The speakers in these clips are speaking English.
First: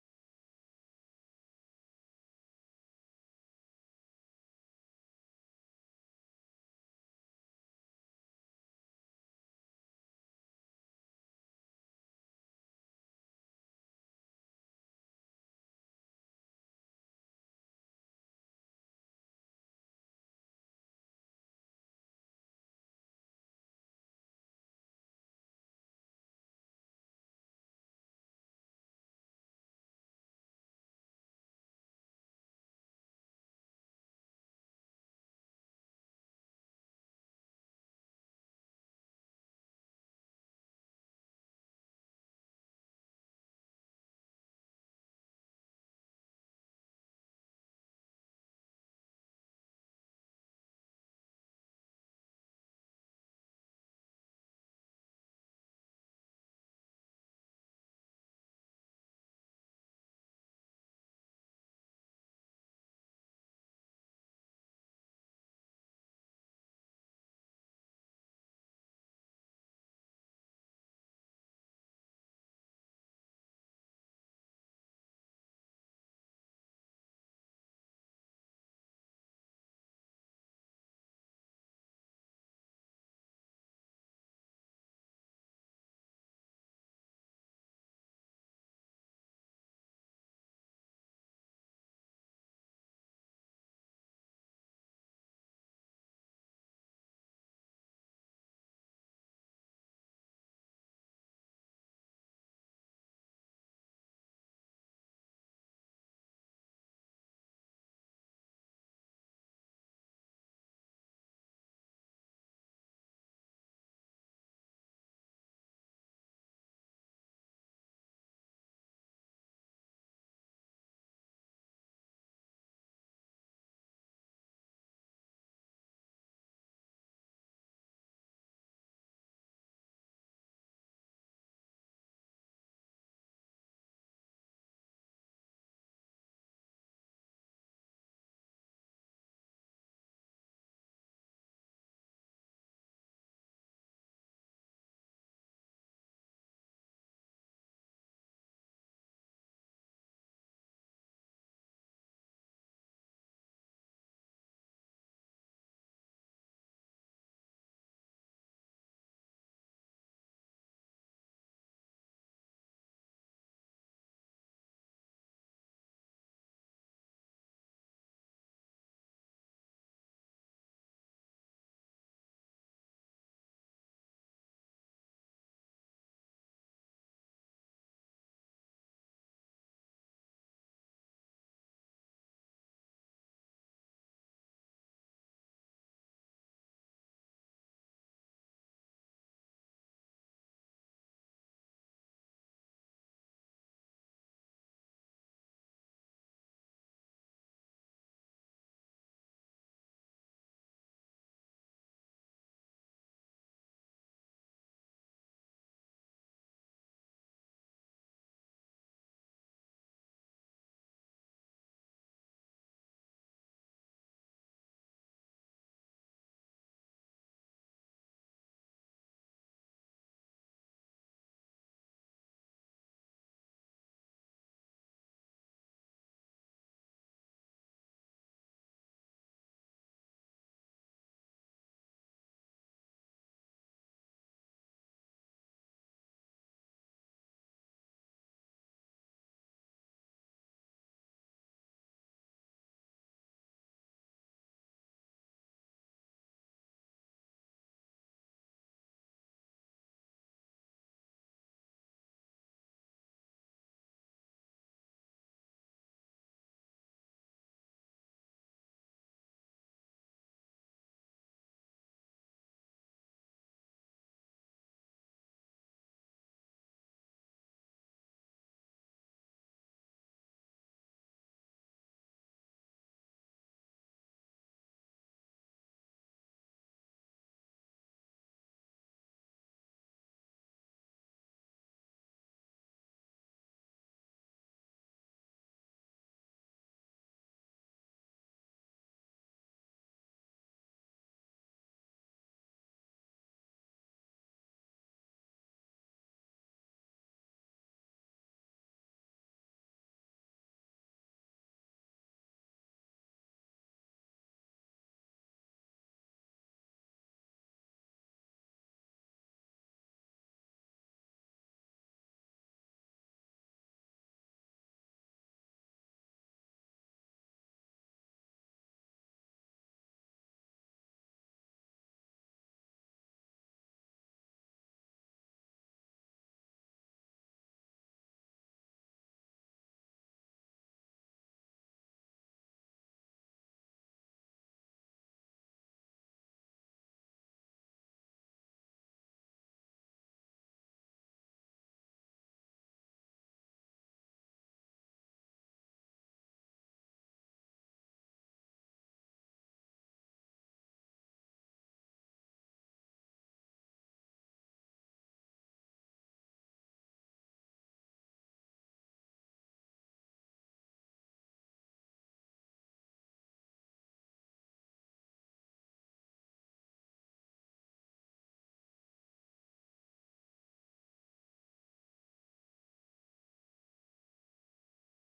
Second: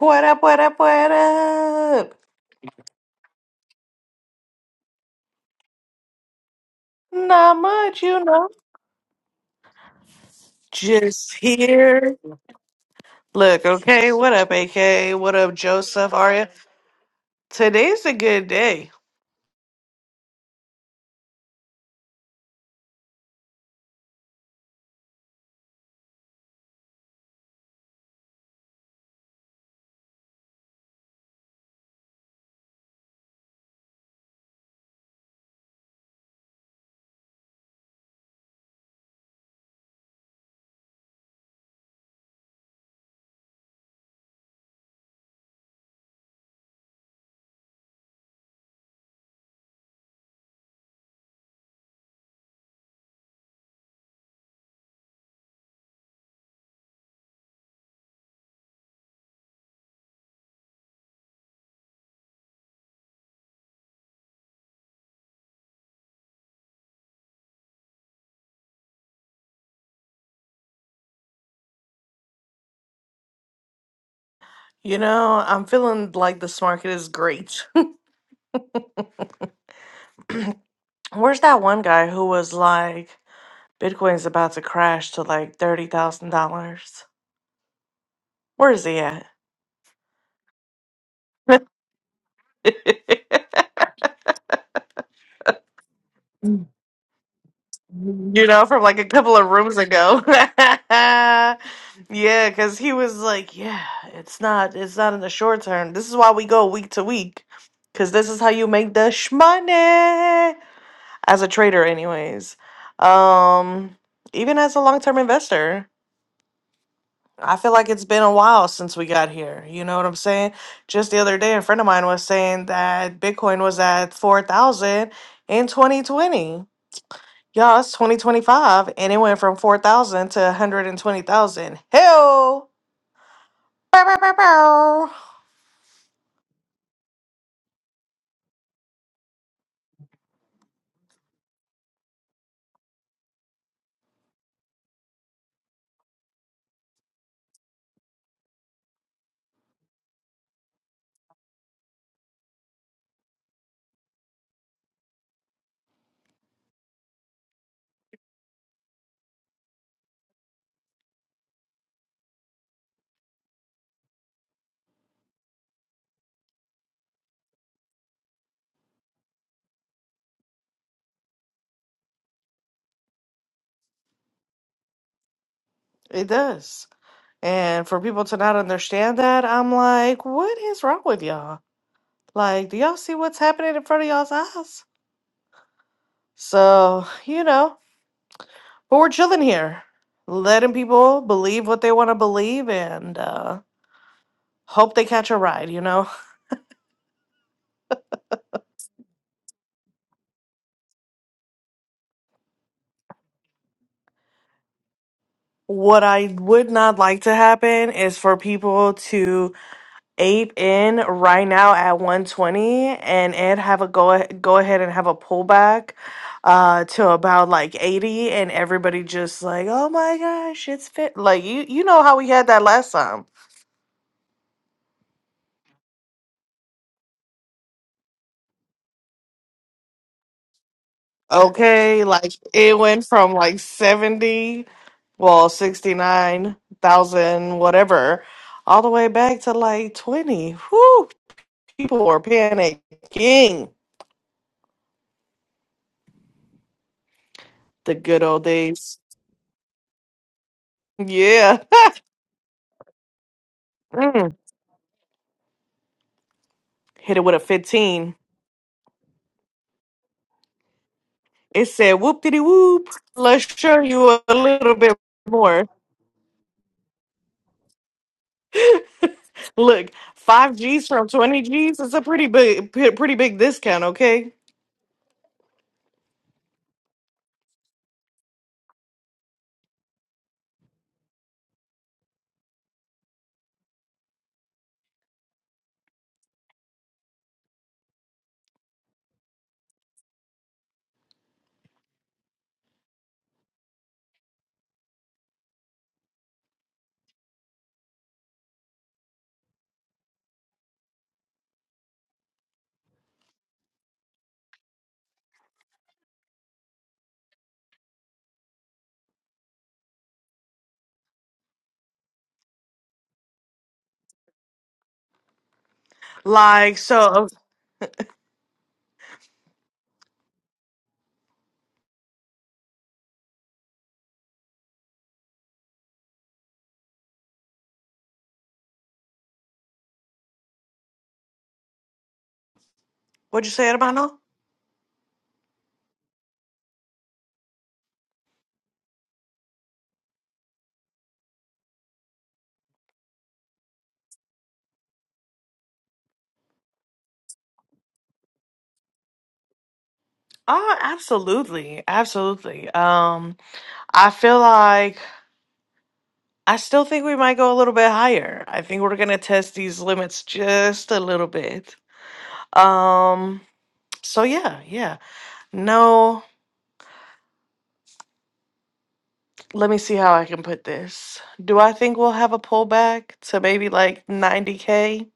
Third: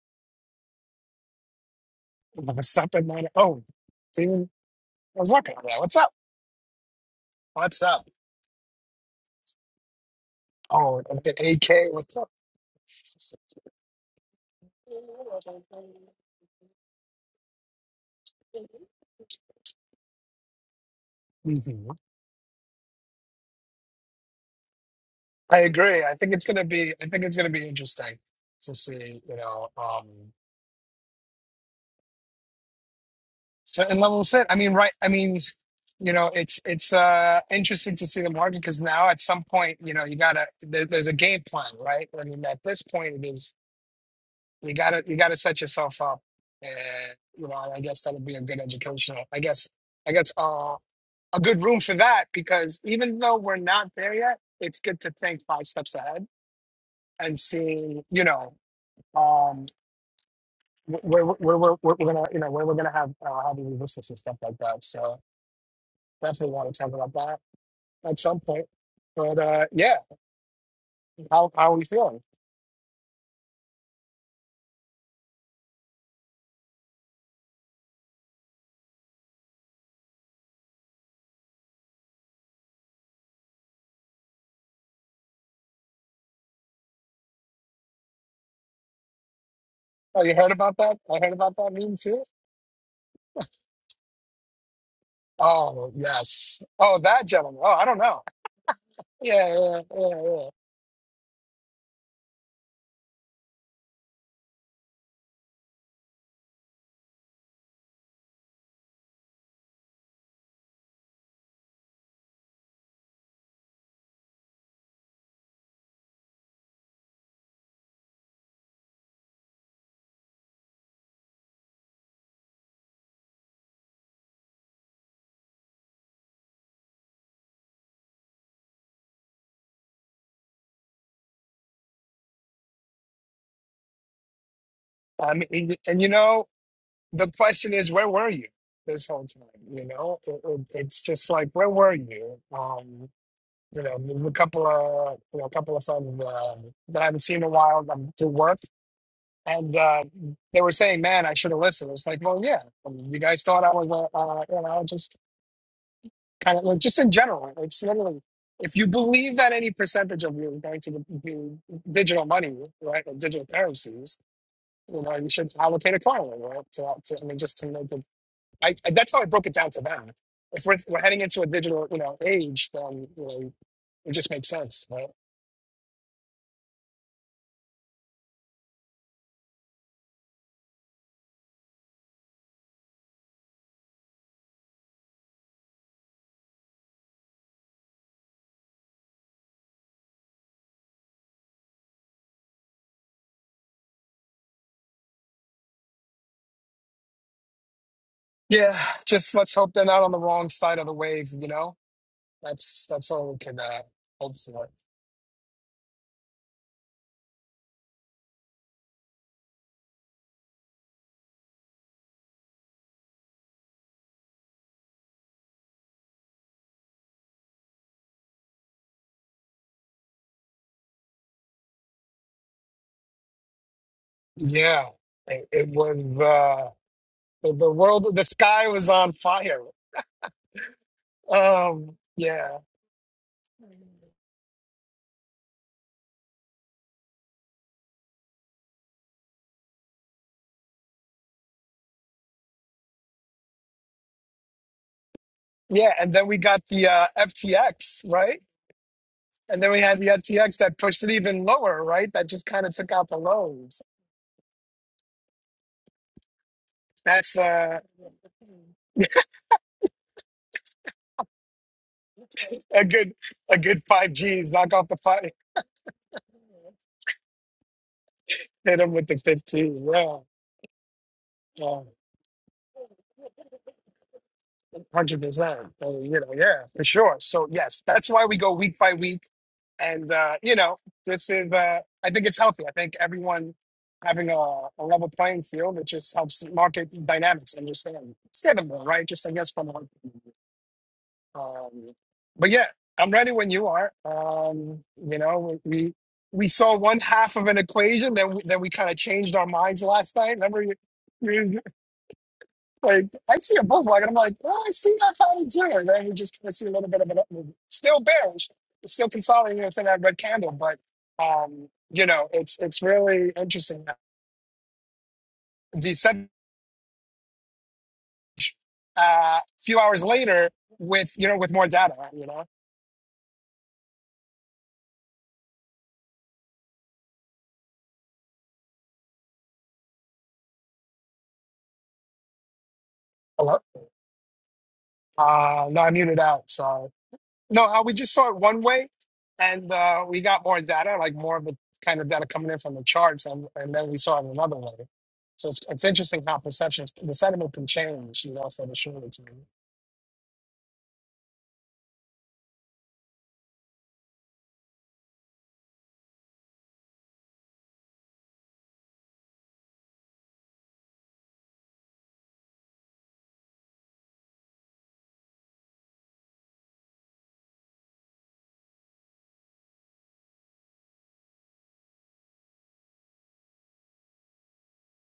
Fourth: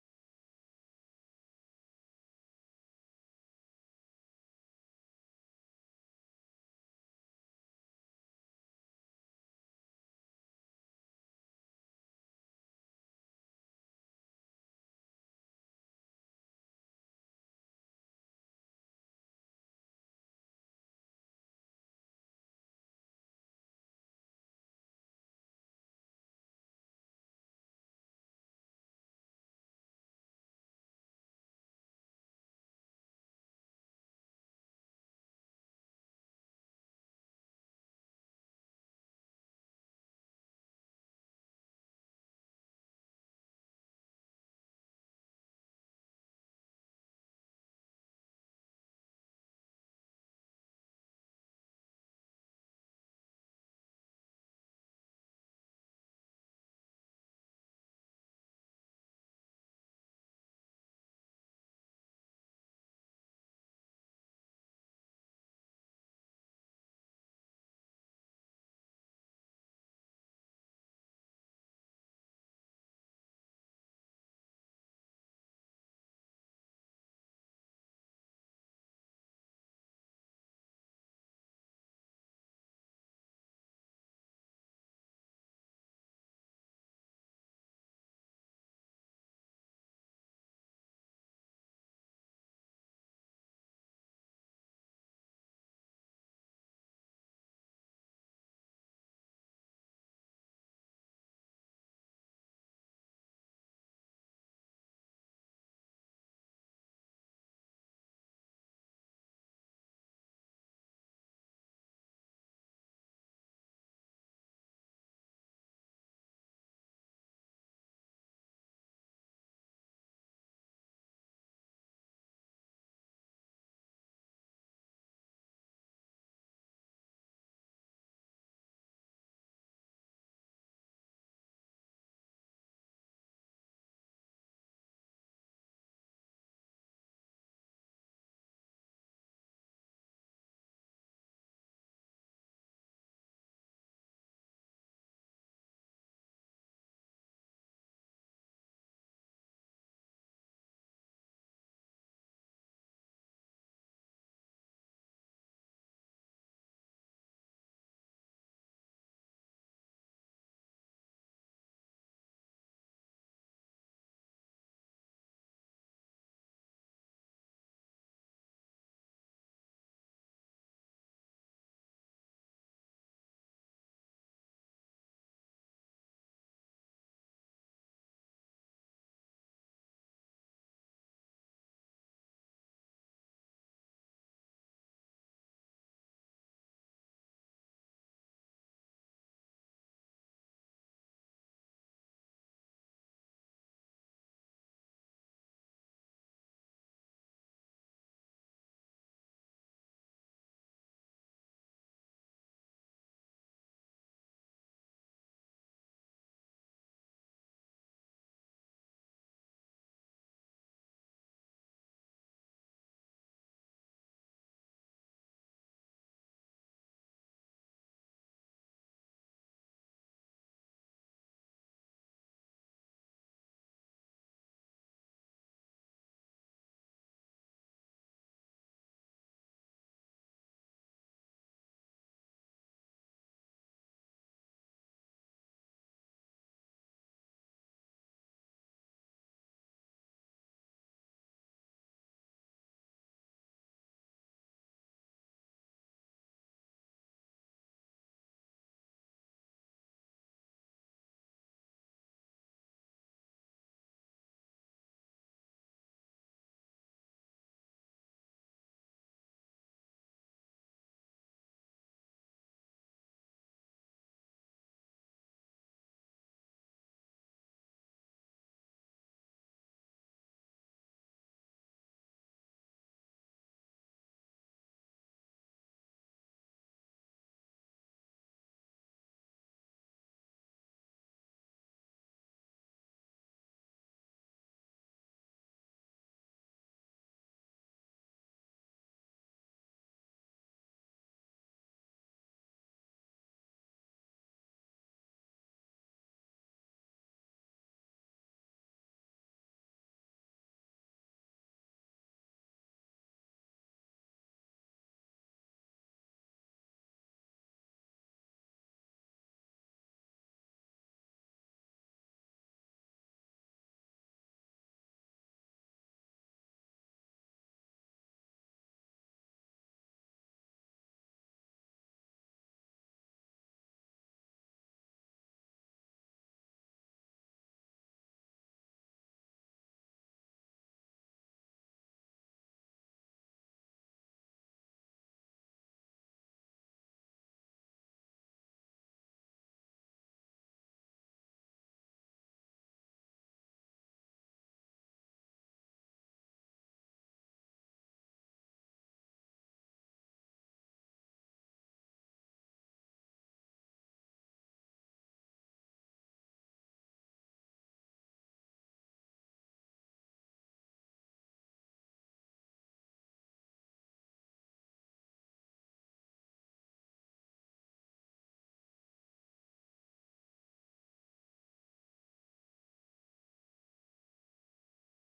What up, what up, what up? What's up, Atlanta? Oh, Steven, I was working on that. What's up? Not What's much, up? you know. Oh, and then Just AK, what's here. up? Look, okay, what up, AK? What up, Joseph, Aria? Today's a good day. hmm I agree. I think it's gonna be. I think it's gonna be interesting to see. You know, um, certain levels set. I mean, right. I mean, you know, it's it's uh interesting to see the market because now at some point, you know, you gotta. There, there's a game plan, right? I mean, at this point, it is. you gotta you gotta set yourself up and you know i guess that'll be a good educational i guess i guess uh, a good room for that because even though we're not there yet it's good to think five steps ahead and seeing you know um wh- where where, where, we're gonna you know where we're gonna have uh, having resistance and stuff like that so definitely want to talk about that at some point but uh yeah how how are we feeling You know, I'm feeling like this market is great. Where's that one guy who was like, Bitcoin's about to crash to like $30,000? Where is he at? oh you heard about that i heard about that meeting too oh yes oh that gentleman oh i don't know you know, from like a couple of Yeah, rooms yeah, ago. yeah, yeah. yeah, because he was like, "Yeah, it's not, it's not in the short term. This is why we go week to week, because this is how you make the shmoney as a trader, anyways. Um, even as a long term investor." I feel like it's been a while since we got here. You know what I'm saying? Just the other day, a friend of mine was saying that Bitcoin was at 4,000 in 2020. Y'all, it's 2025 and it went from 4,000 to 120,000. Hell! Bow, bow, bow, bow. I mean, and, and, you know, the question is, where were you this whole time? You know, it, it, it's just like, where were you? Um, you know, there's a couple of, you know, a couple of friends uh, that I haven't seen in a while um, to work, and uh, they were saying, "Man, I should have listened." It's like, well, yeah, I mean, you guys thought I was, uh, uh, you know, just kind of, like, just in general. It's literally, if you believe that any percentage of you is going to be be digital money, right, or digital currencies you know, you should allocate accordingly, right? To, to, I mean, just to make the, I, I, that's how I broke it down to them. If we're, we're heading into a digital, you know, age, then, you know, it just makes sense, right? It does. And for people to not understand that, I'm like, what is wrong with y'all? Like, do y'all see what's happening in front of y'all's eyes? So, you know, but we're chilling here, letting people believe what they want to believe and uh, hope they catch a ride, you know? Yeah, just let's hope they're not on the wrong side of the wave, you know? That's, that's all we can uh, hope for. What I would not like to happen is for people to eight in right now at 120 and it have a go go ahead and have a pullback uh to about like 80 and everybody just like oh my gosh it's fit like you you know how we had that last time Yeah, it, it was, uh, the, the world, the sky was on fire. Um, okay like yeah. it went from like 70 well 69,000 whatever all the way back to like 20 whoo people were panicking Yeah, and then we got the uh, the FTX, good right? old days And then we had the FTX that pushed it even yeah lower, right? That just kind of took out the lows. Mm. hit it with That's a uh, 15 It said whoop diddy a whoop. good Let's a show good five you a Gs. Knock little off bit the five, more. hit them with the fifteen. Look, Yeah, five G's from twenty G's yeah, is a pretty big, p- pretty big discount. Okay, hundred percent. So, You know, yeah, for sure. So yes, that's why we go week by week, and uh, you know, this is. Uh, I think it's healthy. I think everyone having a, a level playing field it just helps market dynamics understand. Understandable, right? Just I guess from Um, but yeah, I'm ready when you are. Um, you know, we we we saw one half of an equation that we, that we kind of changed our minds last night. Remember, you, you like I see a bookmark and I'm like, oh, I see that pattern too. And then we just kind of see a little bit of an upmove. Still bearish, it's still consolidating within that red candle, but um, you know, it's it's really interesting. The like so. uh, a few hours later with you know with more data you know What'd you Hello? say, Hermano? uh no i muted out so no uh, we just saw it one way and uh we got more data like more of the kind of data coming in from the charts and, and then we saw it another way so it's, it's interesting how perceptions the sentiment can change you know for the shorter term Oh, absolutely, absolutely. Um, I feel like I still think we might go a little bit higher. I think we're gonna test these limits just a little bit. Um, so yeah, yeah. No. let me see how I can put this. Do I think we'll have a pullback to maybe like 90K?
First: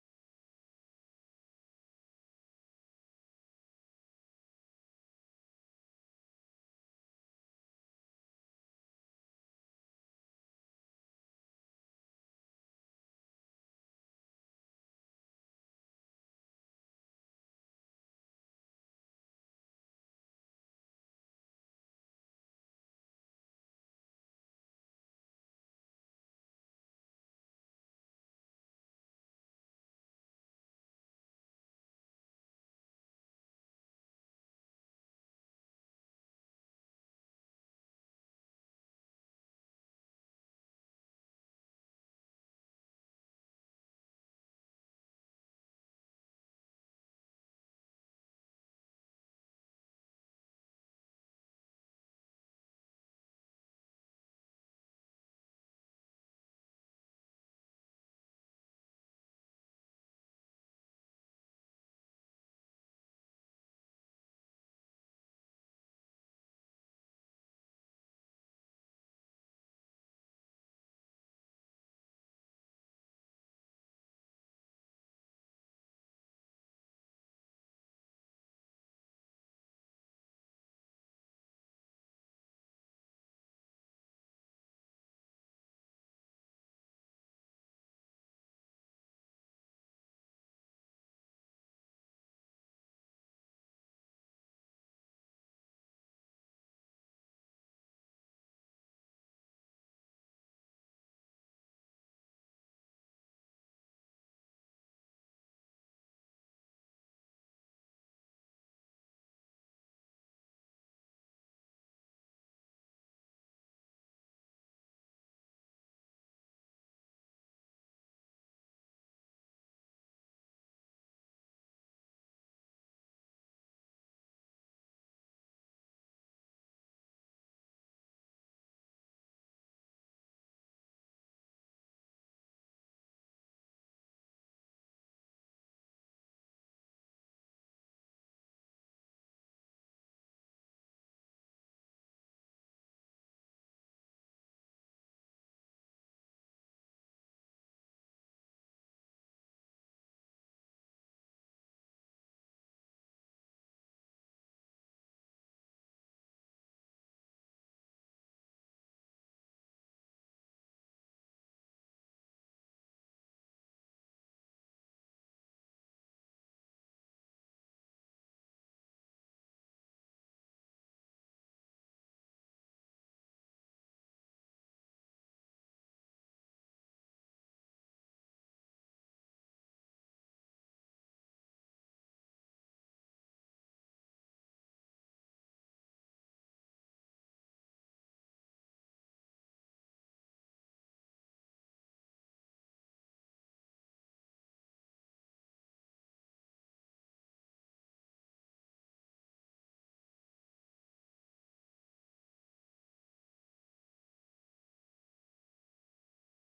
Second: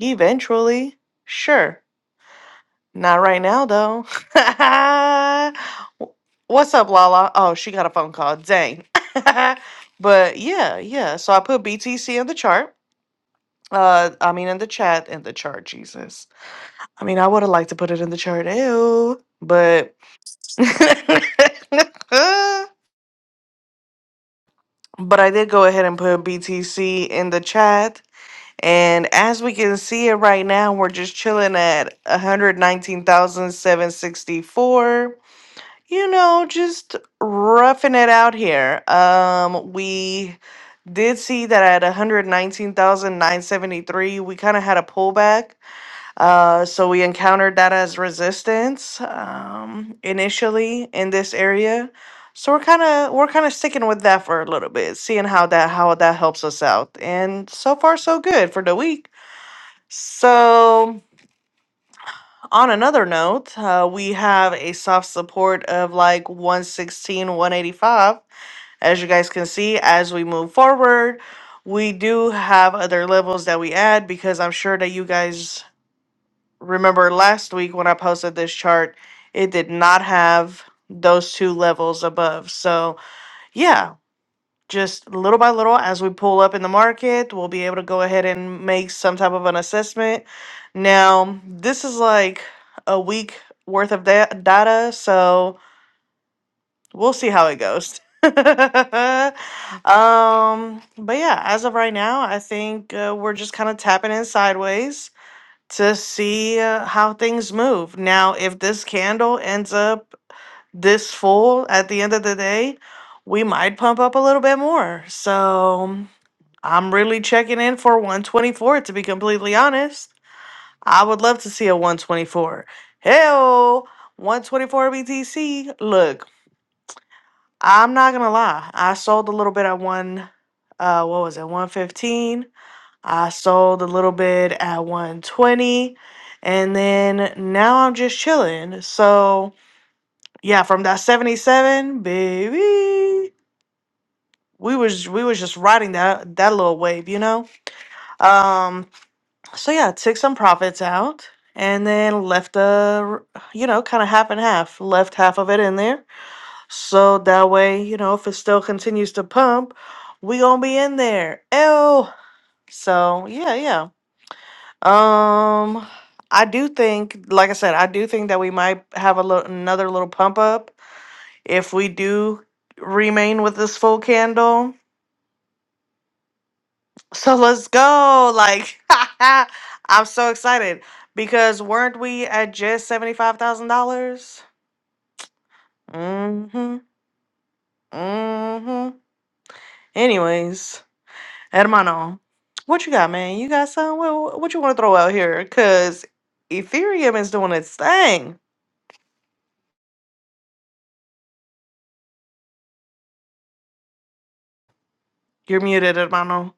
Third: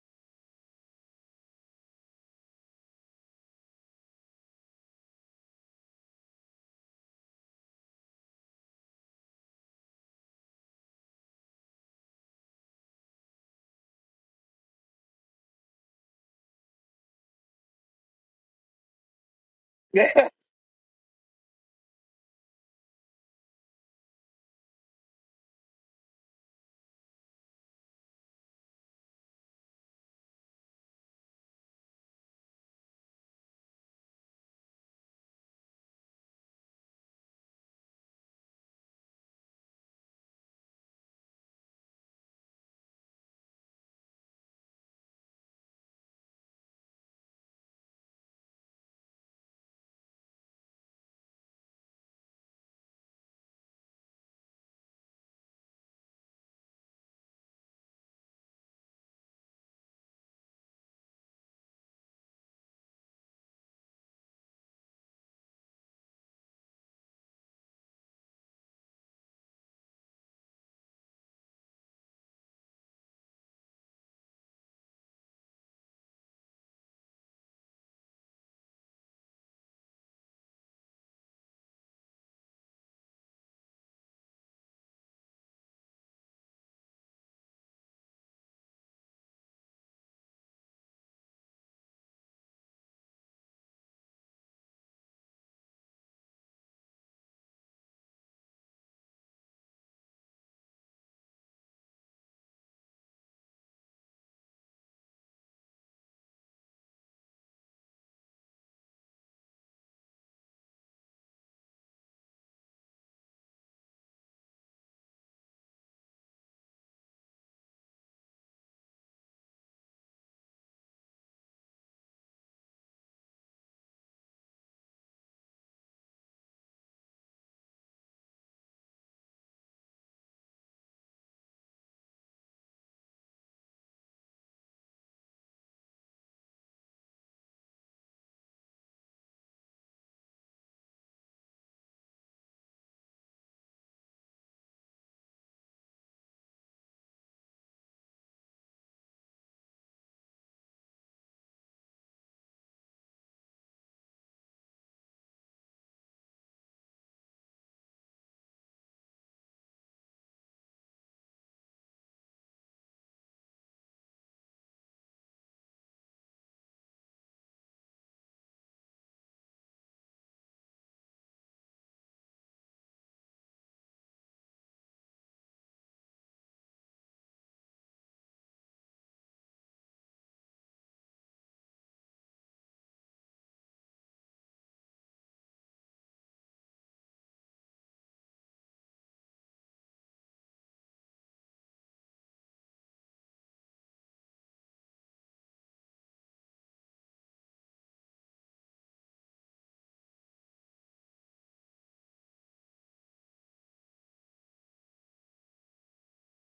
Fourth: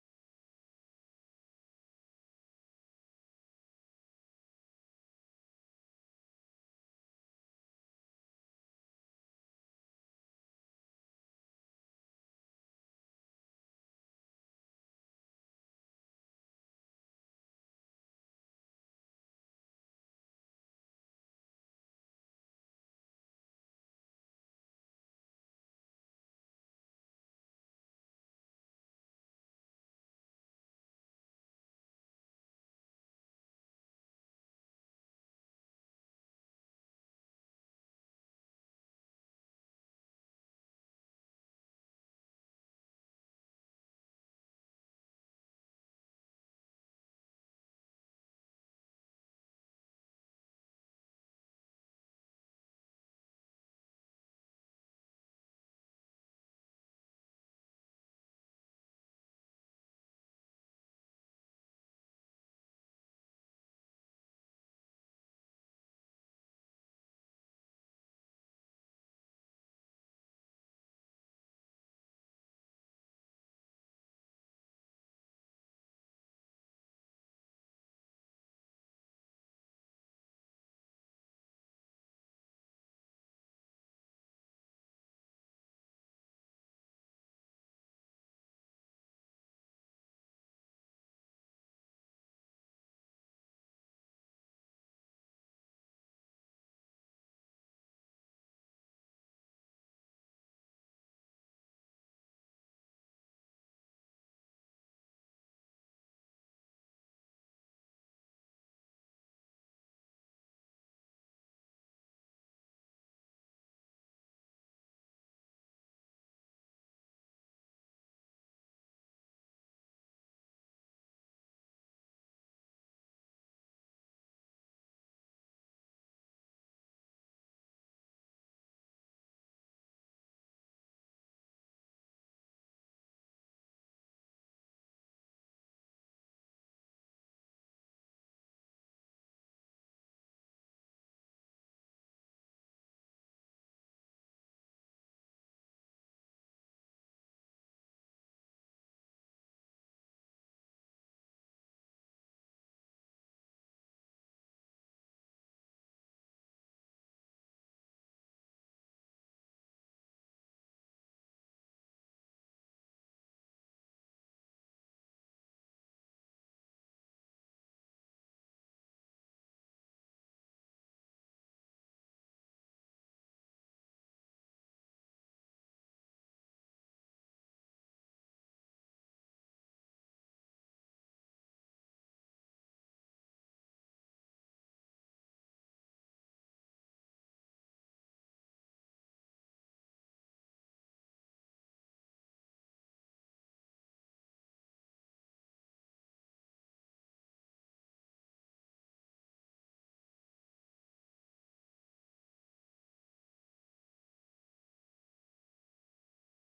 Eventually. Sure. Not right now, though. What's up, Lala? Oh, she got a phone call. Dang. but yeah, yeah. So I put BTC in the chart. Uh, I mean, in the chat, in the chart, Jesus. I mean, I would have liked to put it in the chart, ew. But. but I did go ahead and put BTC in the chat And as we can see it right now, we're just chilling at one hundred nineteen thousand seven sixty four. You know, just roughing it out here. Um, we did see that at one hundred nineteen thousand nine seventy three. we kind of had a pullback. Uh, so we encountered that as resistance um, initially in this area. So we're kind of we're kind of sticking with that for a little bit, seeing how that how that helps us out. And so far so good for the week. So, on another note, uh, we have a soft support of like one sixteen one eighty five. As you guys can see, as we move forward, we do have other levels that we add because I'm sure that you guys remember last week when I posted this chart, it did not have those two levels above. So, yeah, just little by little as we pull up in the market we'll be able to go ahead and make some type of an assessment now this is like a week worth of da- data so we'll see how it goes um but yeah as of right now i think uh, we're just kind of tapping in sideways to see uh, how things move now if this candle ends up this full at the end of the day we might pump up a little bit more. So I'm really checking in for 124, to be completely honest. I would love to see a 124. Hell, 124 BTC. Look, I'm not gonna lie. I sold a little bit at one, uh, what was it, 115. I sold a little bit at 120. And then now I'm just chilling. So yeah, from that 77, baby, we was we was just riding that that little wave, you know. Um, So yeah, took some profits out and then left the, r- you know, kind of half and half, left half of it in there. So that way, you know, if it still continues to pump, we gonna be in there. Ew. So yeah, yeah. Um, I do think, like I said, I do think that we might have a little another little pump up if we do remain with this full candle. So let's go. Like, I'm so excited because weren't we at just $75,000? Mm-hmm. Mm-hmm. Anyways, hermano, what you got, man? You got some? What, what you want to throw out here? Because Ethereum is doing its thing. You're muted, hermano.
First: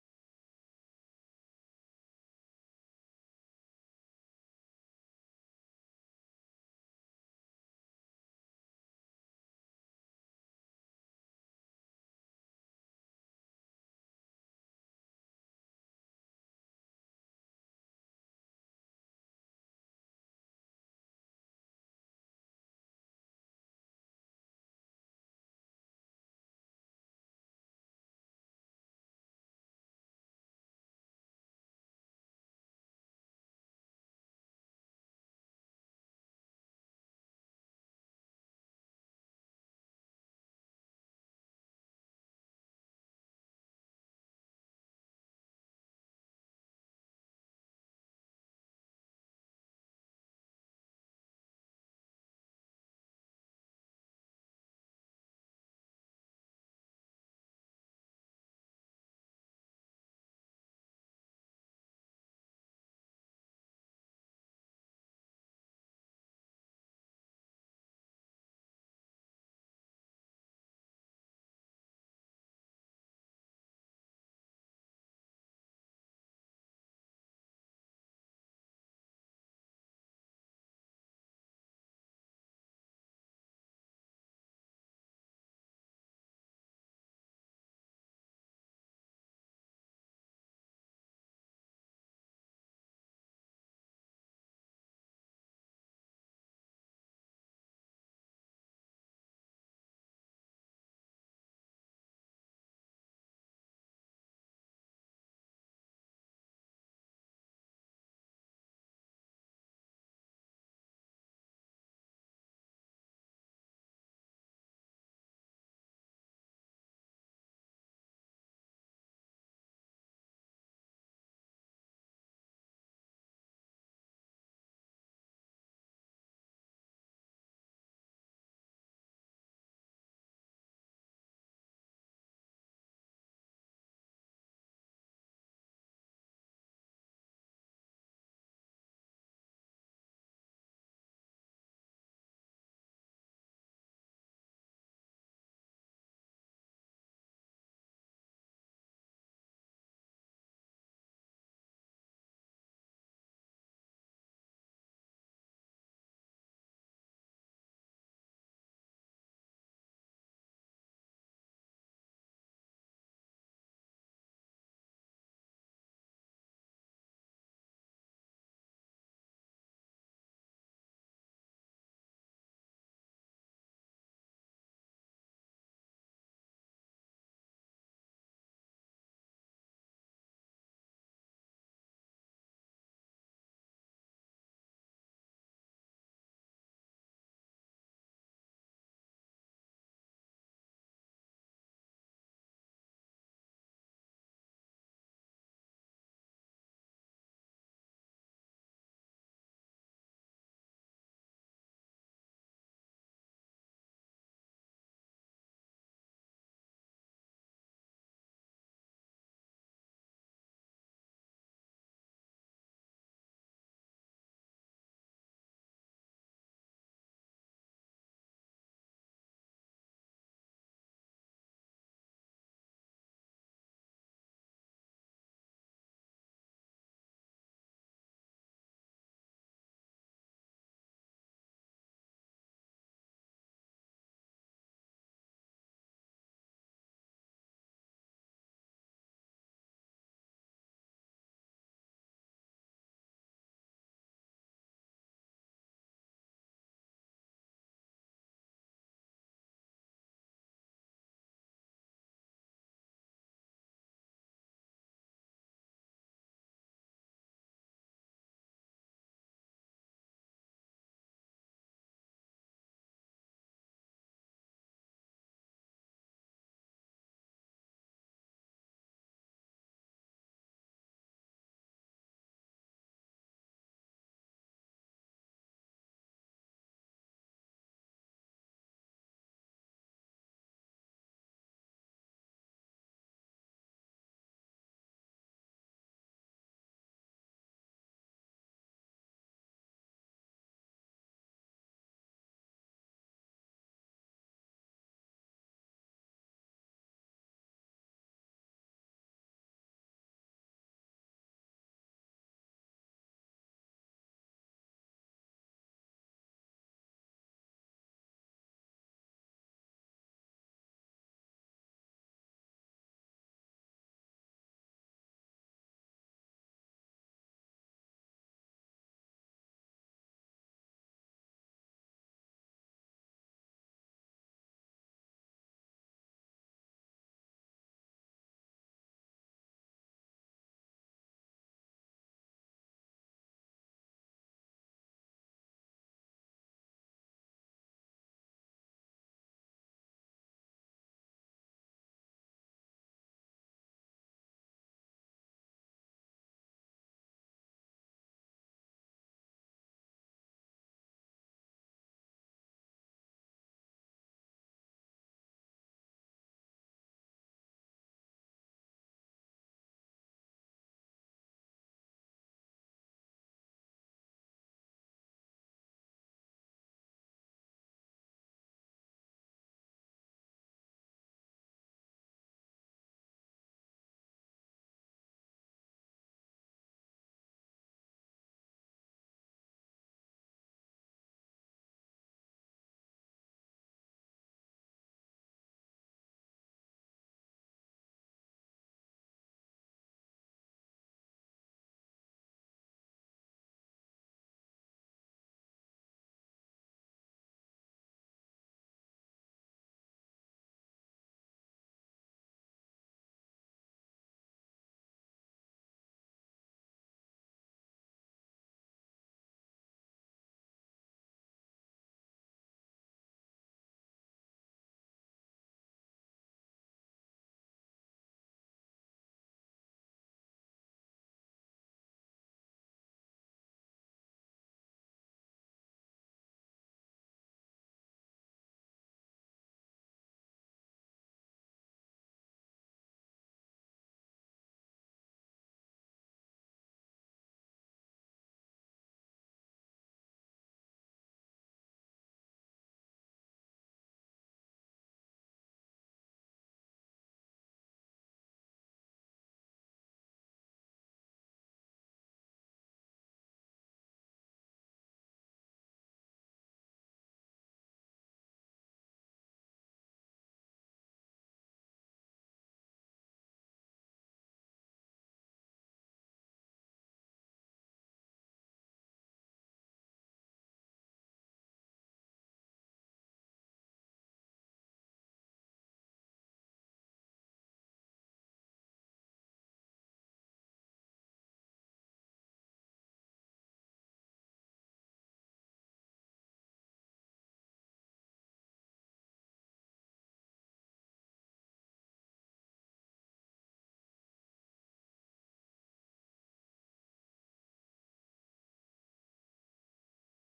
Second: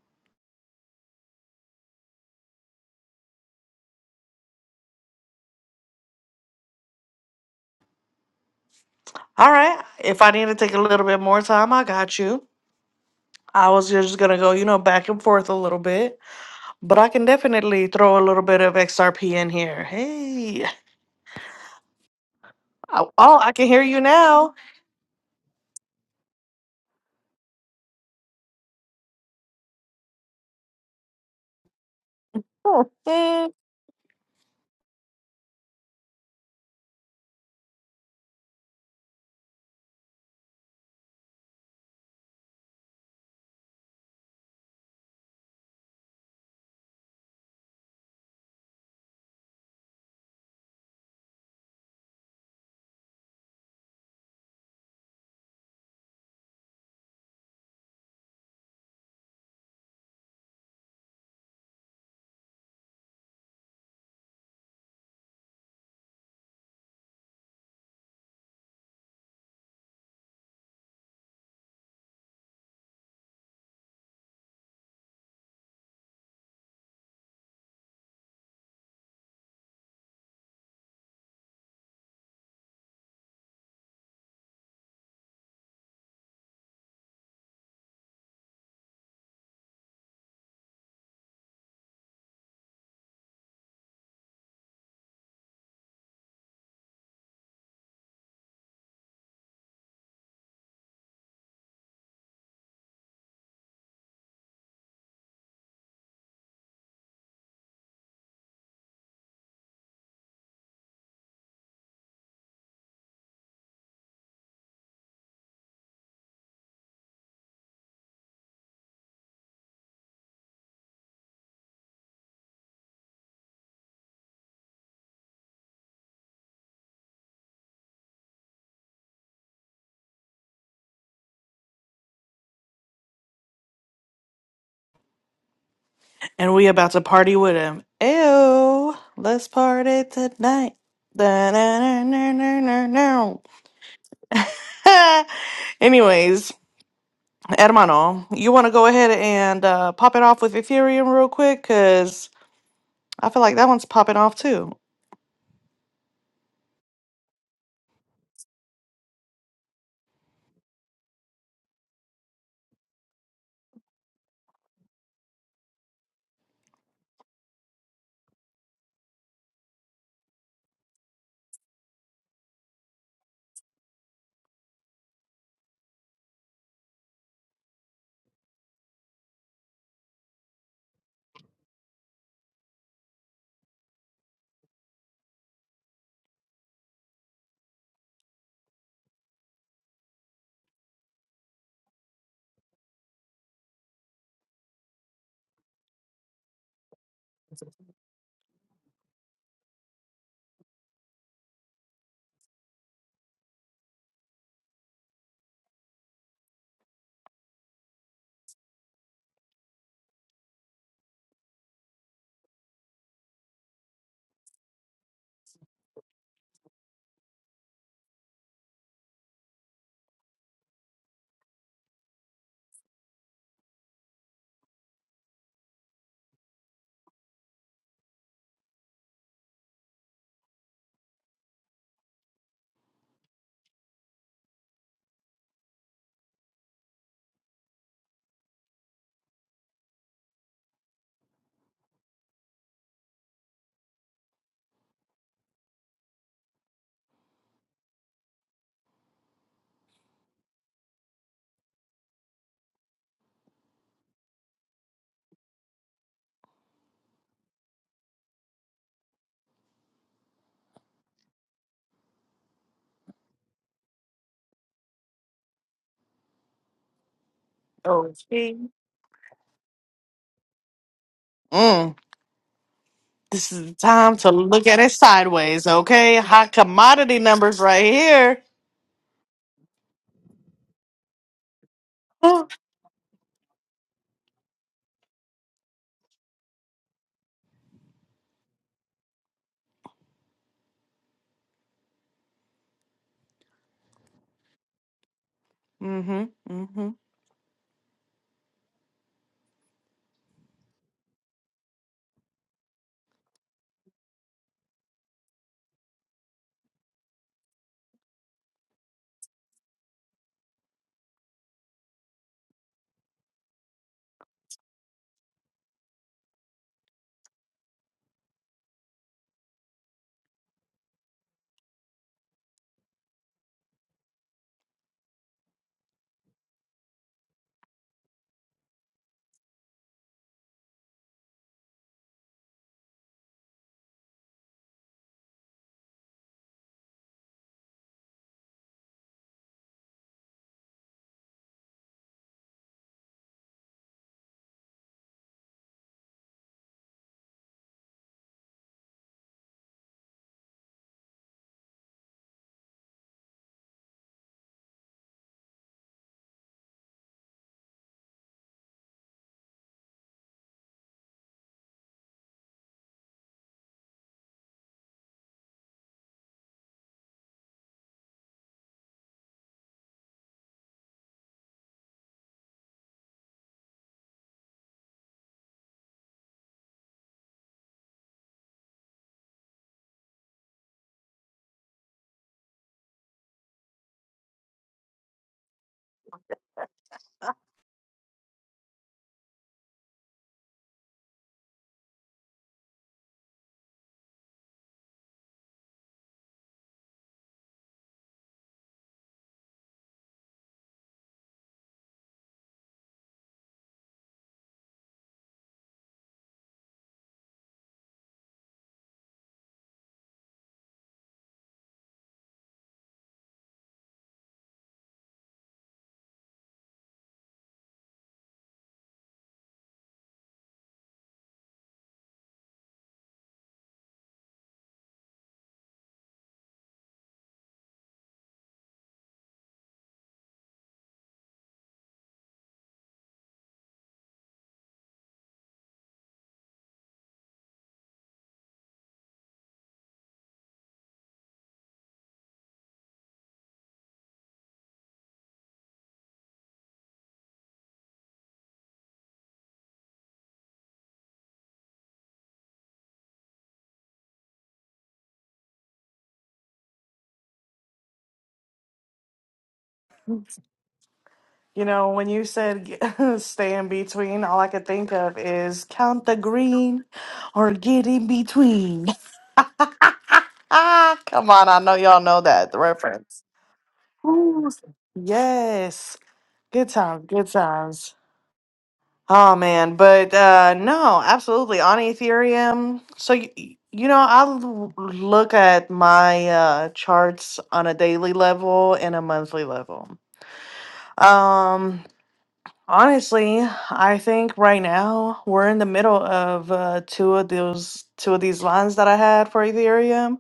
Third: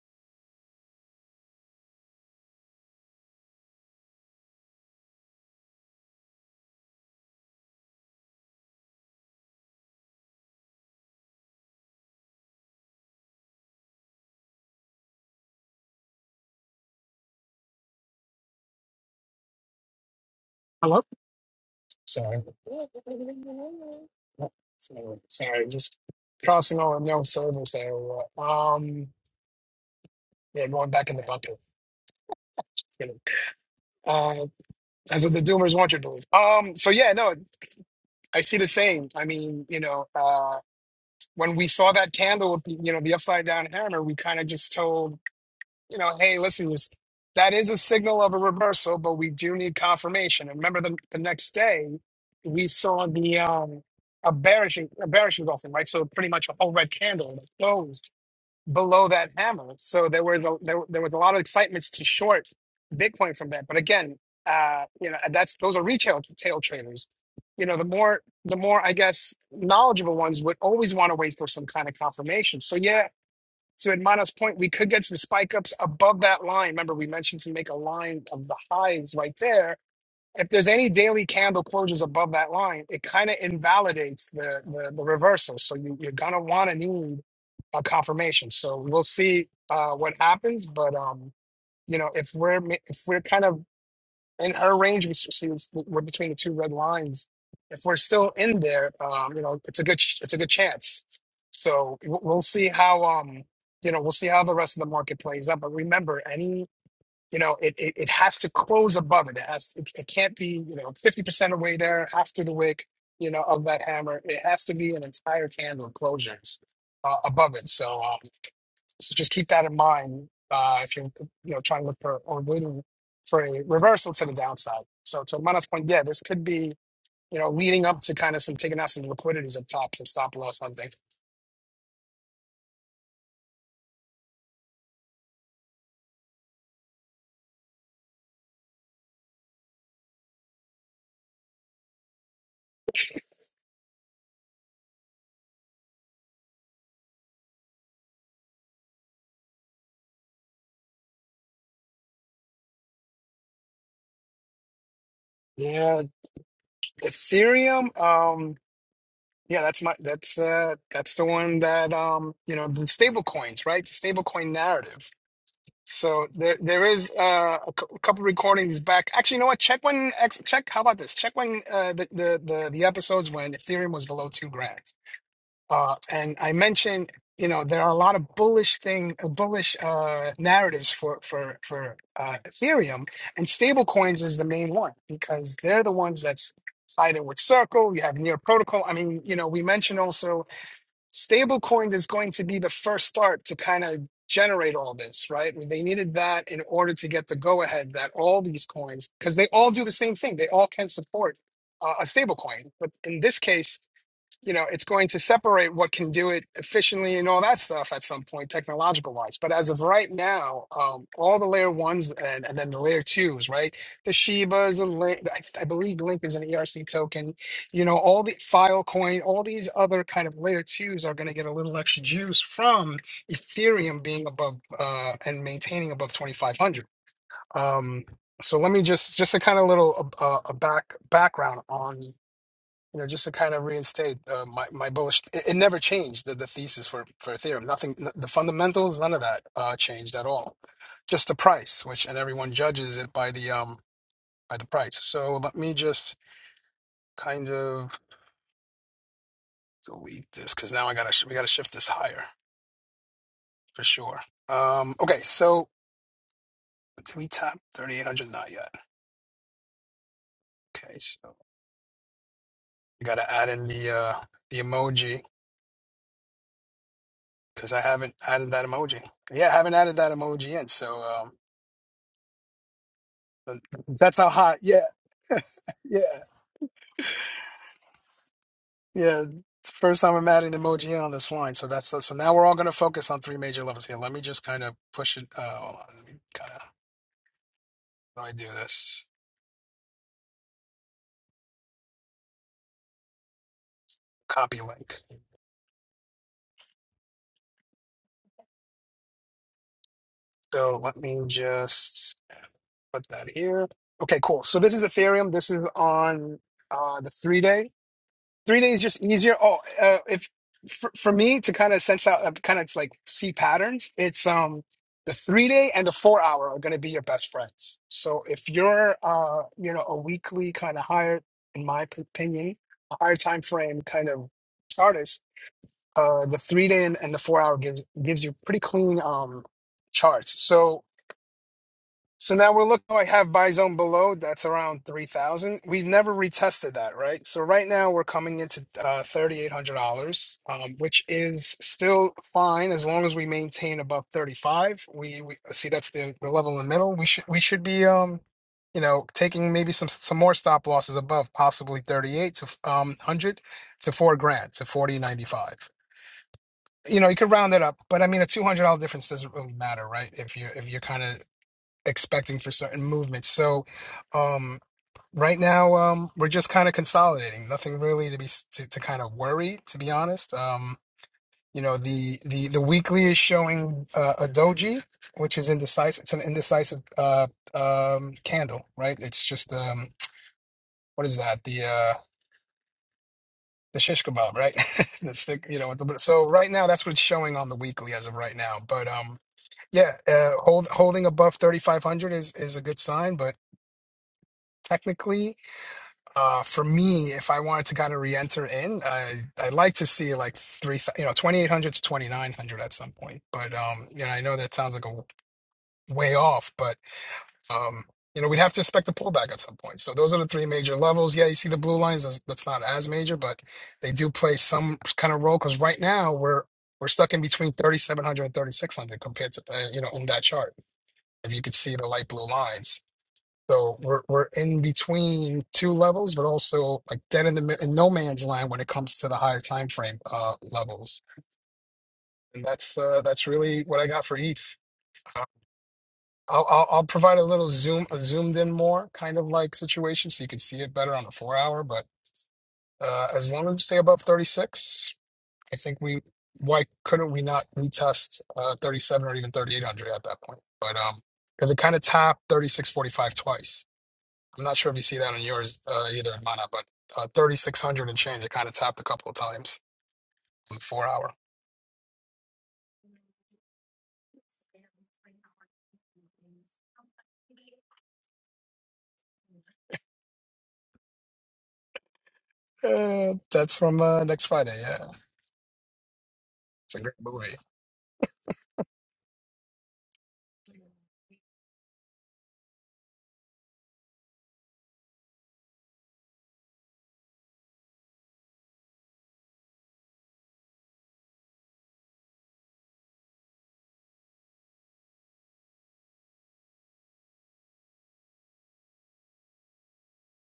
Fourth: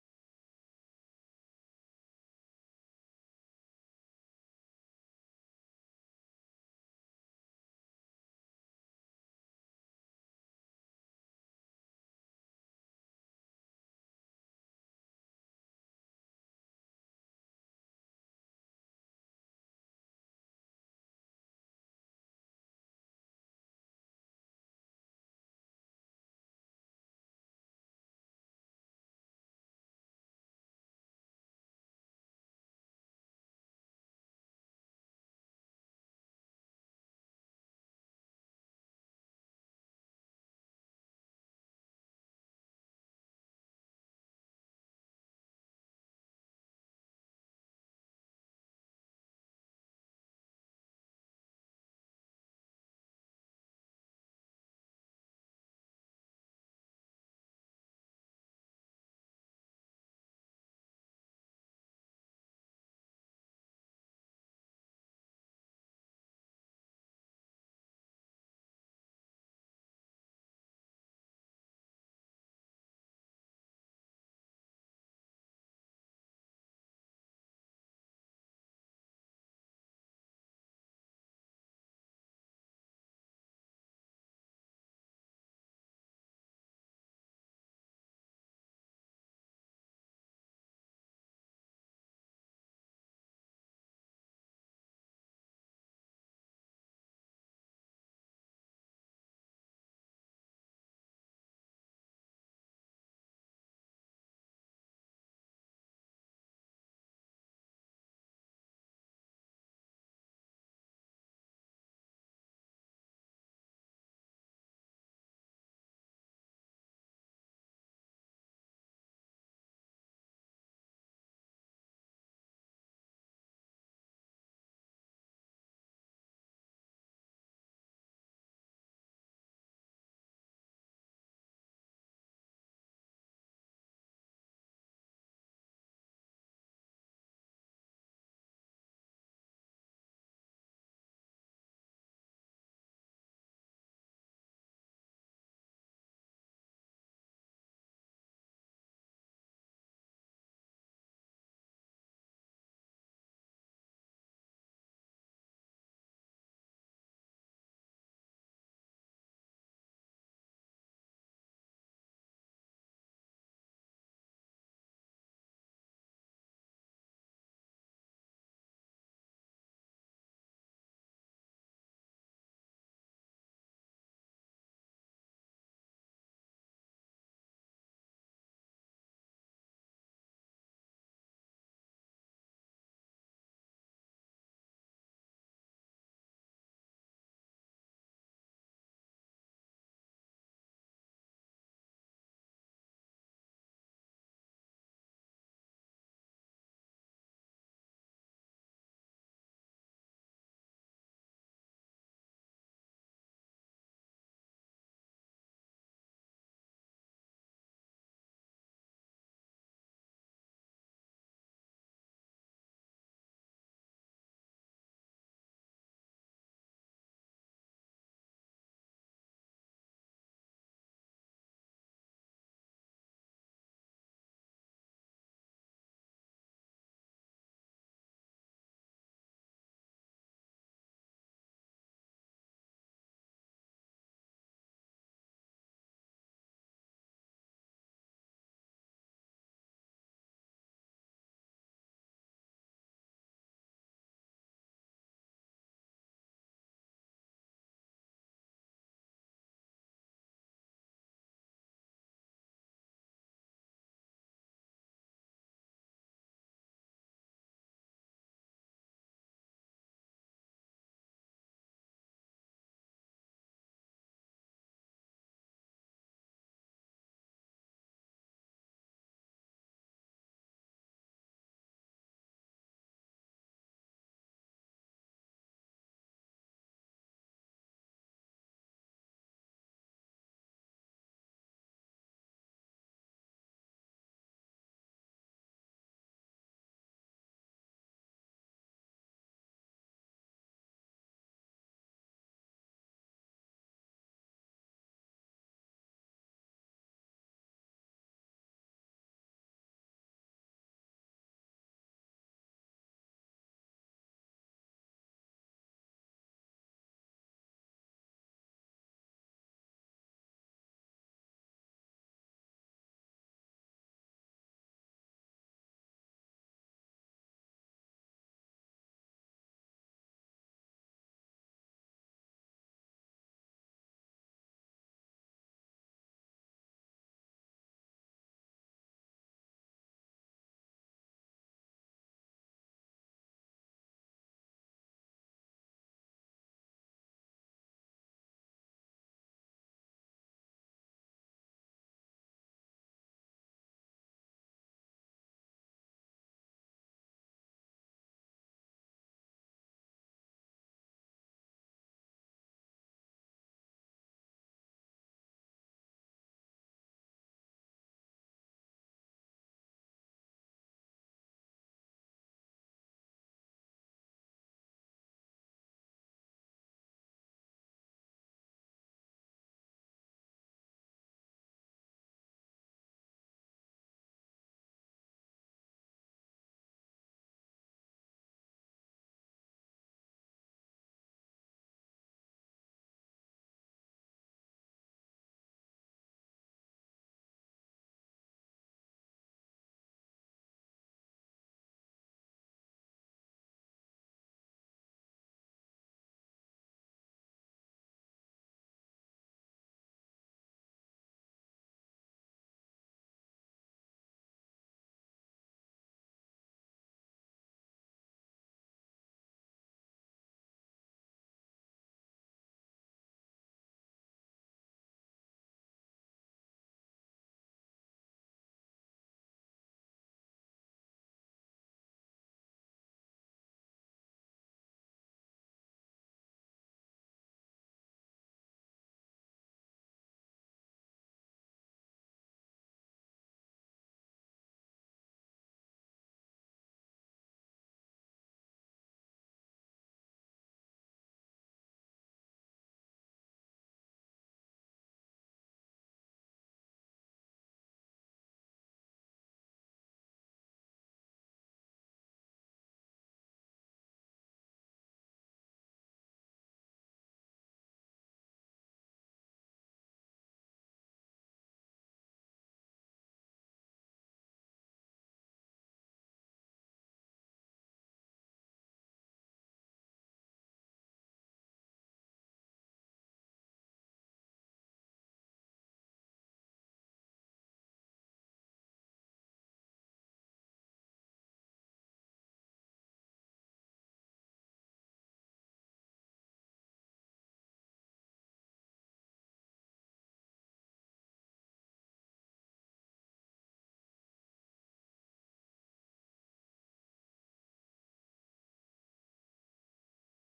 All right. If I need to take a little bit more time, I got you. I was just going to go, you know, back and forth a little bit. But I can definitely throw a little bit of XRP in here. Hey. Hello? Sorry. Oh, Oh, oh, I can hear you now. Sorry, sorry, just crossing over no service area. Um, yeah, going back in the bucket. It's gonna- Mhm. Uh, that's what the doomers want you to believe. Um, so yeah, no, I see the same. I mean, you know, uh, when we saw that candle with the, you know, the upside down hammer, we kind of just told you know, hey, listen, this, that is a signal of a reversal, but we do need confirmation. And remember, the, the next day, we saw the um, a bearish a bearish engulfing, right? So pretty much a whole red candle that closed below that hammer. So there were the there, there was a lot of excitements to short Bitcoin from that. But again, uh, you know, that's those are retail tail traders. You know, the more the more I guess knowledgeable ones would always want to wait for some kind of confirmation. So yeah, so at minus point, we could get some spike ups above that line. Remember, we mentioned to make a line of the highs right there. If there's any daily candle closures above that line, it kind of invalidates the, the the reversal. So you, you're gonna want to need a confirmation. So we'll see uh, what happens. But um, you know, if we're ma- if we're kind of in her range, we see it's- we're between the two red lines. If we're still in there, um, you know, it's a good sh- it's a good chance. So w- we'll see how um, you know, we'll see how the rest of the market plays out. But remember, any you know, it it, it has to close above it. It has it, it can't be you know fifty percent away there after the wick, you know, of that hammer. It has to be an entire candle closures uh, above it. So. um, so just keep that in mind uh, if you're you know trying to look for or waiting for a reversal to the downside. So to Mana's point, yeah, this could be you know leading up to kind of some taking out some liquidities up top, some stop loss, something. And we about to party with him. Ew, let's party tonight. Da, na, na, na, na, na, na. Ha! Anyways, Hermano, you want to go ahead and uh, pop it off with Ethereum real quick? Because I feel like that one's popping off too. Yeah, Ethereum. Um, yeah, that's my that's uh that's the one that um you know the stable coins, right? The stable coin narrative. So there there is uh, a cou- couple recordings back. Actually, you know what? Check when ex- check. How about this? Check when uh, the, the the the episodes when Ethereum was below two grand Uh, and I mentioned, you know, there are a lot of bullish thing, uh, bullish uh, narratives for for for uh, Ethereum, and stablecoins is the main one because they're the ones that's tied in with Circle. You have Near Protocol. I mean, you know, we mentioned also stablecoin is going to be the first start to kind of generate all this, right? They needed that in order to get the go ahead that all these coins, because they all do the same thing. They all can support uh, a stablecoin, but in this case you know it's going to separate what can do it efficiently and all that stuff at some point technological wise but as of right now um all the layer ones and, and then the layer twos right the shibas the link I, I believe link is an erc token you know all the filecoin all these other kind of layer twos are going to get a little extra juice from ethereum being above uh and maintaining above 2500 um so let me just just a kind of little uh, uh, a back background on you know, just to kind of reinstate uh, my my bullish. It, it never changed the, the thesis for for Ethereum. Nothing, n- the fundamentals, none of that uh, changed at all. Just the price, which and everyone judges it by the um by the price. So let me just kind of delete this because now I gotta sh- we gotta shift this higher for sure. Um, okay, so did we tap thirty eight hundred? Not yet. Okay, so we gotta add in the uh the emoji because I Oh, haven't added that see? emoji. Yeah, I haven't added that emoji in. So. Um, Mm, this But is the time That's how to hot. look at Yeah, it sideways, yeah, okay? Hot commodity numbers right here. yeah. It's the First time I'm adding emoji on this line. So that's so now we're all going to focus on three major levels here. Let me just kind of push it. Uh, hold on. Let me kind of how do I do this? Copy link. mm-hmm, mm-hmm. So let me just put that here. Okay, cool. So this is Ethereum. This is on uh, the three day. three days just easier. Oh, uh, if for, for me to kind of sense out, uh, kind of like see patterns, it's um the three day and the four hour are going to be your best friends. So if you're uh you know a weekly kind of higher, in my p- opinion, a higher time frame kind of artist, uh the three day and, and the four hour gives gives you pretty clean um charts. So so now we're looking. oh, I have buy zone below. That's around three thousand. We've never retested that, right? So right now we're coming into uh, thirty eight hundred dollars, um, which is still fine as long as we maintain above thirty five. We, we see that's the, the level in the middle. We should we should be um, you know, taking maybe some some more stop losses above possibly thirty eight to um hundred to four grand to forty ninety five. You know, you could round it up, but I mean, a two hundred dollar difference doesn't really matter, right? If you if you're kind of expecting for certain movements. So um, right now um, we're just kind of consolidating. Nothing really to be s- to, to kind of worry, to be honest. Um, you know the the the weekly is showing uh, a doji, which is indecisive. It's an indecisive uh, um, candle, right? It's just um, what is that? The uh, the shish kebab, right? the stick, you know. with the- So right now, that's what's showing on the weekly as of right now. But um, yeah, uh, hold, holding above thirty five hundred is is a good sign, but technically Uh, for me, if I wanted to kind of re-enter in, I I'd like to see like three, thou- you know, 2800 to 2900 at some point. But um, you know, I know that sounds like a way off, but um, you know, we'd have to expect a pullback at some point. So those are the three major levels. Yeah, you see the blue lines. That's, that's not as major, but they do play some kind of role because right now we're we're stuck in between thirty seven hundred and thirty six hundred compared to uh, you know in that chart. If you could see the light blue lines so we're we're in between two levels, but also like dead in the mid- in no man's land when it comes to the higher time frame uh, levels. And that's uh, that's really what I got for ETH. Uh, I'll, I'll I'll provide a little zoom a zoomed in more kind of like situation so you can see it better on the four hour. But uh, as long as we stay above thirty six, I think we why couldn't we not retest uh, thirty seven or even thirty eight hundred at that point? But um, because it kind of tapped thirty six forty five twice. I'm not sure if you see that on yours uh, either, Mana, but uh, 3,600 and change. It kind of tapped a couple of times. in Four hour. You know, when you said stay in between, all I could think of is count the green or get in between. Ah, come on. I know y'all know that the Uh, reference. that's from uh, next Ooh, Friday. Yeah, yes. Good it's a great times. Good movie. times. Oh, man. But uh, no, absolutely. On Ethereum. So, you, you know, I l- look at my uh, charts on a daily level and a monthly level. Um, Honestly, I think right now we're in the middle of uh, two of those two of these lines that I had for Ethereum,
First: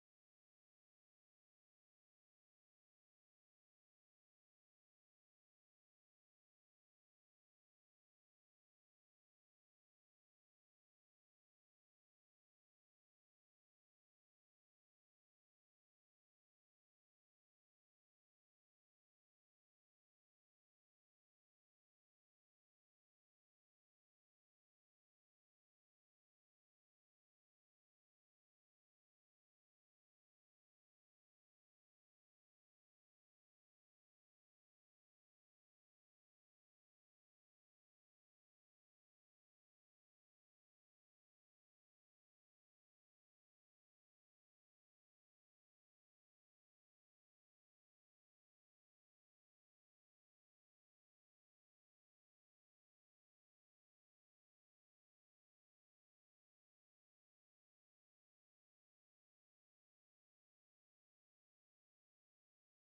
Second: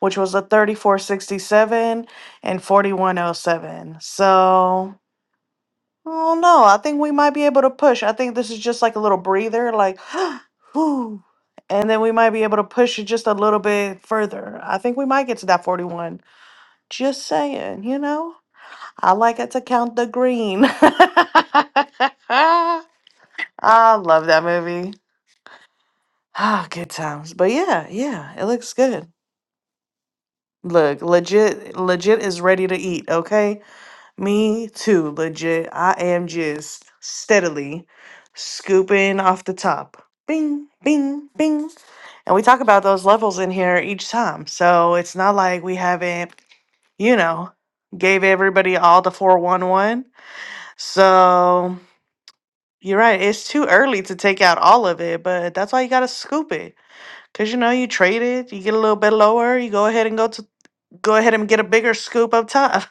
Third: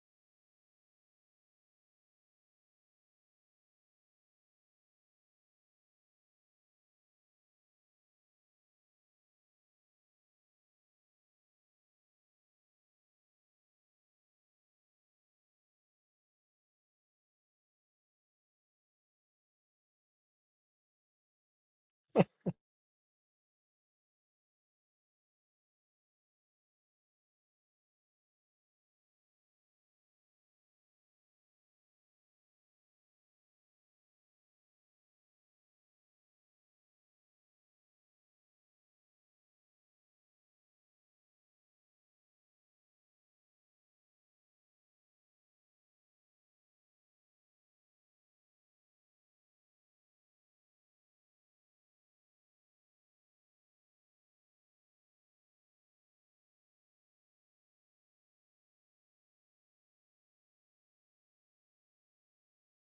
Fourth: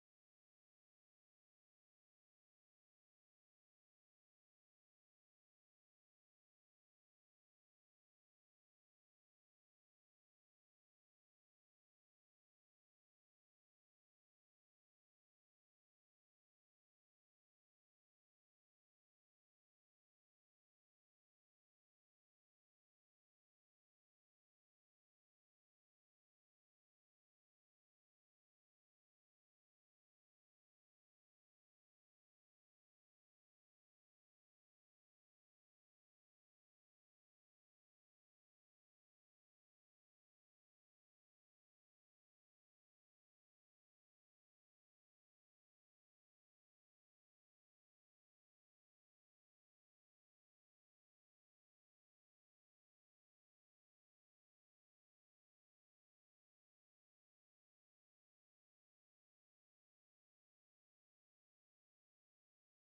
which was a 3467 and 4107. So, I don't know. I think we might be able to push. I think this is just like a little breather, like, whew, and then we might be able to push it just a little bit further. I think we might get to that 41. Just saying, you know? I like it to count the green. I love that movie. Ah, good times. But yeah, yeah, it looks good. Look, legit, legit is ready to eat. Okay, me too. Legit, I am just steadily scooping off the top. Bing, bing, bing. And we talk about those levels in here each time, so it's not like we haven't, you know, gave everybody all the four one one. So you're right. It's too early to take out all of it, but that's why you gotta scoop it Cause you know you trade it, you get a little bit lower, you go ahead and go to go ahead and get a bigger scoop up top.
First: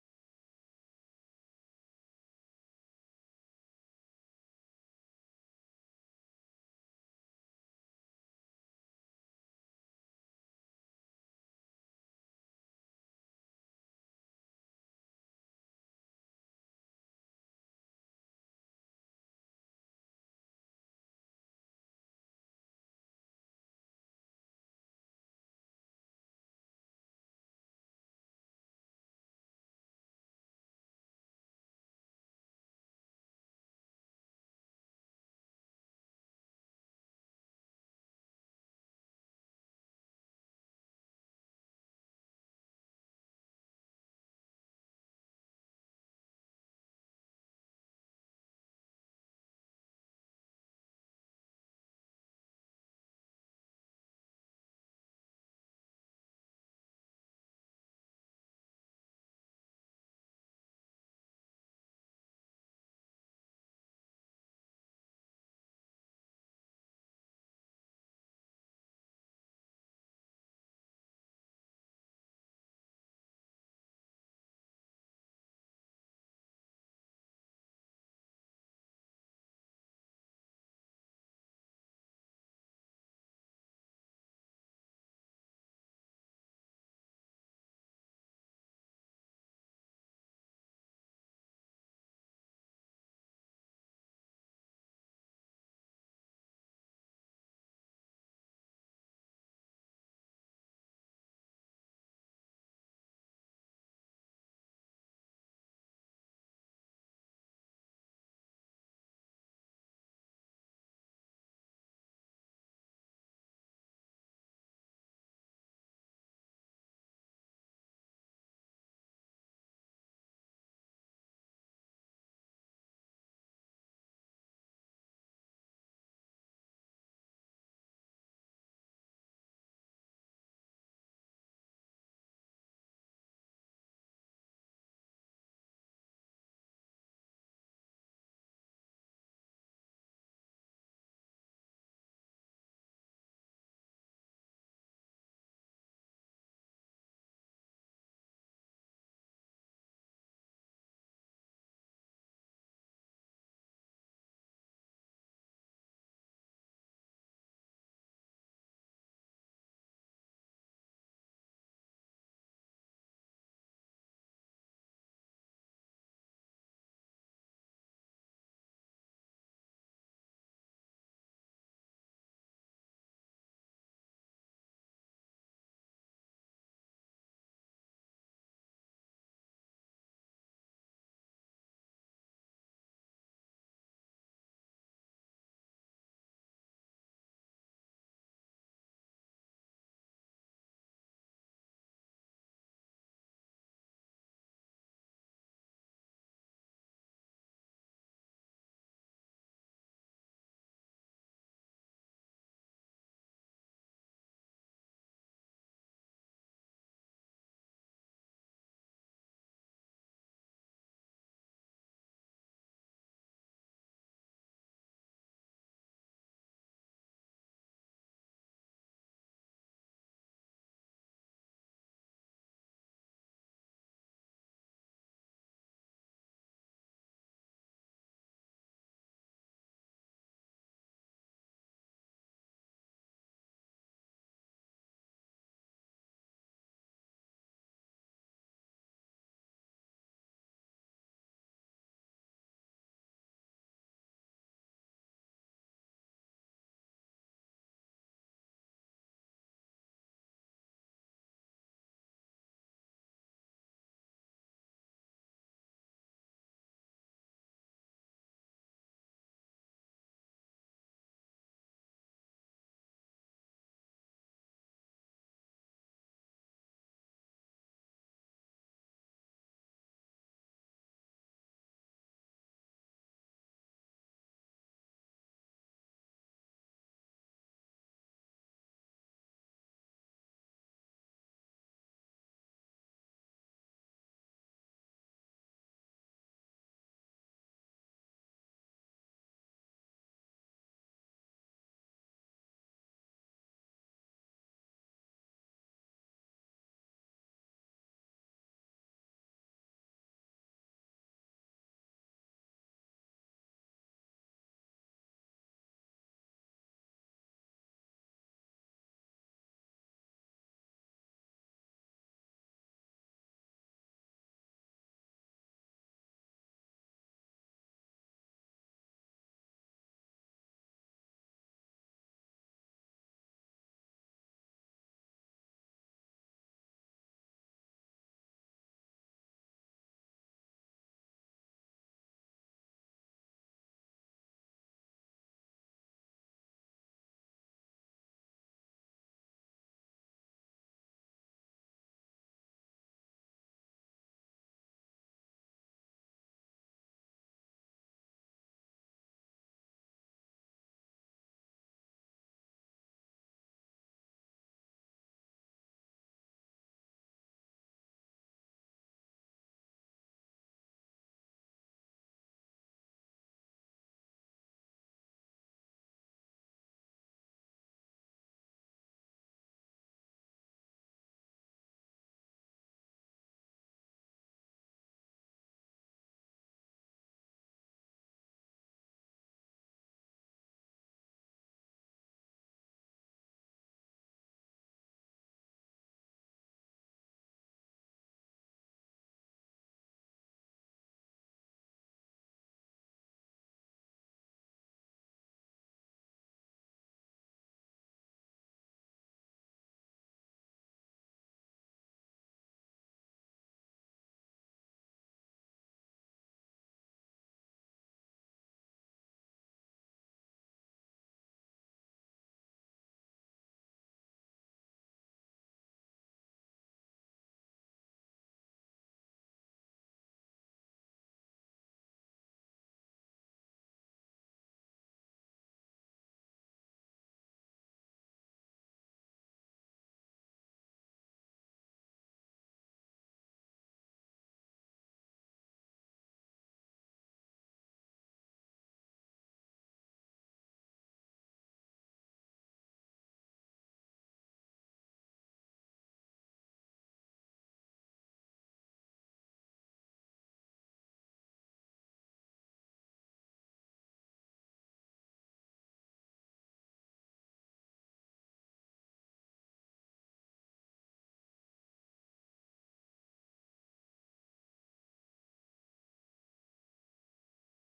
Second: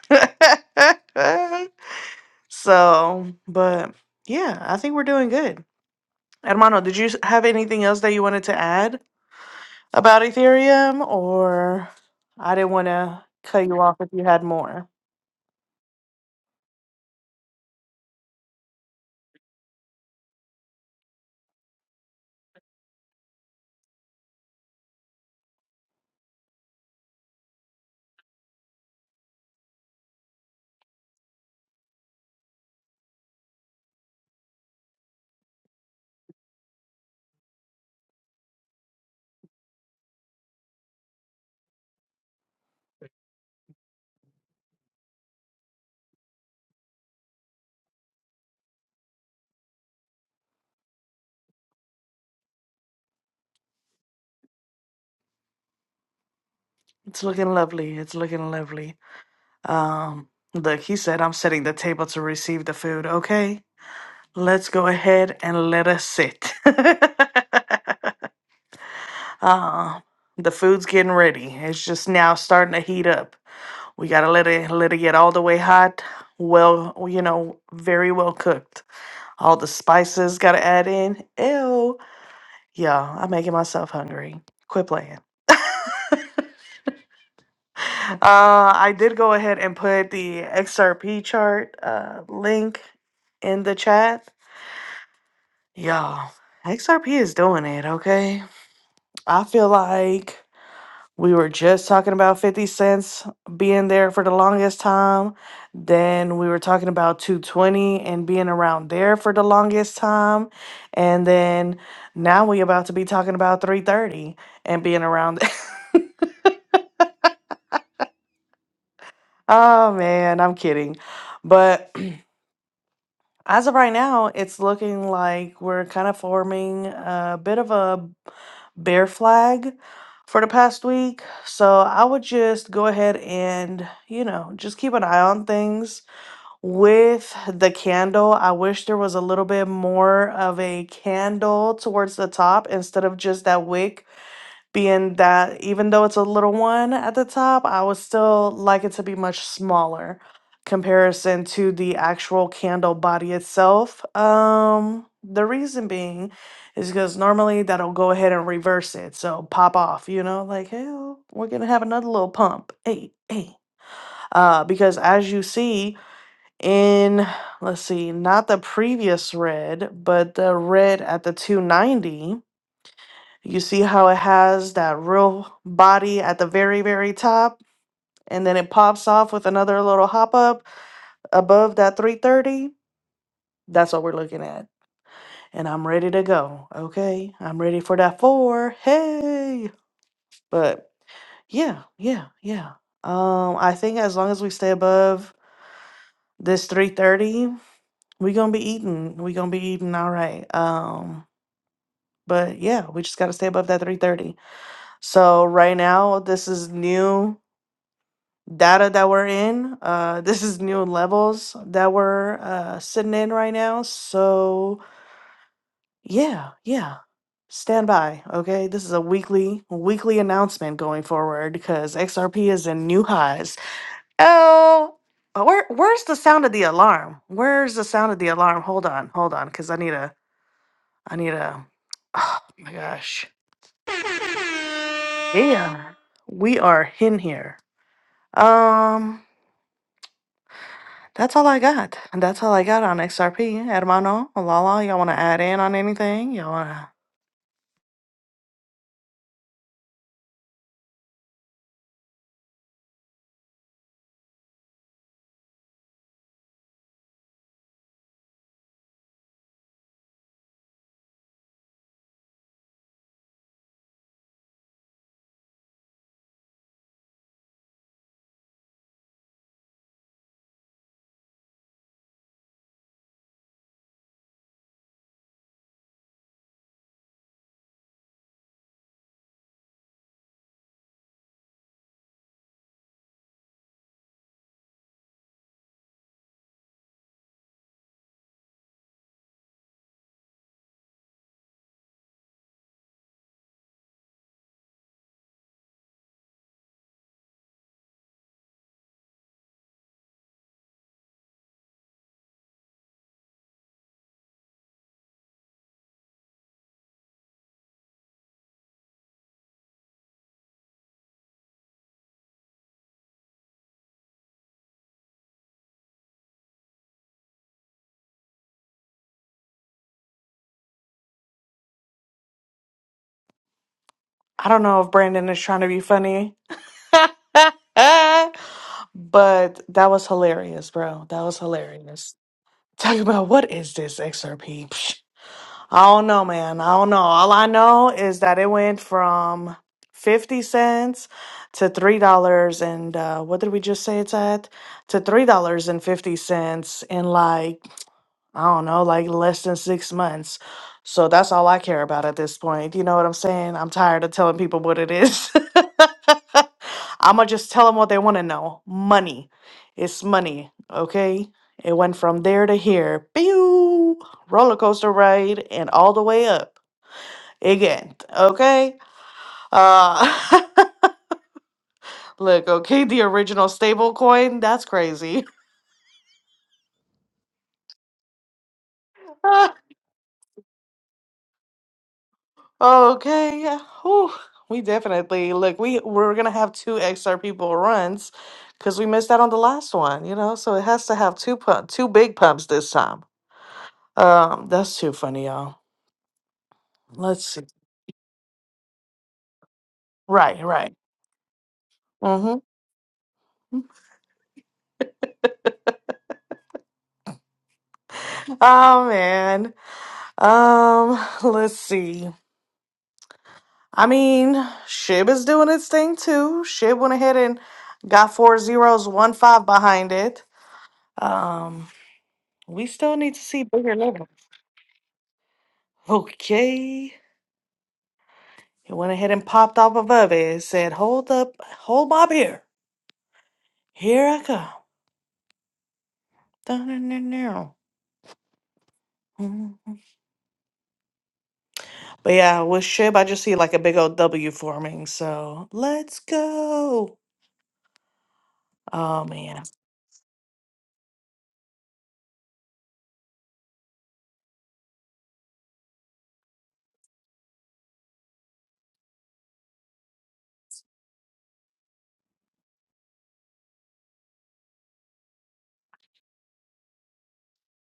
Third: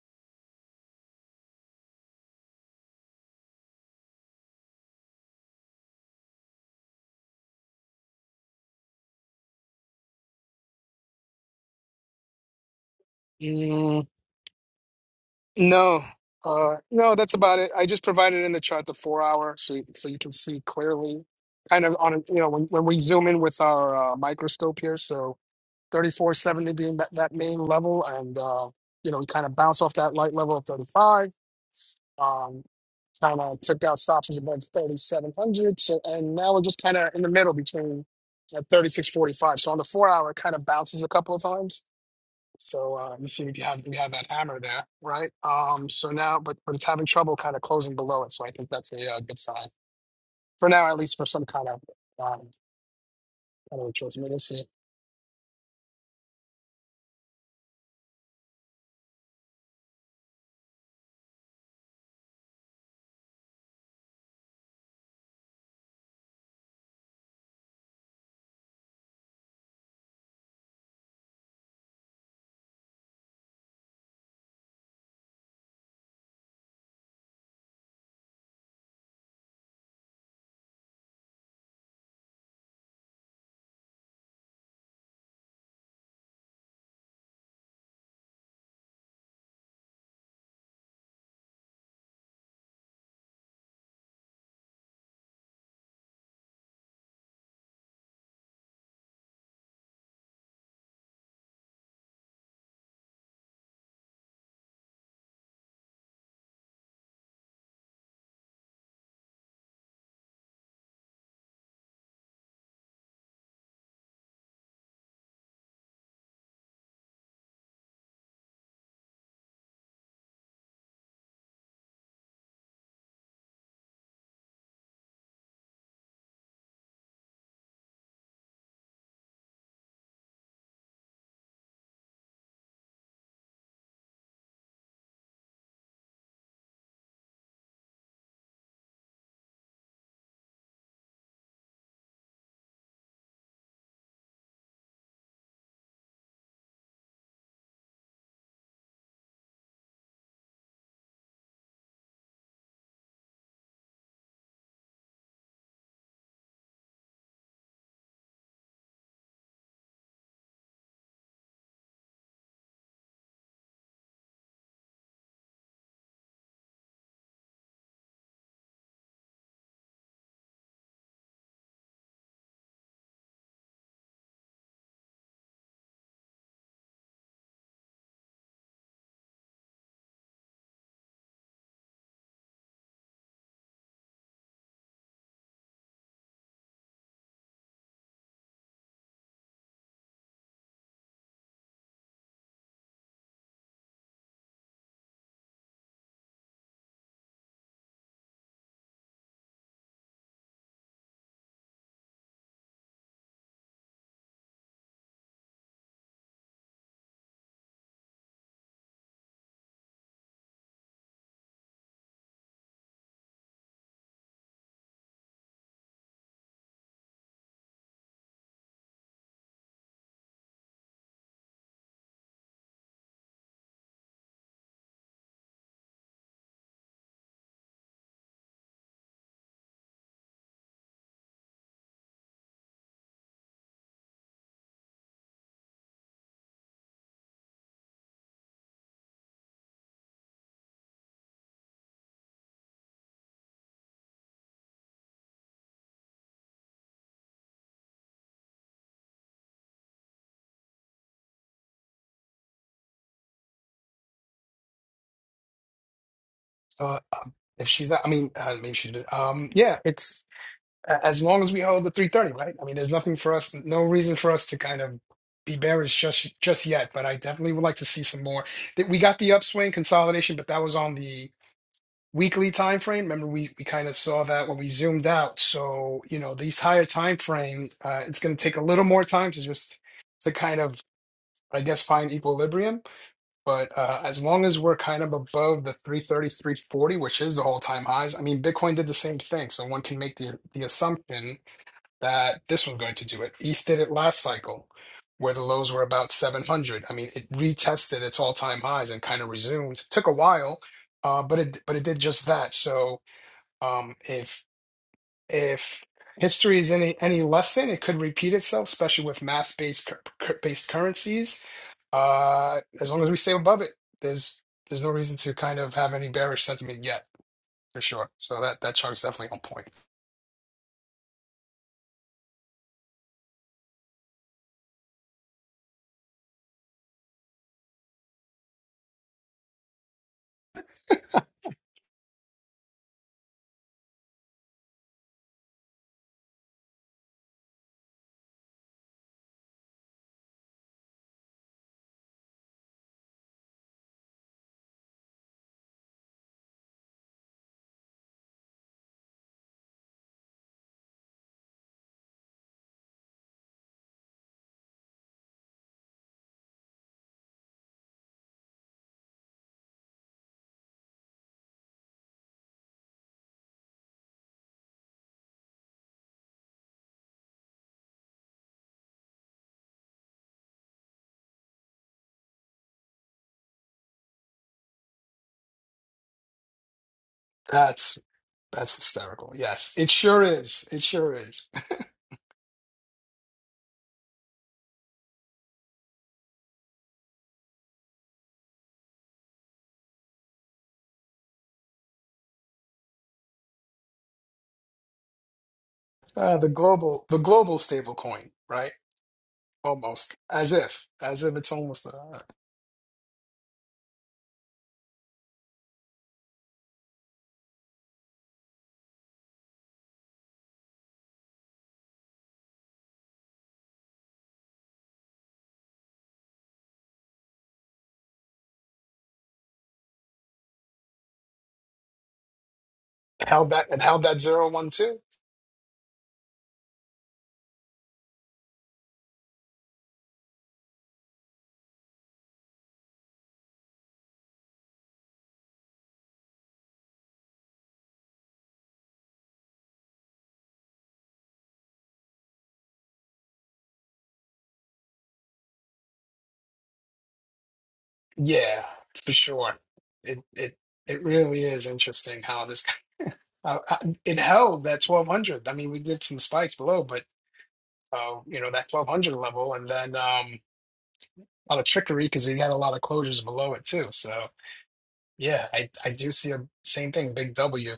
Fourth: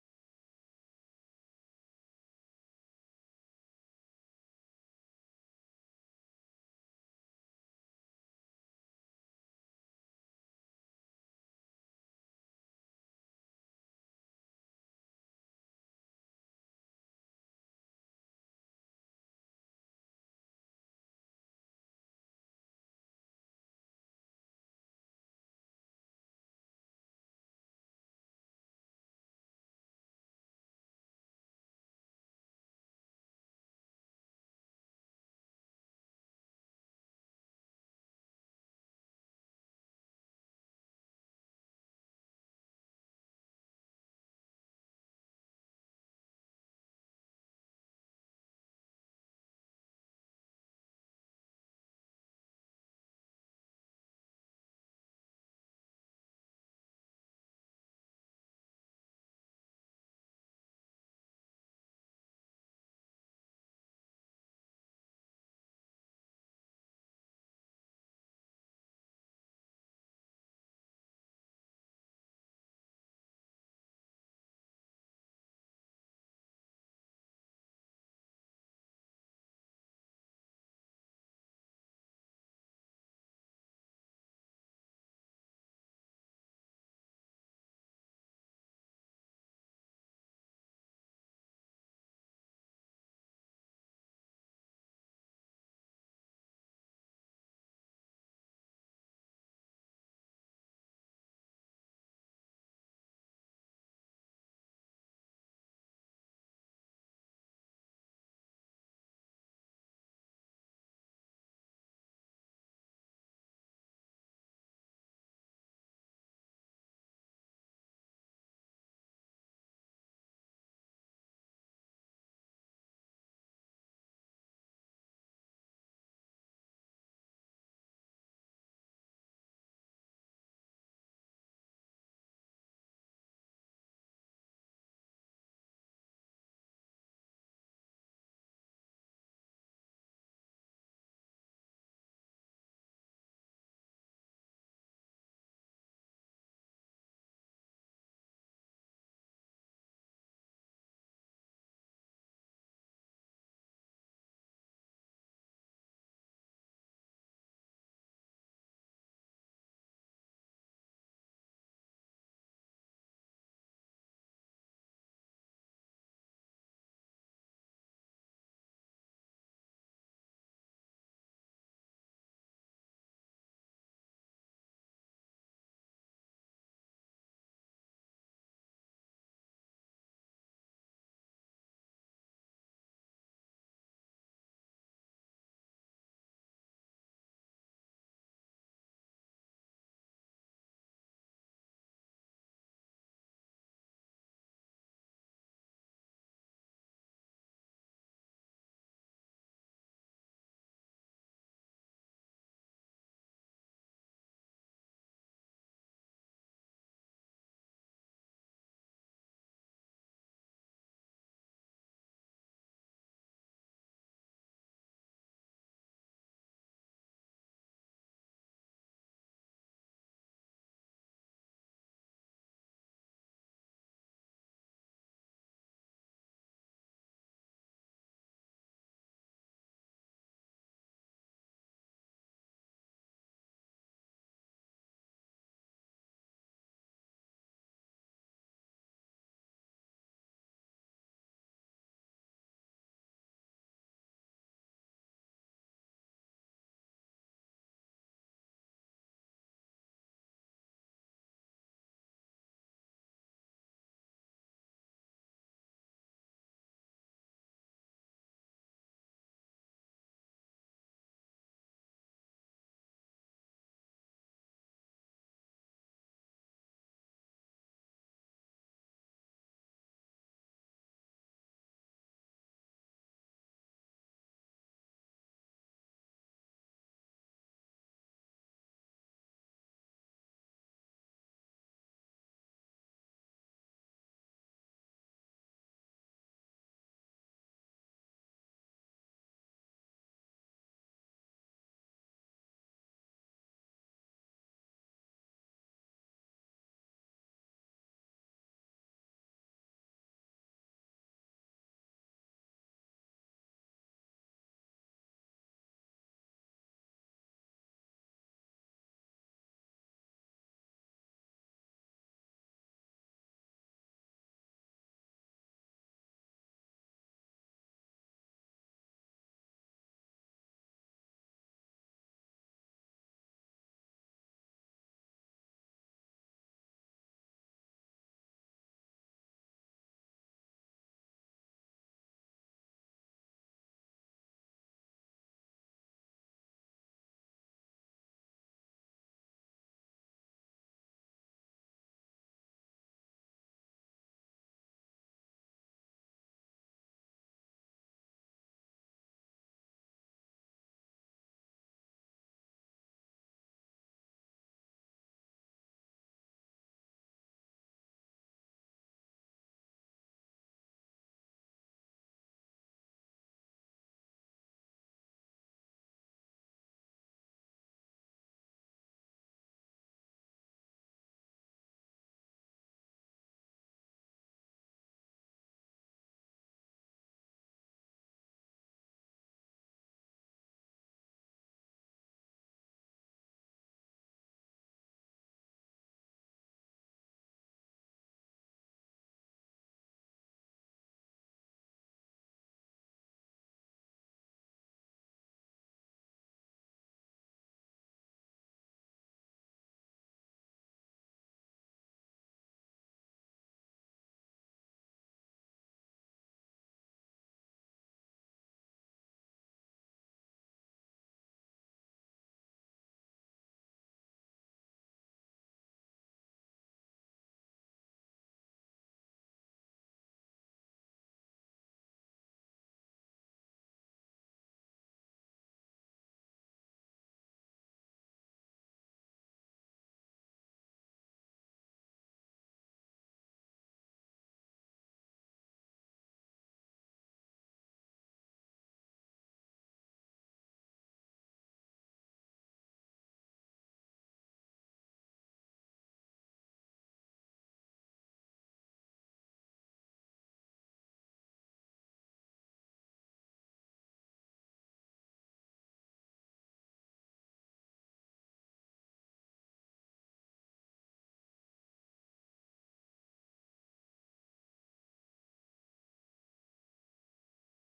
so, but yeah, I think we're doing good. Hermano, did you s- have anything else that you wanted to add about Ethereum, or I didn't want to cut you off Mm, if you had more? no, uh, no, that's about it. I just provided in the chart the four hour, so you- so you can see clearly, kind of on a, you know when when we zoom in with our uh, microscope here. So 3470 being that, that main level, and uh, you know we kind of bounce off that light level of 35. Um, kind of took out stops as above 3,700. So, and now we're just kind of in the middle between at 36.45. So on the four hour, it kind of bounces a couple of times. So uh, you see, we have we have that hammer there, right? Um, so now, but but it's having trouble kind of closing below it. So I think that's a uh, good sign for now, at least for some kind of um, kind of choice. I mean, we'll see. It's looking lovely. It's looking lovely. Um, look, he said I'm setting the table to receive the food. Okay, let's go ahead and let us sit. Uh, the food's getting ready. It's just now starting to heat up. We gotta let it let it get all the way hot. Well, you know, very well cooked. All the spices gotta add in. Ew. Yeah, I'm making myself hungry. Quit playing. Uh, I did go ahead and put the XRP chart uh, link in the chat. Y'all, XRP is doing it, okay? I feel like We were just talking about 50 cents being there for the longest time. Then we were talking about 220 and being around there for the longest time. And then now we about to be talking about 330 and being around. oh man, I'm kidding. But as of right now, it's looking like we're kind of forming a bit of a bear flag for the past week. So I would just go ahead and, you know, just keep an eye on things With the candle, I wish there was a little bit more of a candle towards the top instead of just that wick being that, even though it's a little one at the top, I would still like it to be much smaller comparison to the actual candle body itself. Um, the reason being is because normally that'll go ahead and reverse it. So pop off, you know, like, hey, we're gonna have another little pump. Hey, hey. Uh, because as you see, in let's see, not the previous red, but the red at the 290, you see how it has that real body at the very, very top, and then it pops off with another little hop up above that 330. That's what we're looking at. And I'm ready to go. Okay. I'm ready for that four. Hey. But yeah, yeah, yeah. Um, I think as long as we stay above this 330, we gonna be eating. we gonna be eating all right. Um. But yeah, we just got to stay above that 330. So right now, this is new data that we're in. Uh, this is new levels that we're uh, sitting in right now. So yeah, yeah. Stand by, okay? This is a weekly weekly announcement going forward because XRP is in new highs. Oh, uh, where where's the sound of the alarm? Where's the sound of the alarm? Hold on, hold on, because I need a I need a. Oh my gosh. Yeah, we are in here. Um, that's all I got. That's all I got on XRP. Hermano, Lala, y'all want to add in on anything? Y'all want to? So uh, if she's not, I mean, uh, maybe she does. Um, yeah, it's. a- as long as we hold the 330, right? I mean, there's nothing for us, no reason for us to kind of be bearish just just yet. But I definitely would like to see some more. That we got the upswing consolidation, but that was on the weekly time frame. Remember, we we kind of saw that when we zoomed out. So you know, these higher time frames, uh, it's going to take a little more time to just to kind of, I guess, find equilibrium. But uh, as long as we're kind of above the 330, 340, which is the all-time highs, I mean, Bitcoin did the same thing. So one can make the the assumption that this was going to do it. ETH did it last cycle, where the lows were about 700. I mean, it retested its all-time highs and kind of resumed. Took a while, uh, but it but it did just that. So um, if if history is any any lesson, it could repeat itself, especially with math-based cur- cur- based currencies. Uh, as long as we stay above it, there's there's no reason to kind of have any bearish sentiment yet, for sure. So that that chart is definitely on point. I don't know if Brandon is trying to be funny, but that was hilarious, bro. That was hilarious. Talk about what is this XRP? I don't know, man. I don't know. All I know is that it went from 50 cents to $3 and uh, what did we just say it's at? To $3.50 in like, I don't know, like less than six months. So that's all I care about at this point. You know what I'm saying? I'm tired of telling people what it is. I'ma just tell them what they want to know. Money. It's money. Okay. It went from there to here. Pew! Roller coaster ride and all the way up again. Okay. Uh look, okay, the original stable coin. That's crazy. That's. That's hysterical. Yes, it sure is. It sure is. okay. Whew. We definitely look, we we're gonna have two XR people runs because we missed out on the last one, you know? So it has to have two pump two big pumps this time. Um, that's too funny, y'all. Uh, the global, the Let's see. global stable coin, right? Almost Right, as right. if, as if it's almost uh, hmm Oh man. Um, let's see. I mean, Shib is doing its thing too. Shib went ahead and got four zeros, one five behind it. Um, we still need to see held that bigger and held level. that zero one two. Okay. He went ahead and popped off above it. It said, Hold up, hold my beer. Here I come. Dun-dun-dun-dun. Mhm. But yeah, with Shib, I just see like a big old W forming. So let's go. Yeah, Oh for man. sure. It it it really is interesting how this uh, uh, it held that twelve hundred. I mean, we did some spikes below, but uh, you know that twelve hundred level, and then um, a lot of trickery because we had a lot of closures below it too. So yeah, I I do see a same thing, big W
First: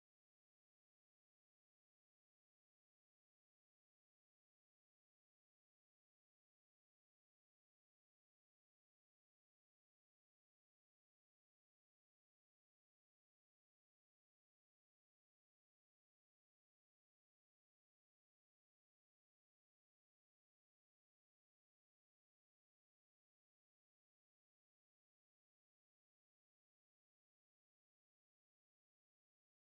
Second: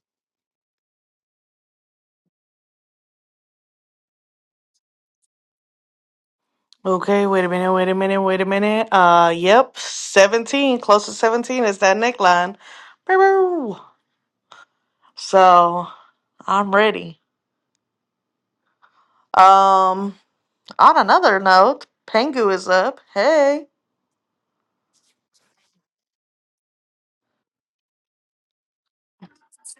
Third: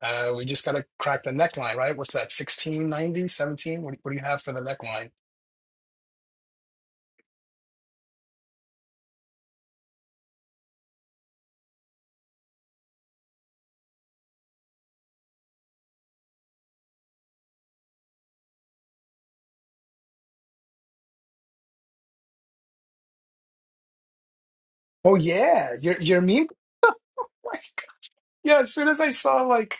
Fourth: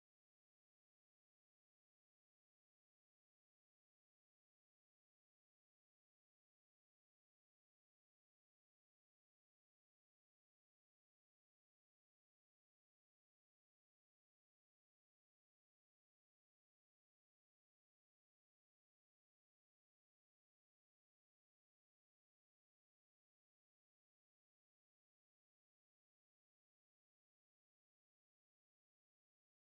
Uh, we just got to crack the neckline, right? What's that, 1690, 17? What, do- what do you have for the neckline? Okay, wait a minute, wait a minute, wait a minute. Uh, yep, 17, close to 17 is that neckline. Boo-boo. So, I'm ready. Um, on another note, Pengu is up. Hey. Oh, yeah. You're, you're mute? Like, Yeah, as soon as I saw like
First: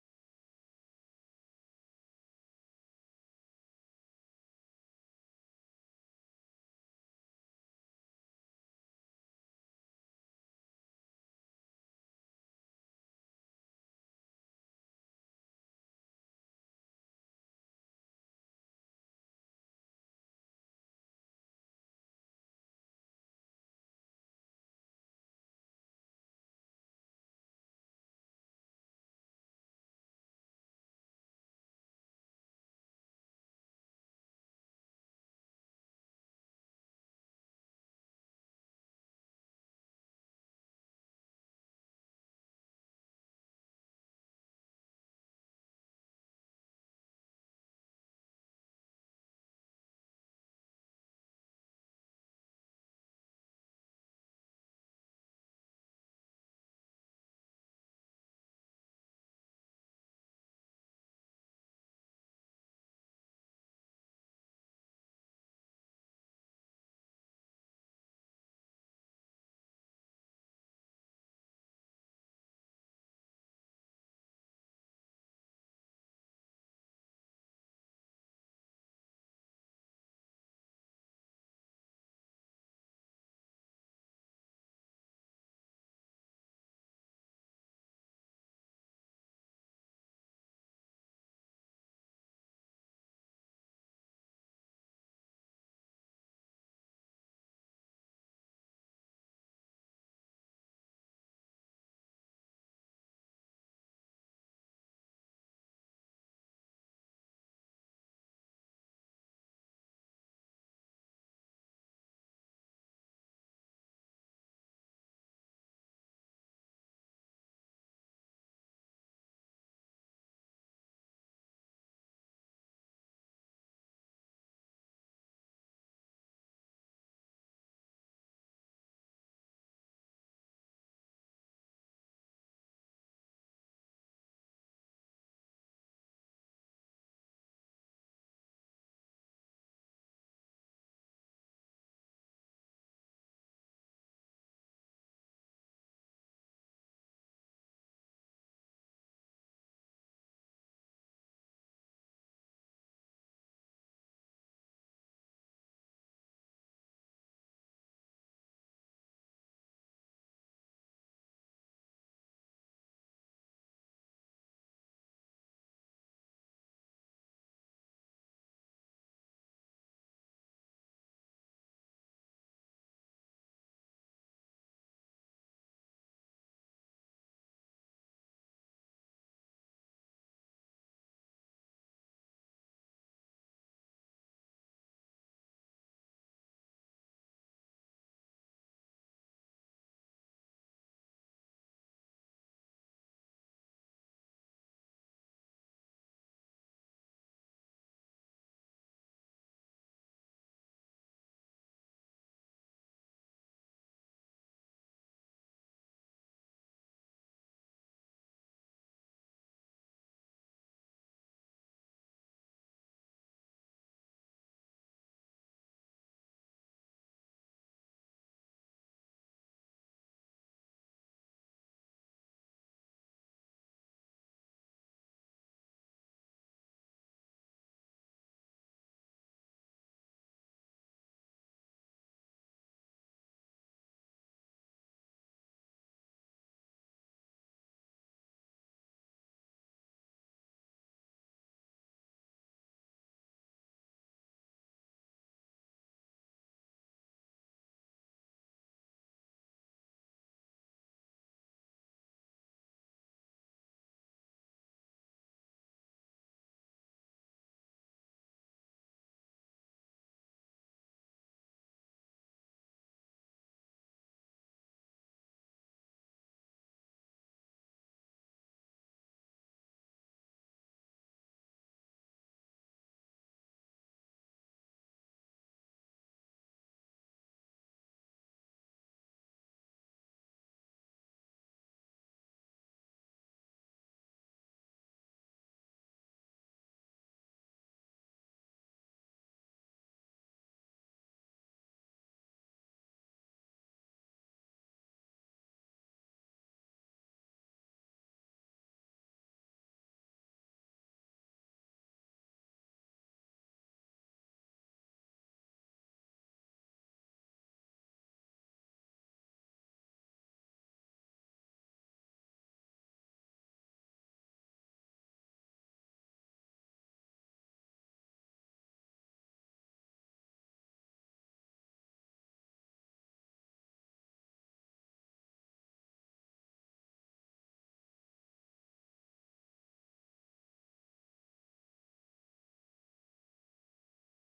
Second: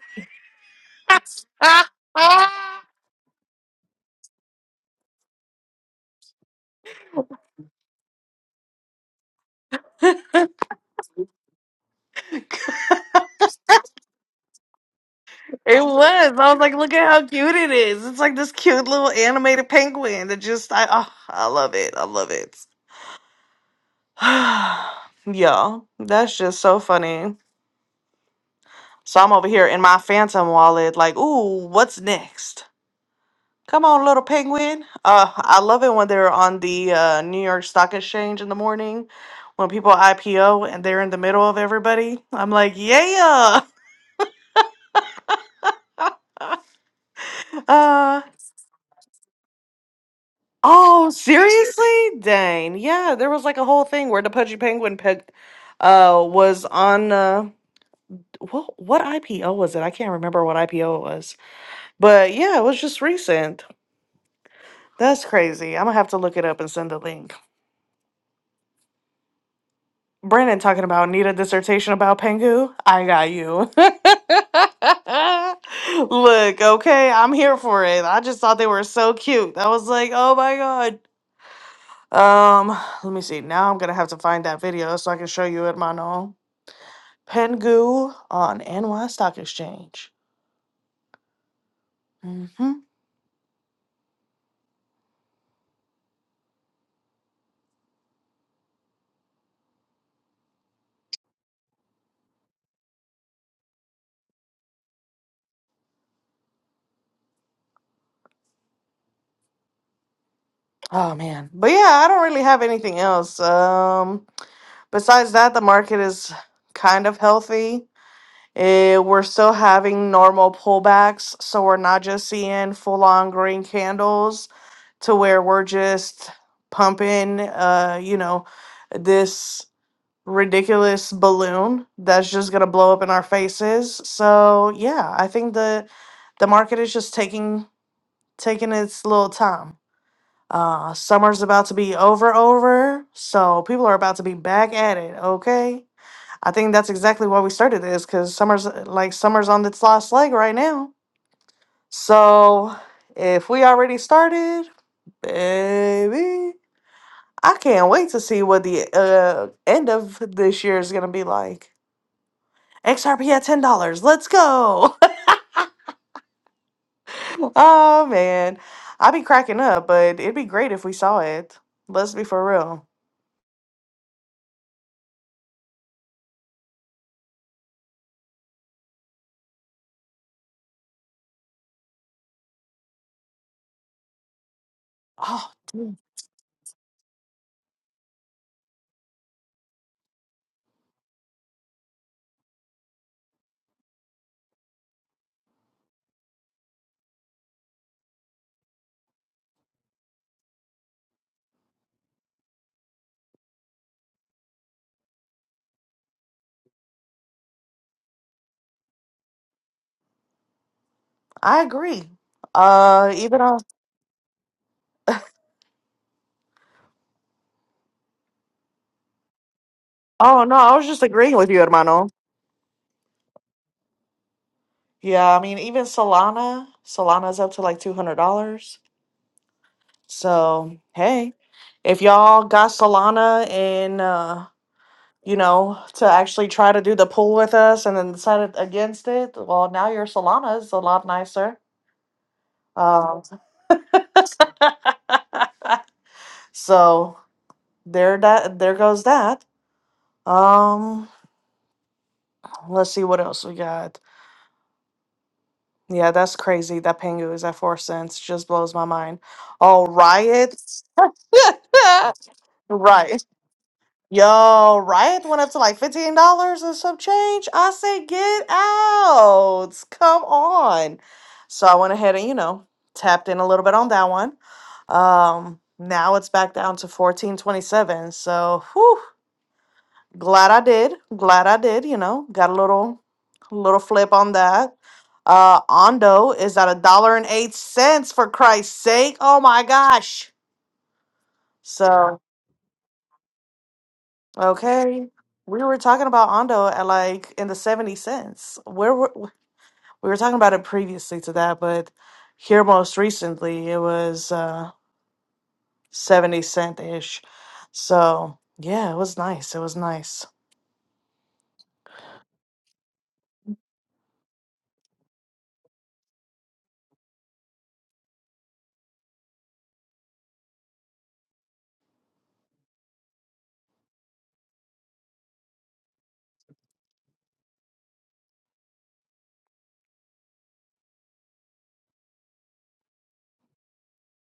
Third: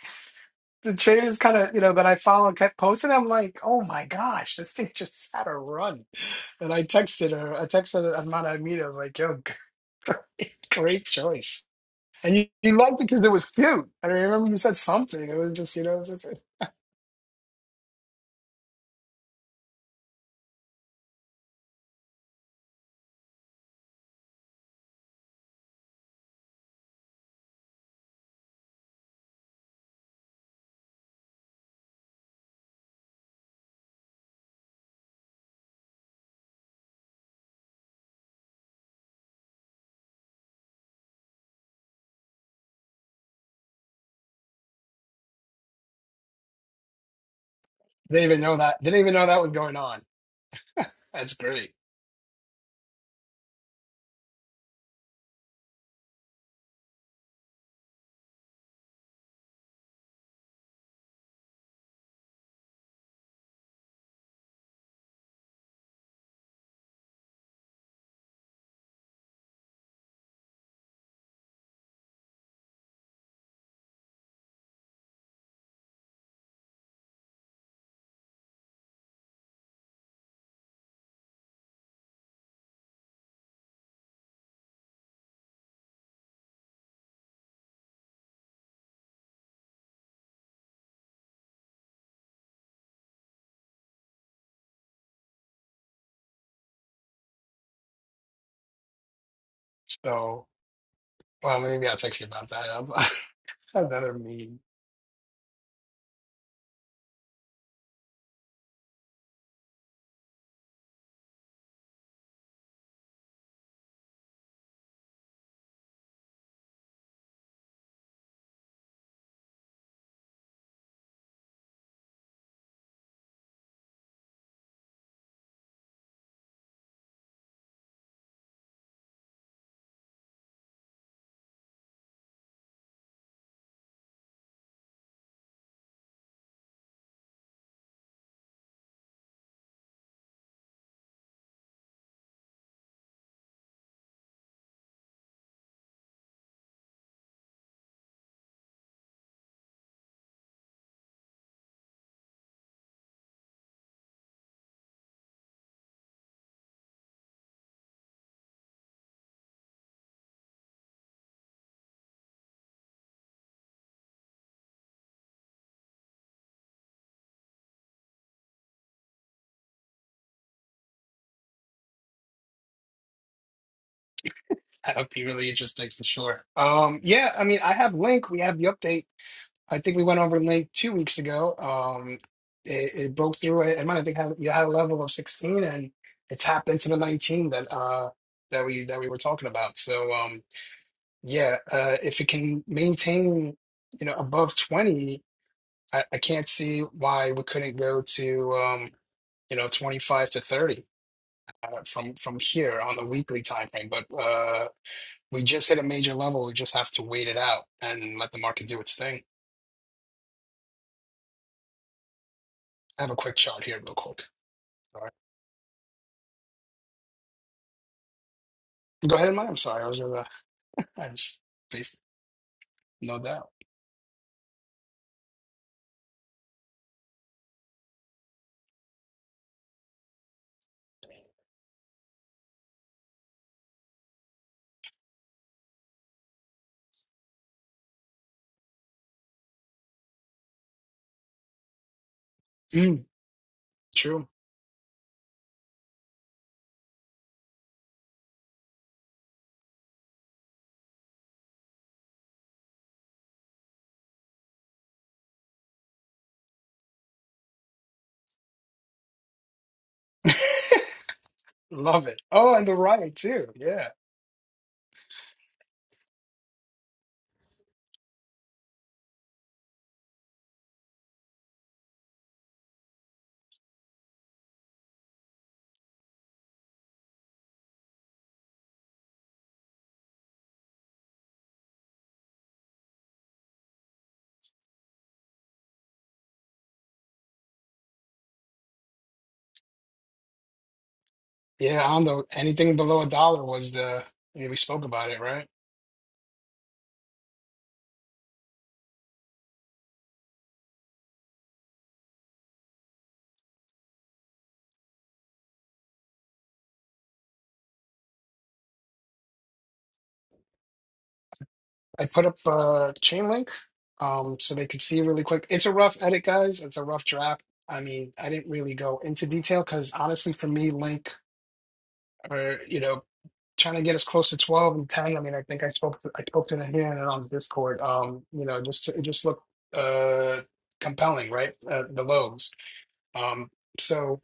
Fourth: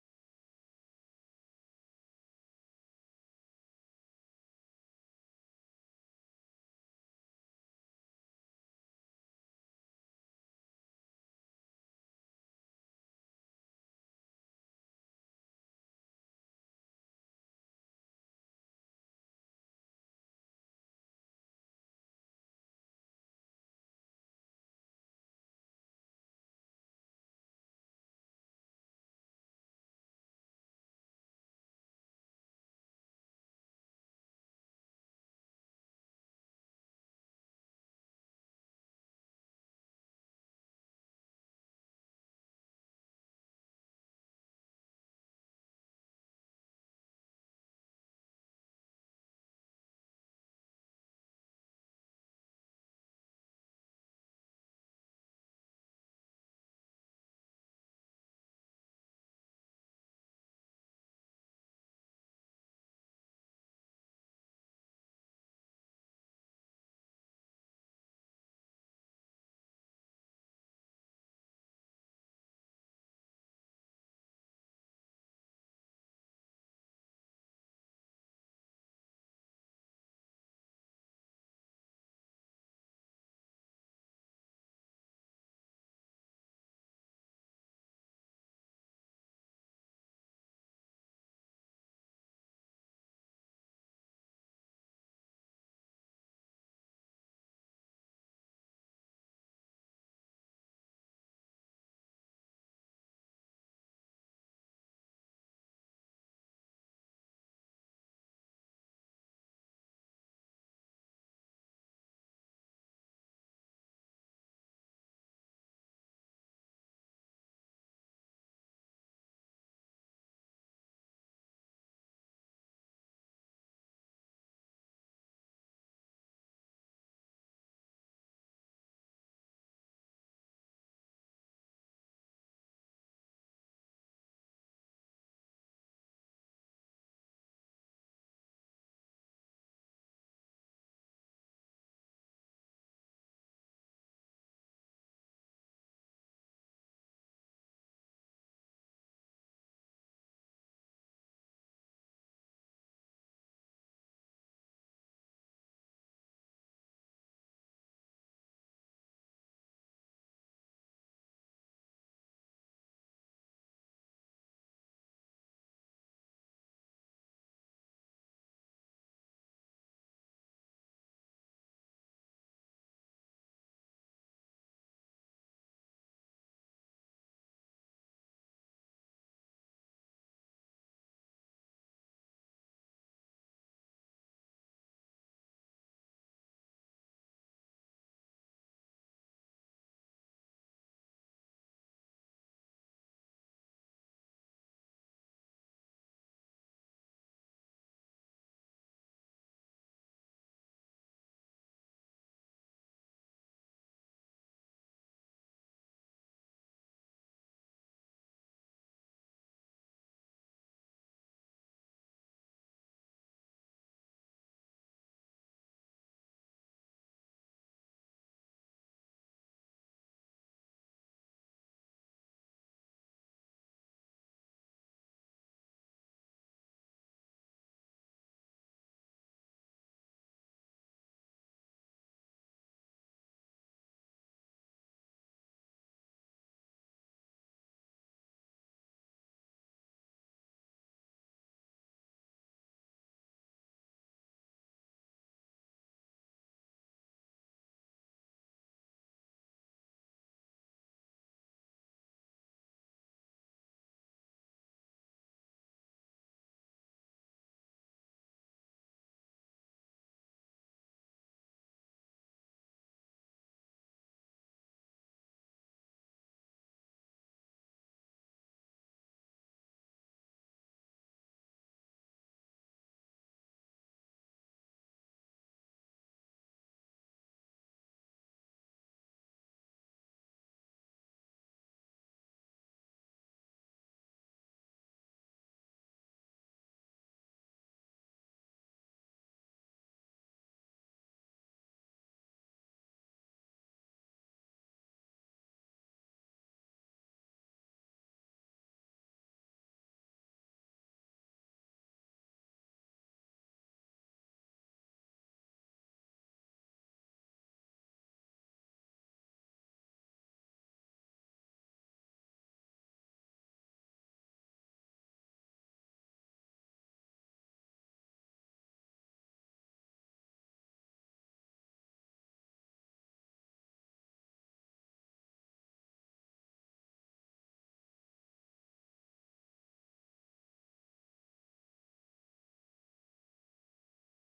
the traders kind of, you it know, that I follow kept posting, I'm like, oh my gosh, this thing just had a run. And I texted her, I texted Amanda Amita, I was like, yo, great choice. And you, you liked it because it was cute. I remember you said something. It was was. just, you know, it was just, I was like, look at how cute it is. It's like this cute little animated penguin that just, I, oh, I love it. I love it. Y'all, that's just so funny. So I'm over here in my phantom wallet, like, ooh, what's next? Come on, little penguin. Uh, I love it when they're on the uh, New York Stock Exchange in the morning when people IPO and they're in the middle of everybody. I'm like, yeah. Uh, didn't even know that, didn't even know that was going on. oh, That's great. seriously? Dang. Yeah, there was like a whole thing where the Pudgy Penguin peg, uh, was on. Uh, what, what IPO was it? I can't remember what IPO it was. But yeah, it was just recent. That's crazy. I'm going to have to look it up and send a link. Brandon talking about need a dissertation about Pengu. I got you. Look, okay, I'm here for it. I just thought they were so cute. I was like, oh my god. Um, let me see. Now I'm gonna have to find that video so I can show you it, Mano. Pengu on NY Stock Exchange. hmm So. Well, maybe I'll text you about that. I'm, another meme. Oh man, but yeah, I don't really have anything else. Um, besides that, the market is kind of healthy. Eh, we're still having normal pullbacks, so we're not just seeing full on green candles to where we're just pumping, uh, you know, this ridiculous balloon that's just gonna blow up in our faces. So yeah, I think the the market is just taking taking its little time. Uh, summer's about to be over, over, so people are about to be back at it. Okay. I think that's exactly why we started this because summer's uh, like summer's on its last leg right now. So if we already started, baby, I can't wait to see what the uh, end of this year is gonna be like. XRP at ten dollars. Let's go. oh man, I'd be cracking up, but it'd be great if we saw it. Let's be for real. That would be really interesting for sure. Um, yeah, I mean, I have Link. We have the update. I think we went over Link two weeks ago. Um, it, it broke through it. I might I think had, you had a level of Oh, 16, and dude, it tapped into the 19 that uh that we that we were talking about. So um, yeah, uh, if it can maintain, you know, above 20. I, I can't see why we couldn't go to um, you know 25 to 30 uh, from from here on the weekly time frame. But uh, we just hit a major level. We just have to wait it out and let the market do its thing. I agree. I have Uh, a quick even on. chart here, real quick. All right, go ahead, Mike. I'm sorry, I was uh, Oh no, I was just I agreeing just with you, faced hermano. no doubt. Yeah, I mean, even Solana, Solana's up to like $200. So, hey, if y'all got Solana and, uh, you know, to actually try to do the pool with us and then decided against it, well, now your Solana is a lot nicer. Mm, Um, true, so there that there goes that. Um, let's see what else we got. Yeah, that's crazy. That Pengu is at four cents. Just blows my mind. Oh, riots. love it. Oh, and the riot Right. too. Yeah, Yo, Riot went up to like $15 and some change. I said, get out. Come on. So I went ahead and, you know, tapped in a little bit on that one. Um, now it's back down to 1427. So whew, glad I did. Glad I did, you know, got a little little flip on that. Uh Ondo is at a dollar and eight cents for Christ's sake. Oh my gosh. yeah. On So the anything below a dollar was the we spoke Okay. about it, right? We were talking about Ondo at like in the 70 cents. Where were, we were talking about it previously to that, but here most recently it was uh 70 cent ish. So, yeah, it was nice. It was nice. I put up a chain link um, so they could see really quick. It's a rough edit, guys. It's a rough draft. I mean, I didn't really go into detail because honestly, for me, link or you know, trying to get as close to twelve and ten. I mean, I think I spoke to I spoke to Nahir and on Discord. Um, you know, just it just looked uh compelling, right? Uh, the lows. Um, so.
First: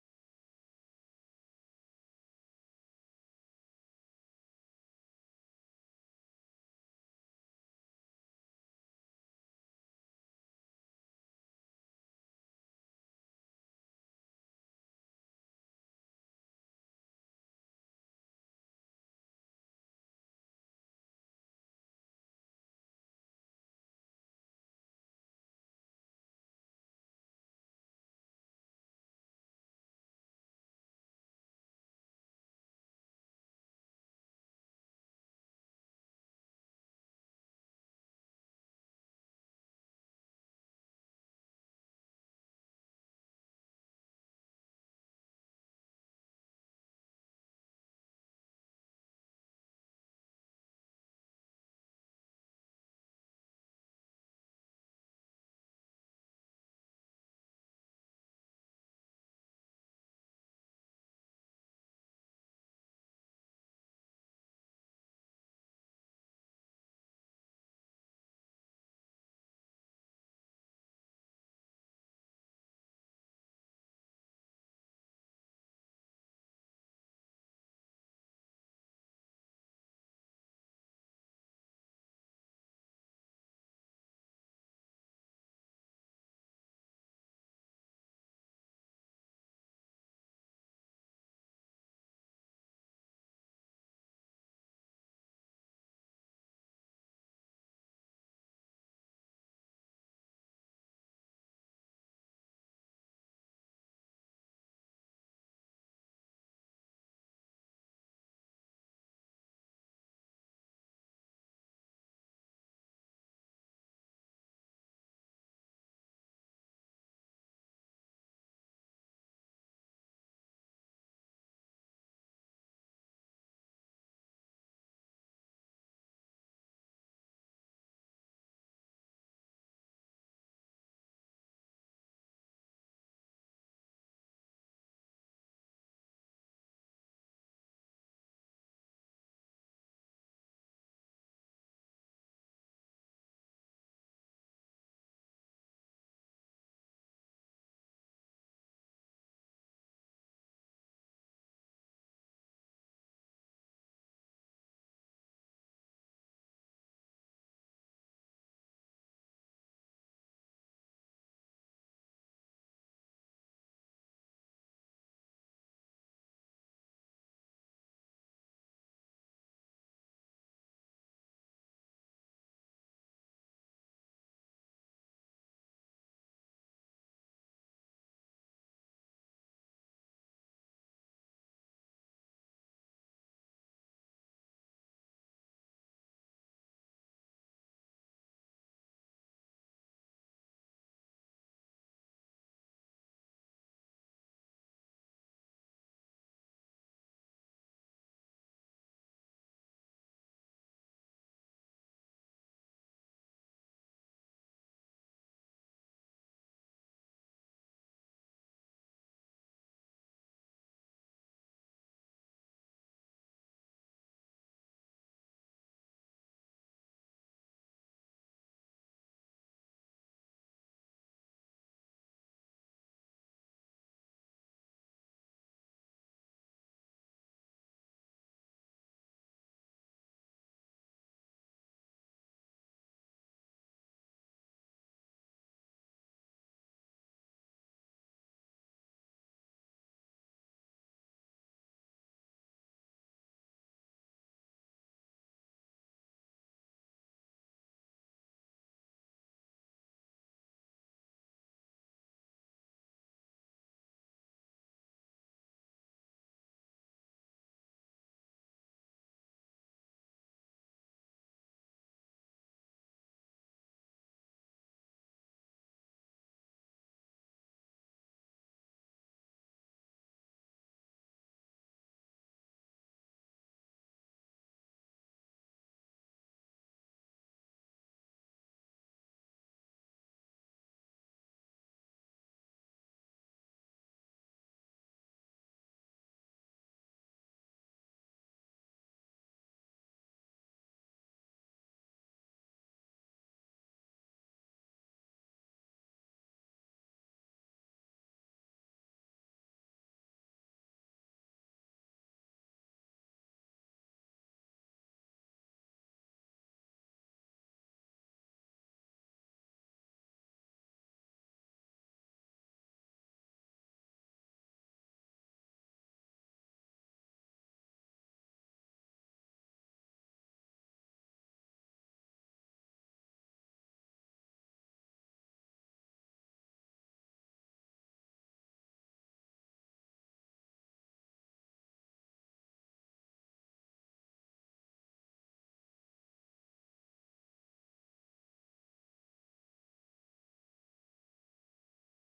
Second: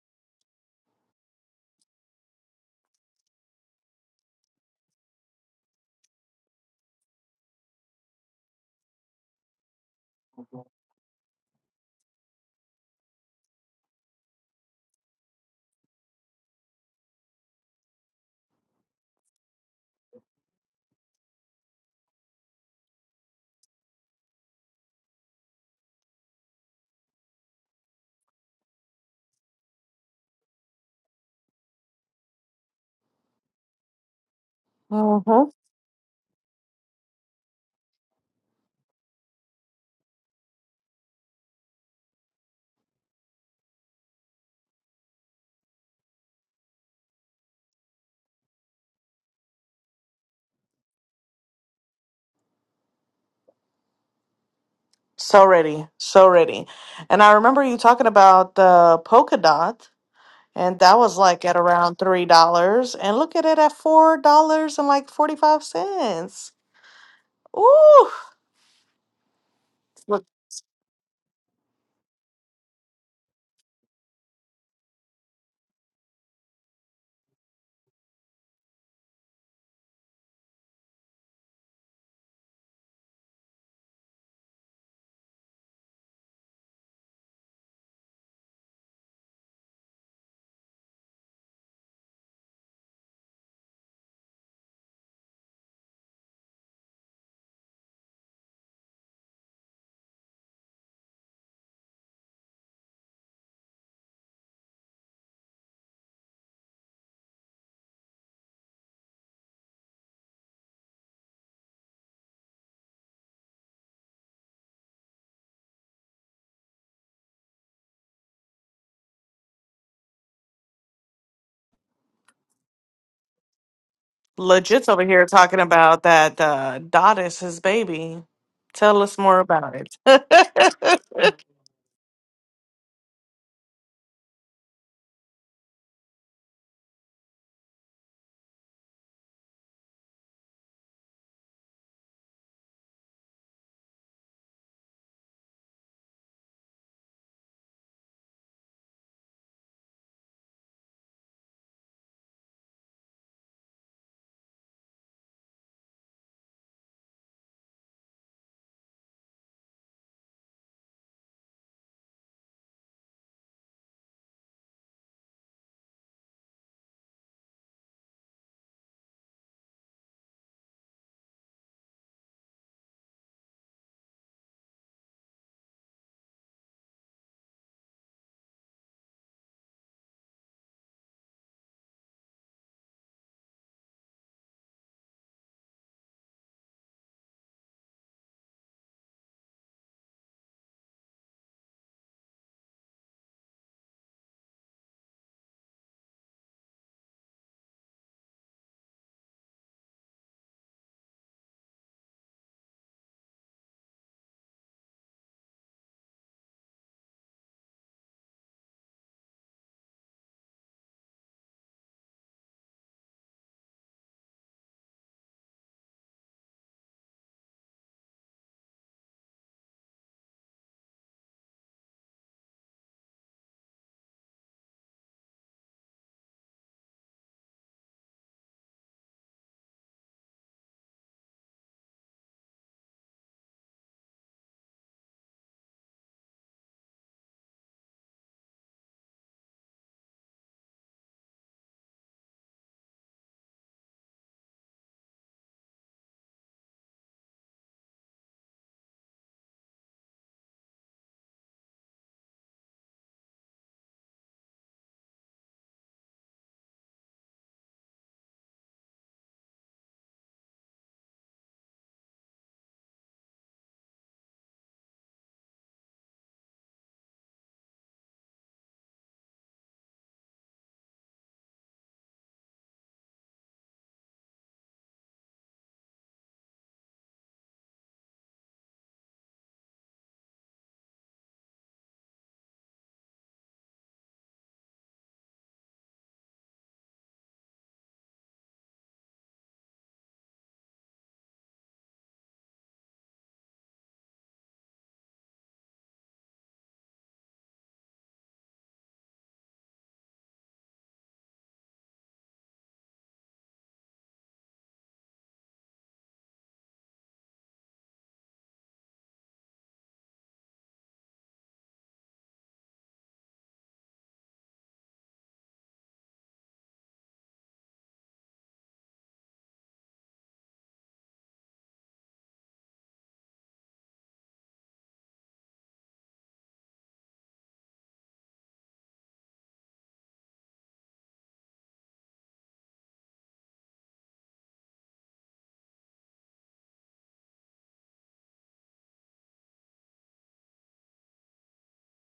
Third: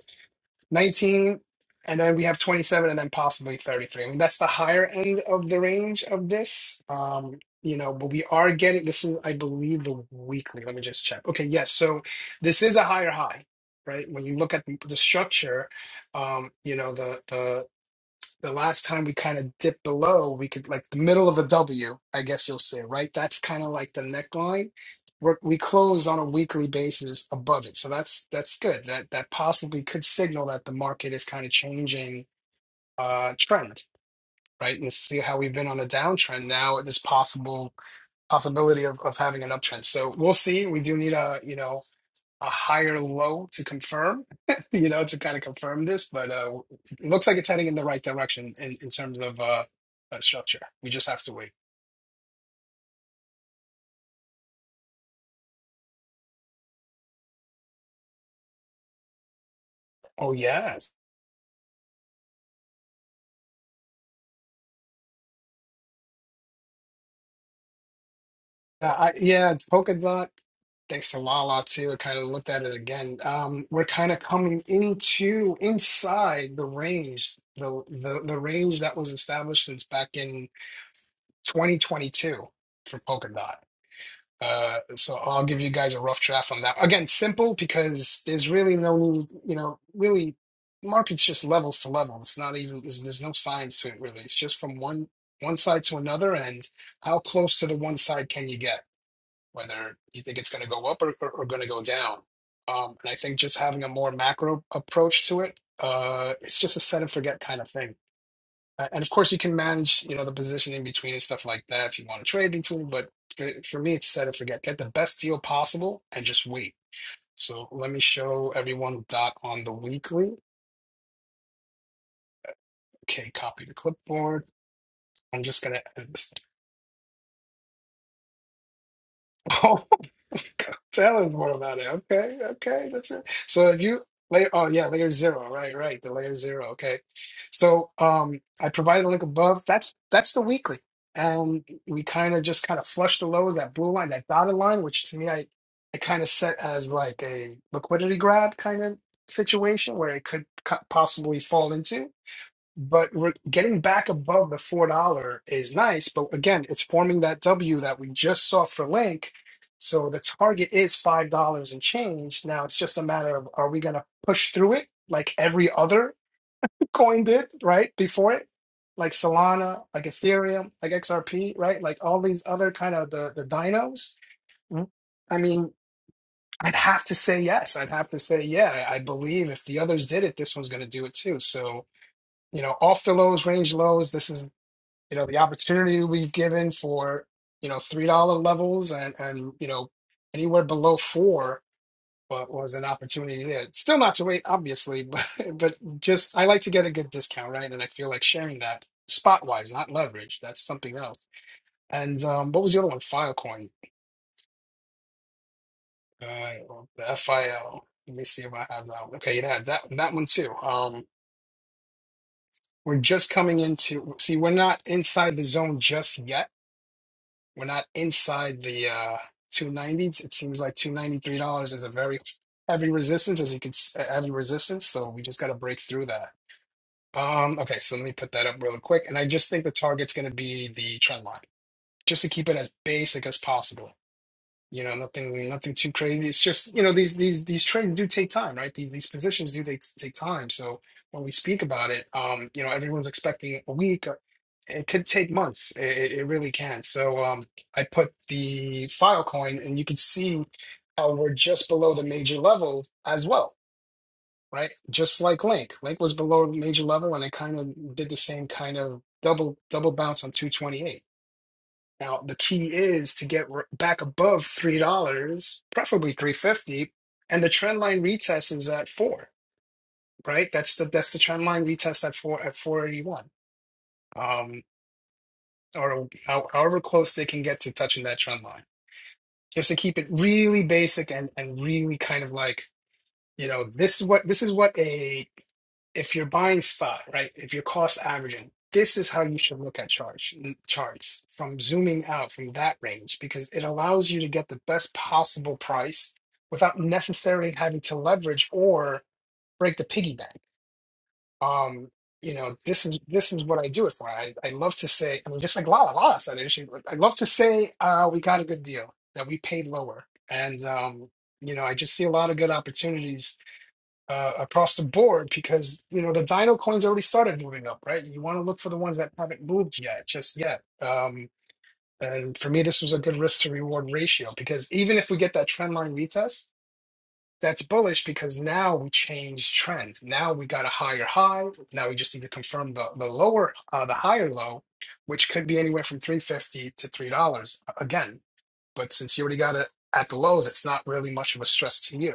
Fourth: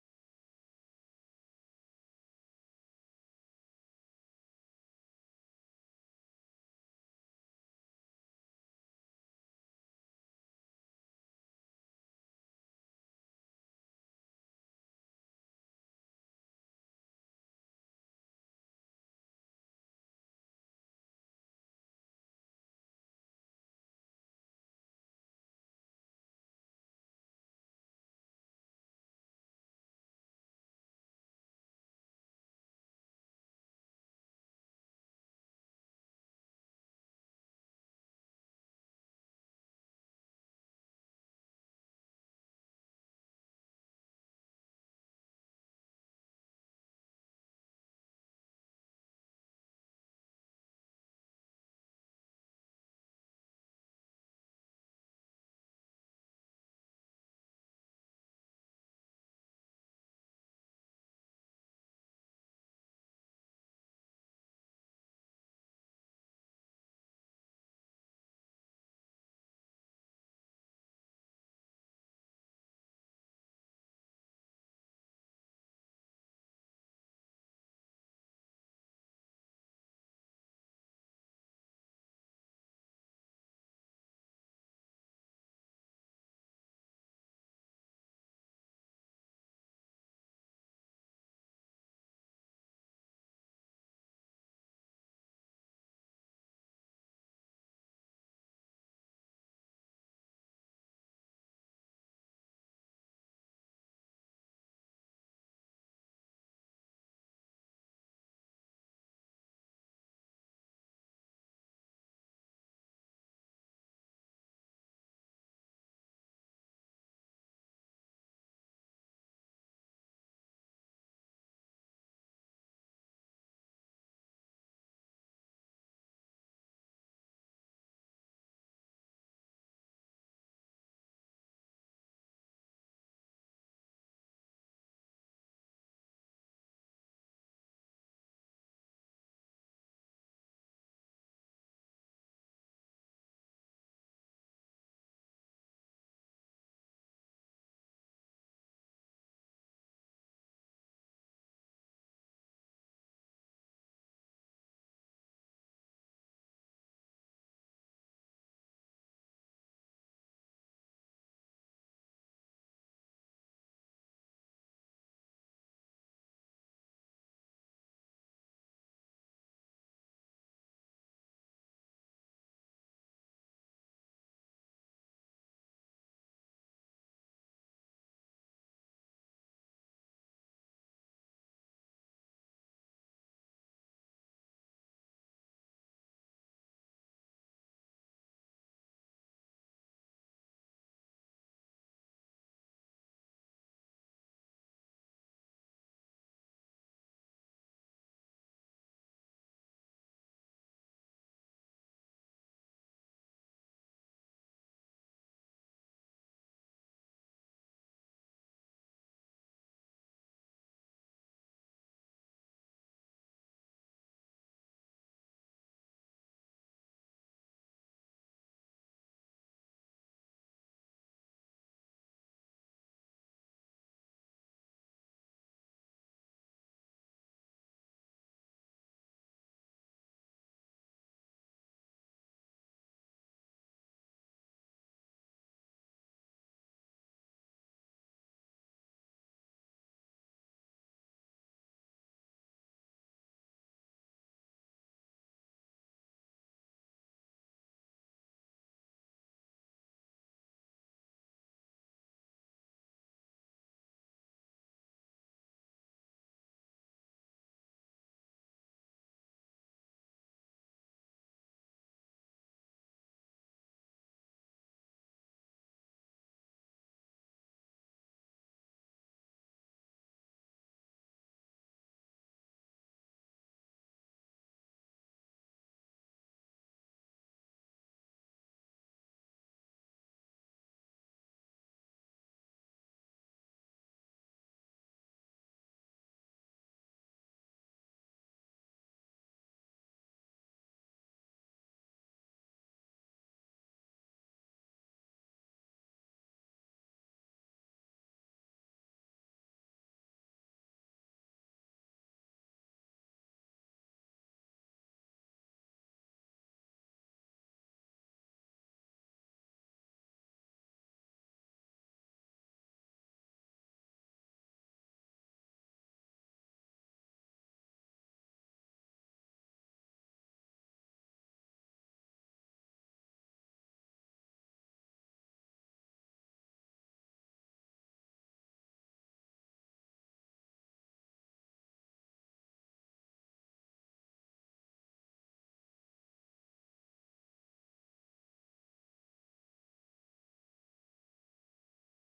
19, and then we have 27, and then possibly 33. I mean, that's the higher end of the range of this. Um, you know, but we are getting this is, I believe, the weekly. Let me just check. Okay, yes. So this is a higher high, right? When you look at the structure, um, you know, the the the last time we kind of dipped below, we could like the middle of a W, I guess you'll say, right? That's kind of like the neckline. We're, we close on a weekly basis above it, so that's that's good. That that possibly could signal that the market is kind of changing uh, trend, right? And see how Mm-hmm. we've been on a downtrend now. There's possible possibility of, of having an uptrend. So we'll see. We do need a you know a higher low to confirm, you know, to kind of confirm this, but uh, it looks like it's heading in the right direction in, in terms of uh, uh, structure. We just have to wait. So ready. So ready. And I remember you talking about the polka dot, Oh, and yes. that was like at around $3. And look at it at $4 and like 45 cents. Ooh. Uh, I, yeah, it's Polkadot, thanks to Lala too, I kind of looked at it again. Um, we're kind of coming into inside the range, the, the the range that was established since back in 2022 for Polkadot. Uh, so I'll give you guys a rough draft on that. Again, simple because there's really no need, you know, really markets just levels to level. It's not even there's, there's no science to it really. It's just from one one side to another and how close to the one side can you get, whether you think it's going to go up or, or, or going to go down. Um, and I think just having a more macro approach to it, uh, it's just a set and forget kind of thing uh, And of course, you can manage, you know, the position in between and stuff like that if you want to trade between. But for, for me, it's set and forget. Get the best deal possible and just wait. So let me show everyone dot on the weekly. Okay, copy the clipboard. Legit's over here I'm talking just gonna about edit this. that uh, Dot is his baby. Tell us more about it. Tell us more about it. Okay, okay, that's it. So if you layer, oh yeah, layer zero, right, right, the layer zero. Okay, so um, I provided a link above. That's that's the weekly, and we kind of just kind of flush the lows, that blue line, that dotted line, which to me I I kind of set as like a liquidity grab kind of situation where it could co- possibly fall into. But we're getting back above the four dollar is nice, but again, it's forming that W that we just saw for Link. So the target is five dollars and change. Now it's just a matter of are we gonna push through it like every other coin did, right? Before it? Like Solana, like Ethereum, like XRP, right? Like all these other kind of the, the dinos. Mm. I mean, I'd have to say yes. I'd have to say, yeah, I I believe if the others did it, this one's gonna do it too. So you know, off the lows, range lows. This is, you know, the opportunity we've given for, you know, three dollar levels and and you know, anywhere below four wa- was an opportunity there. Still not to wait, obviously, but but just I like to get a good discount, right? And I feel like sharing that spot wise, not leverage. That's something else. And um, what was the other one? Filecoin, uh, or the FIL. Let me see if I have that. One. Okay, yeah, that that one too. Um, we're just coming into. See, we're not inside the zone just yet We're not inside the uh, 290s. It seems like $293 is a very heavy resistance, as you can s- a heavy resistance. So we just got to break through that. Um, okay, so let me put that up real quick. And I just think the target's going to be the trend line, just to keep it as basic as possible you know nothing nothing too crazy it's just you know these these these trades do take time right these, these positions do take take time so when we speak about it um you know everyone's expecting a week or it could take months it, it it really can so um i put the filecoin and you can see how we're just below the major level as well right just like link link was below the major level and it kind of did the same kind of double double bounce on 228 now the key is to get r- back above three dollars, preferably three fifty, and the trend line retest is at four, right? That's the that's the trend line retest at four at four eighty one, um, or how, however close they can get to touching that trend line. Just to keep it really basic and and really kind of like you know this is what this is what a if you're buying spot, right? If you're cost averaging, this is how you should look at charge charts from zooming out from that range because it allows you to get the best possible price without necessarily having to leverage or break the piggy bank. Um, you know, this is this is what I do it for. I, I love to say, I mean, just like Lala, Lala said, it, she- I love to say uh, we got a good deal that we paid lower, and um, you know, I just see a lot of good opportunities uh, across the board because you know the Dino coins already started moving up, right? You want to look for the ones that haven't moved yet, just yet. Um, and for me, this was a good risk to reward ratio because even if we get that trend line retest, that's bullish because now we change trend. Now we got a higher high. Now we just need to confirm the the lower uh, the higher low, which could be anywhere from three fifty to three dollars again. But since you already got it at the lows, it's not really much of a stress to you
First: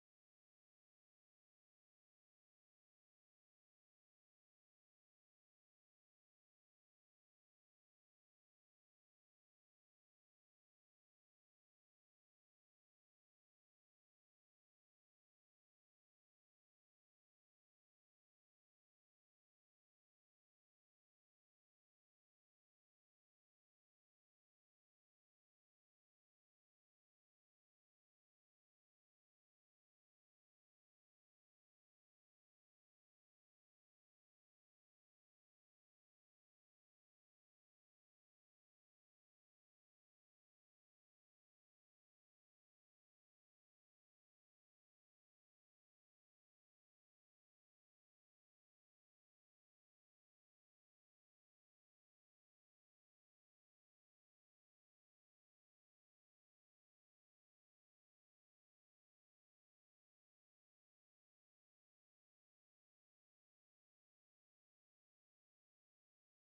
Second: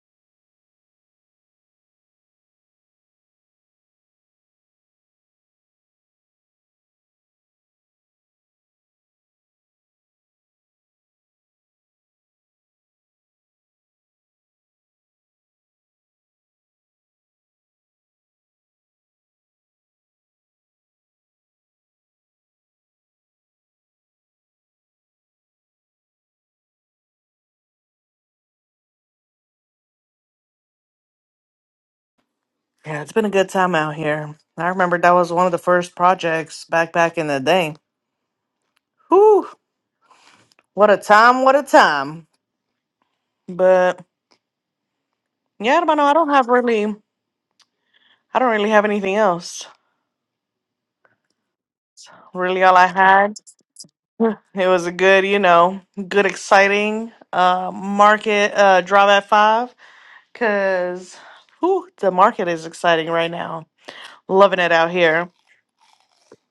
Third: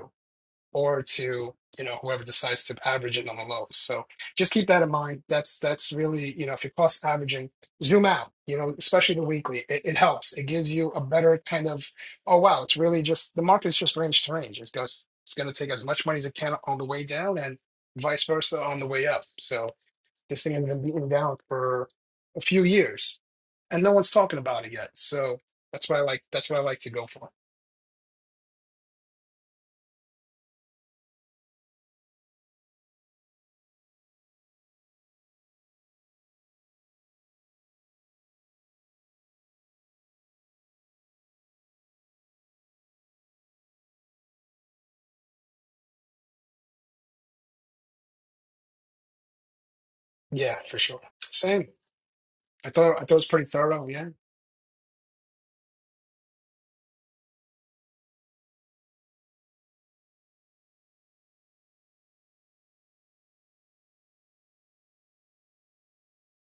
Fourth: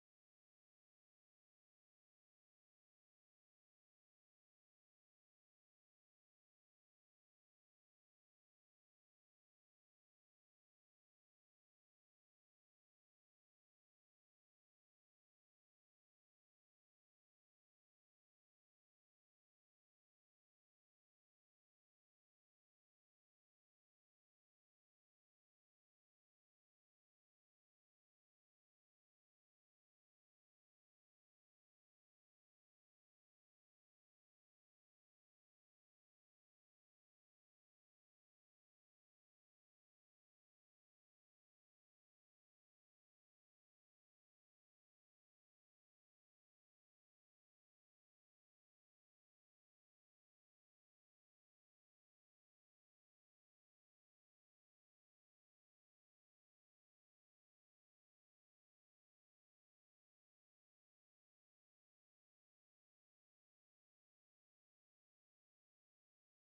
or to you know whoever decides to average it on the lows. So just keep that in mind. That's that's really you know if you're cost averaging, zoom out. You know, especially the weekly, it, it helps. It gives you a better kind of oh wow, it's really just the market's just range to range. It's goes it's going to take as much money as it can on the way down and vice versa on the way up. So this thing has been beaten down for a few years, and no one's talking about it yet. So that's what I like. That's what I like to go for. yeah, it's been a good time out here. I remember that was one of the first projects back back in the day. Whew, what a time, what a time. But yeah, I don't know. I don't have really, I don't really have anything else. Yeah, for sure. Same. Really, I all I thought I thought it was had, pretty thorough. Yeah. it was a good, you know, good, exciting uh, market uh, drop at five because whew, the market is exciting right now Loving it out here.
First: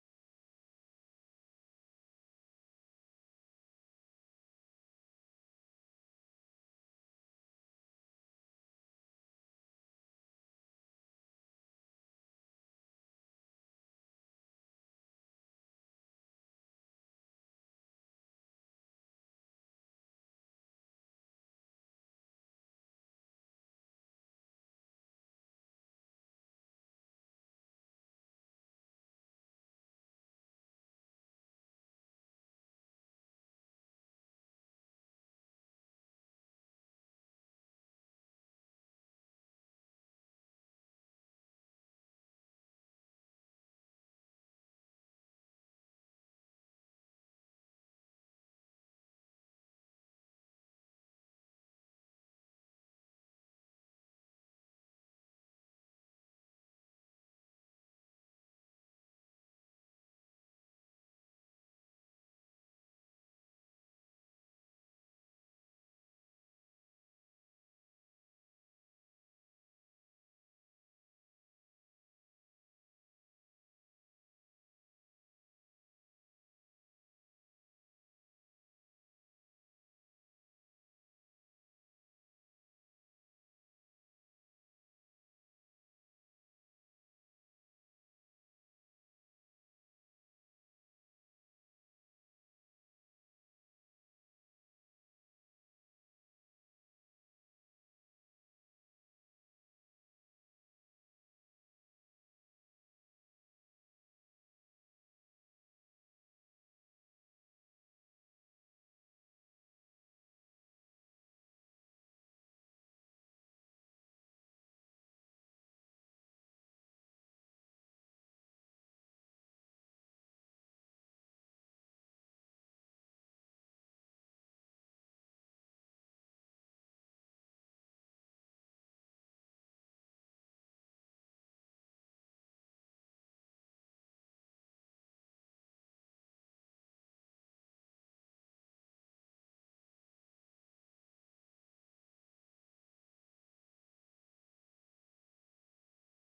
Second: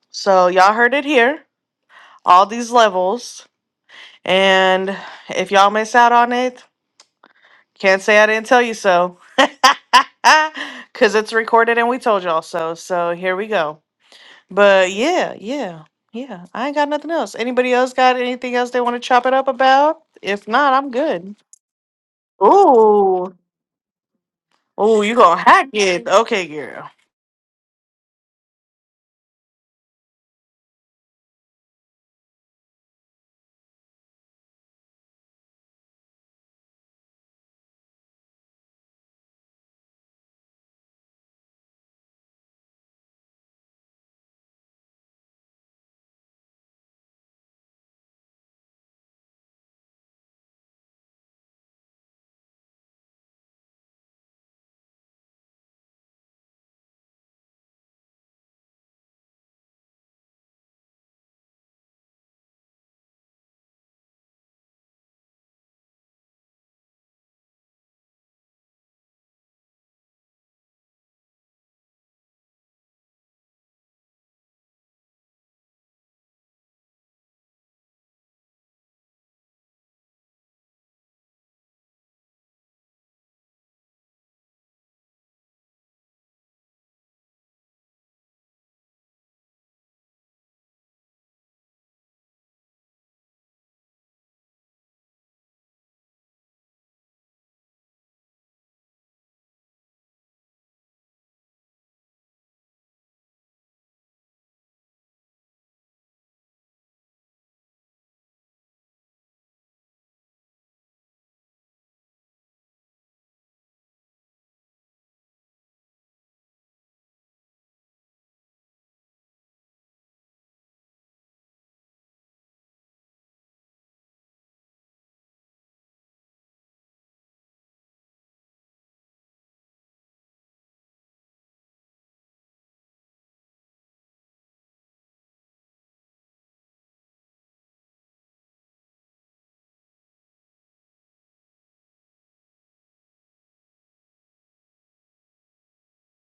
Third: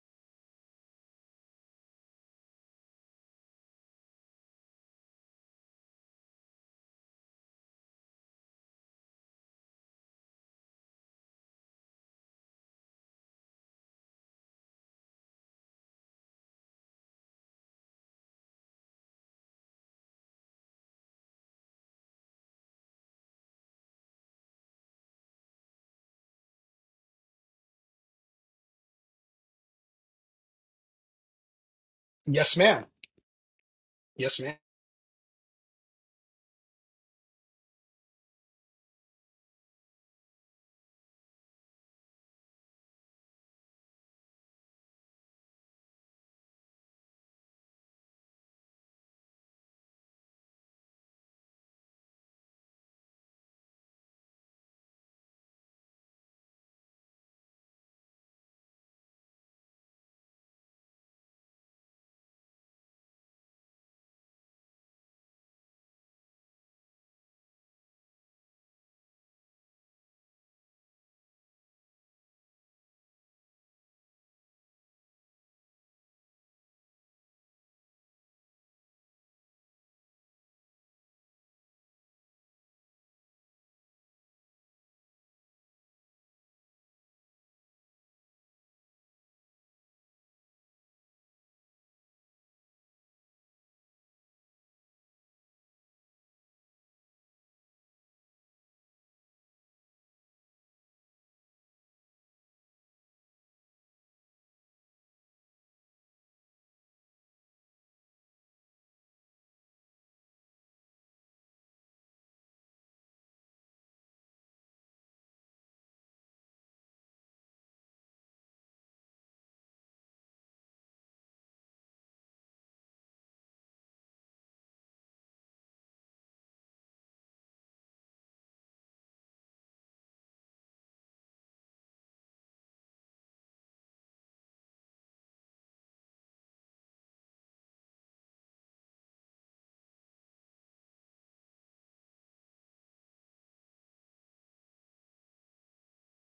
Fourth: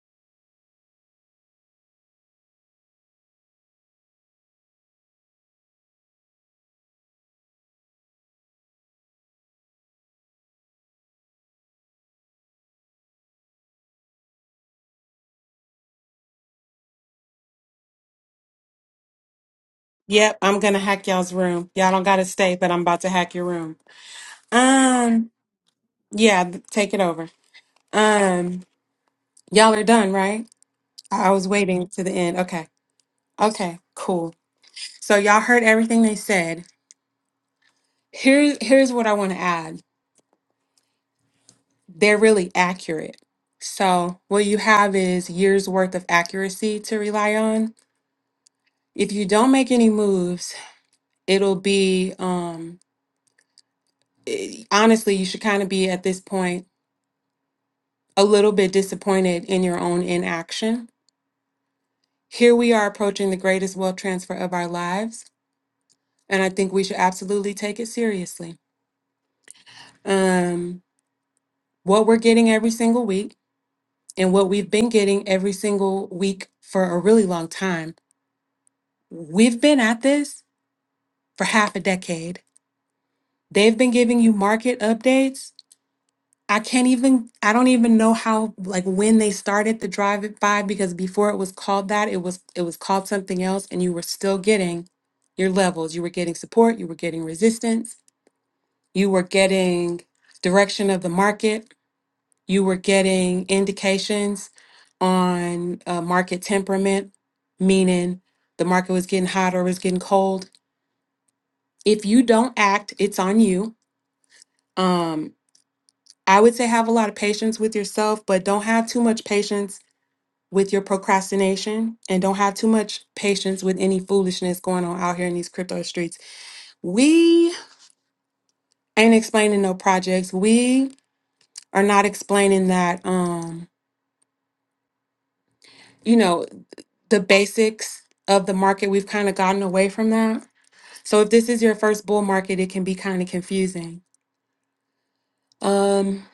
So y'all heard it here. All these levels. And if y'all miss out on it, can't say I didn't tell you so. Cause it's recorded and we told y'all so. So here we go. But yeah, yeah, yeah. I ain't got nothing else. Anybody else got anything else they want to chop it up about? Yep, If I'm not, gonna I'm hack y'all's good. room. Y'all don't gotta stay, but I'm about to Ooh. hack your room. Oh, you Um, gonna hack it. yeah, Okay, th- girl. take it over. Um, y'all are done, right? I I was waiting to the end. Yes, Okay, ma'am. okay, cool. Yes, ma'am. So y'all heard everything they said. Here's here's what I want to add. They're really accurate. So what you have is years worth of accuracy to rely on. If you don't make any moves, it'll be um. i- Honestly, you should kind of be at this point a little bit disappointed in your own inaction. Here we are approaching the greatest wealth transfer of our lives, and I think we should absolutely take it seriously. Um, what we're getting every single week and what we've been getting every single week for a really long time, we've been at this for half a decade. They've been giving you market updates I can't even, I don't even know how, like when they started the drive by because before it was called that, it was, it was called something else and you were still getting your levels. You were getting support, you were getting resistance, you were getting direction of the market, you were getting indications on uh, market temperament, meaning the market was getting hot or was getting cold. If you don't act, it's on you. Um, I would say have a lot of patience with yourself, but don't have too much patience with your procrastination and don't have too much patience with any foolishness going on out here in these crypto streets. We ain't explaining no projects. We are not explaining that um you know the basics of the market. We've kind of gotten away from that. So if this is your first bull market, it can be kind of confusing. Um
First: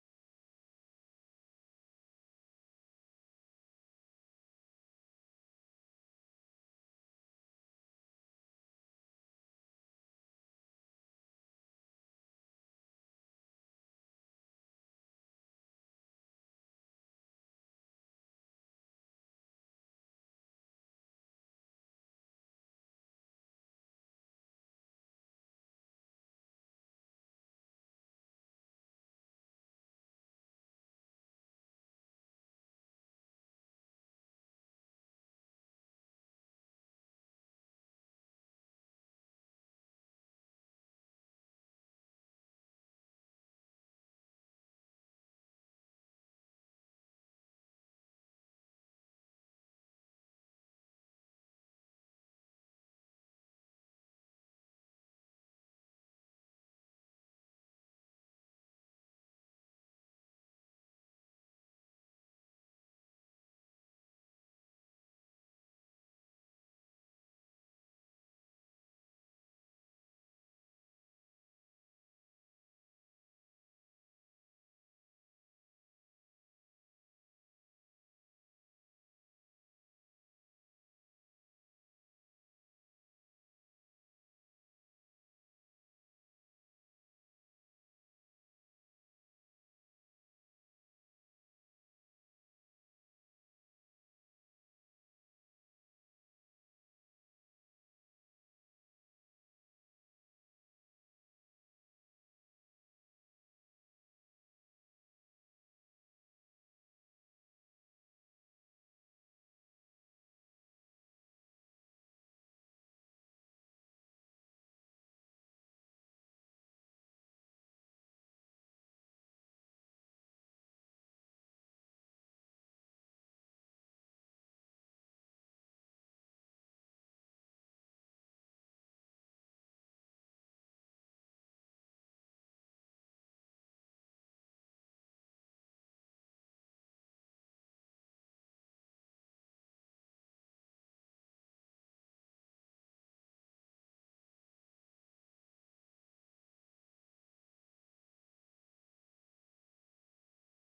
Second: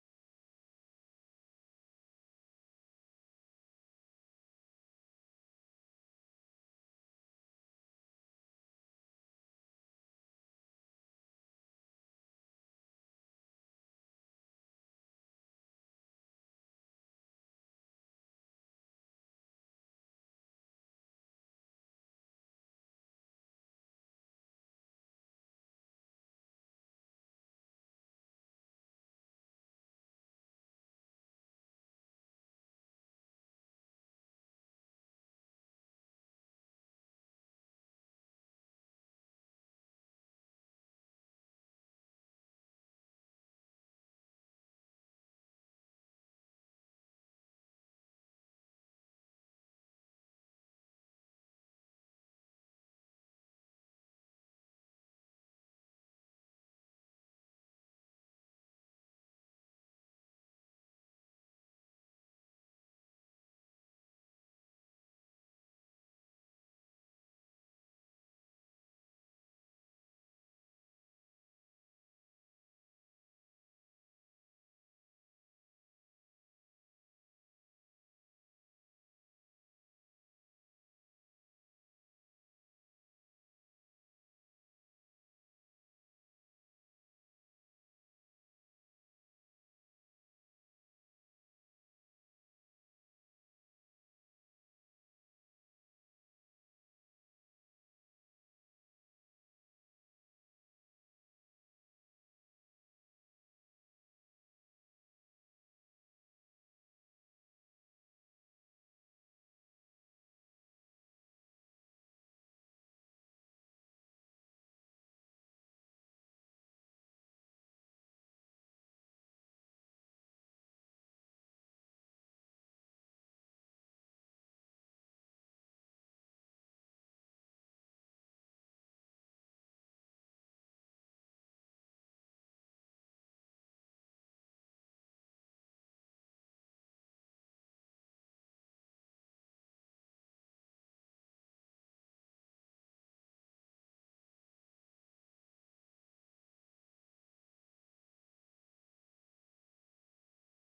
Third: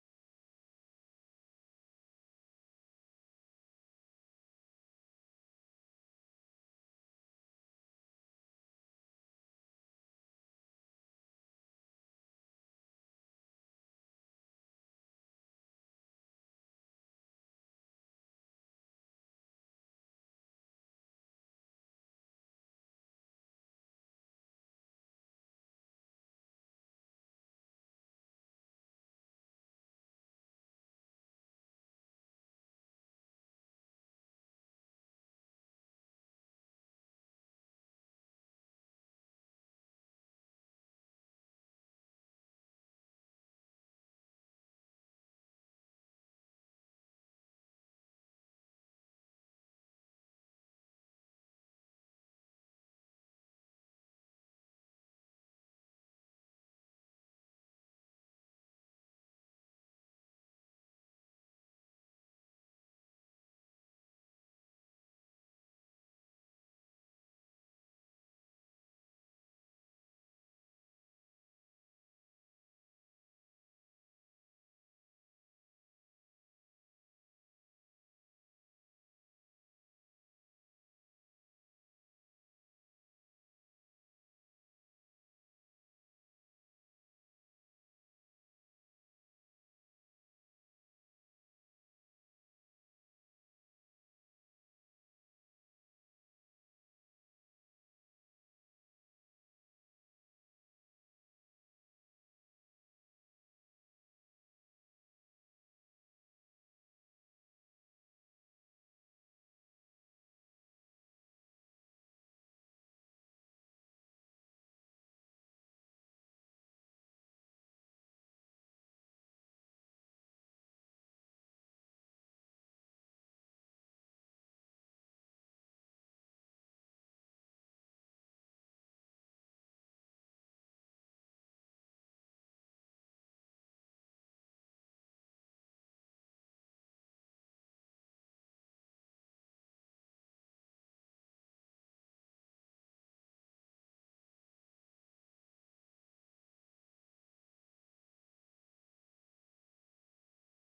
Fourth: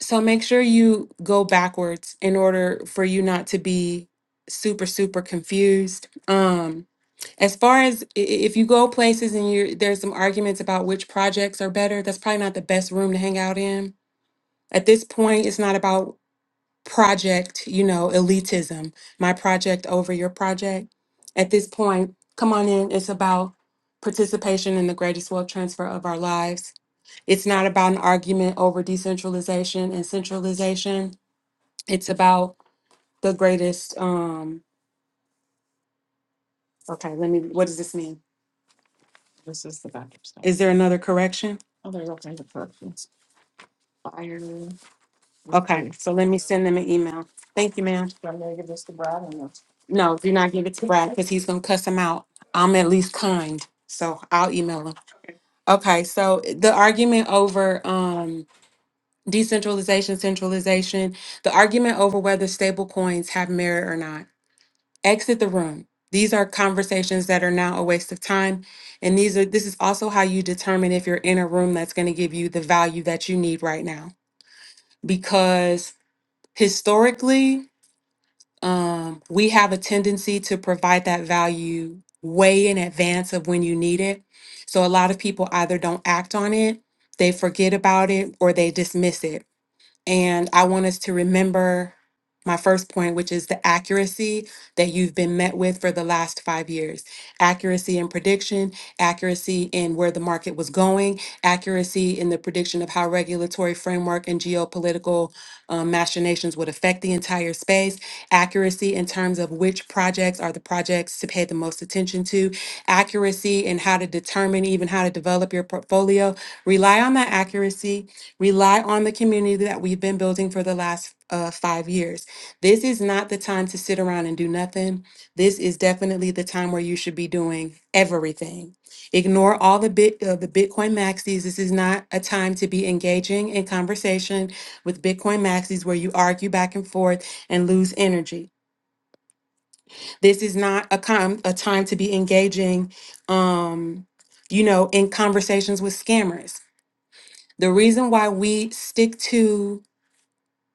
so make sure you go backwards in order for you not to be super super confused. Um As far as i- i- if you go places and you're there's some arguments about which projects are better, that's probably not the best room to hang out in. At this point, it's not about project, you know, elitism, my project over your project. At this point, come on in. It's about participation in the greatest wealth transfer of our lives. It's not about an argument over decentralization and centralization. It's about the greatest um is there another correction? Okay, so let me send them an email. Thank you, ma'am. No, do not give it to Brad because he's gonna cuss him out. I'm at least kind, so I'll email him. Okay, so the argument over um decentralization, centralization, the argument over whether stable coins have merit or not. Exit the room. These are conversations that are now a waste of time. And these are this is also how you determine if you're in a room that's gonna give you the value that you need right now. Because historically, Um, we have a tendency to provide that value way in advance of when you need it. So a lot of people either don't act on it, they forget about it, or they dismiss it. And I want us to remember my first point, which is the accuracy that you've been met with for the last five years accuracy in prediction, accuracy in where the market was going, accuracy in the prediction of how regulatory framework and geopolitical um, machinations would affect the entire space, accuracy in terms of which projects are the projects to pay the most attention to, accuracy in how to determine even how to develop your portfolio. Rely on that accuracy Rely on the community that we've been building for the last uh, five years. This is not the time to sit around and do nothing. This is definitely the time where you should be doing everything. Ignore all the bit uh, the Bitcoin maxis. This is not a time to be engaging in conversation with Bitcoin maxis where you argue back and forth and lose energy. This is not a com- a time to be engaging, um, you know, in conversations with scammers. The reason why we stick to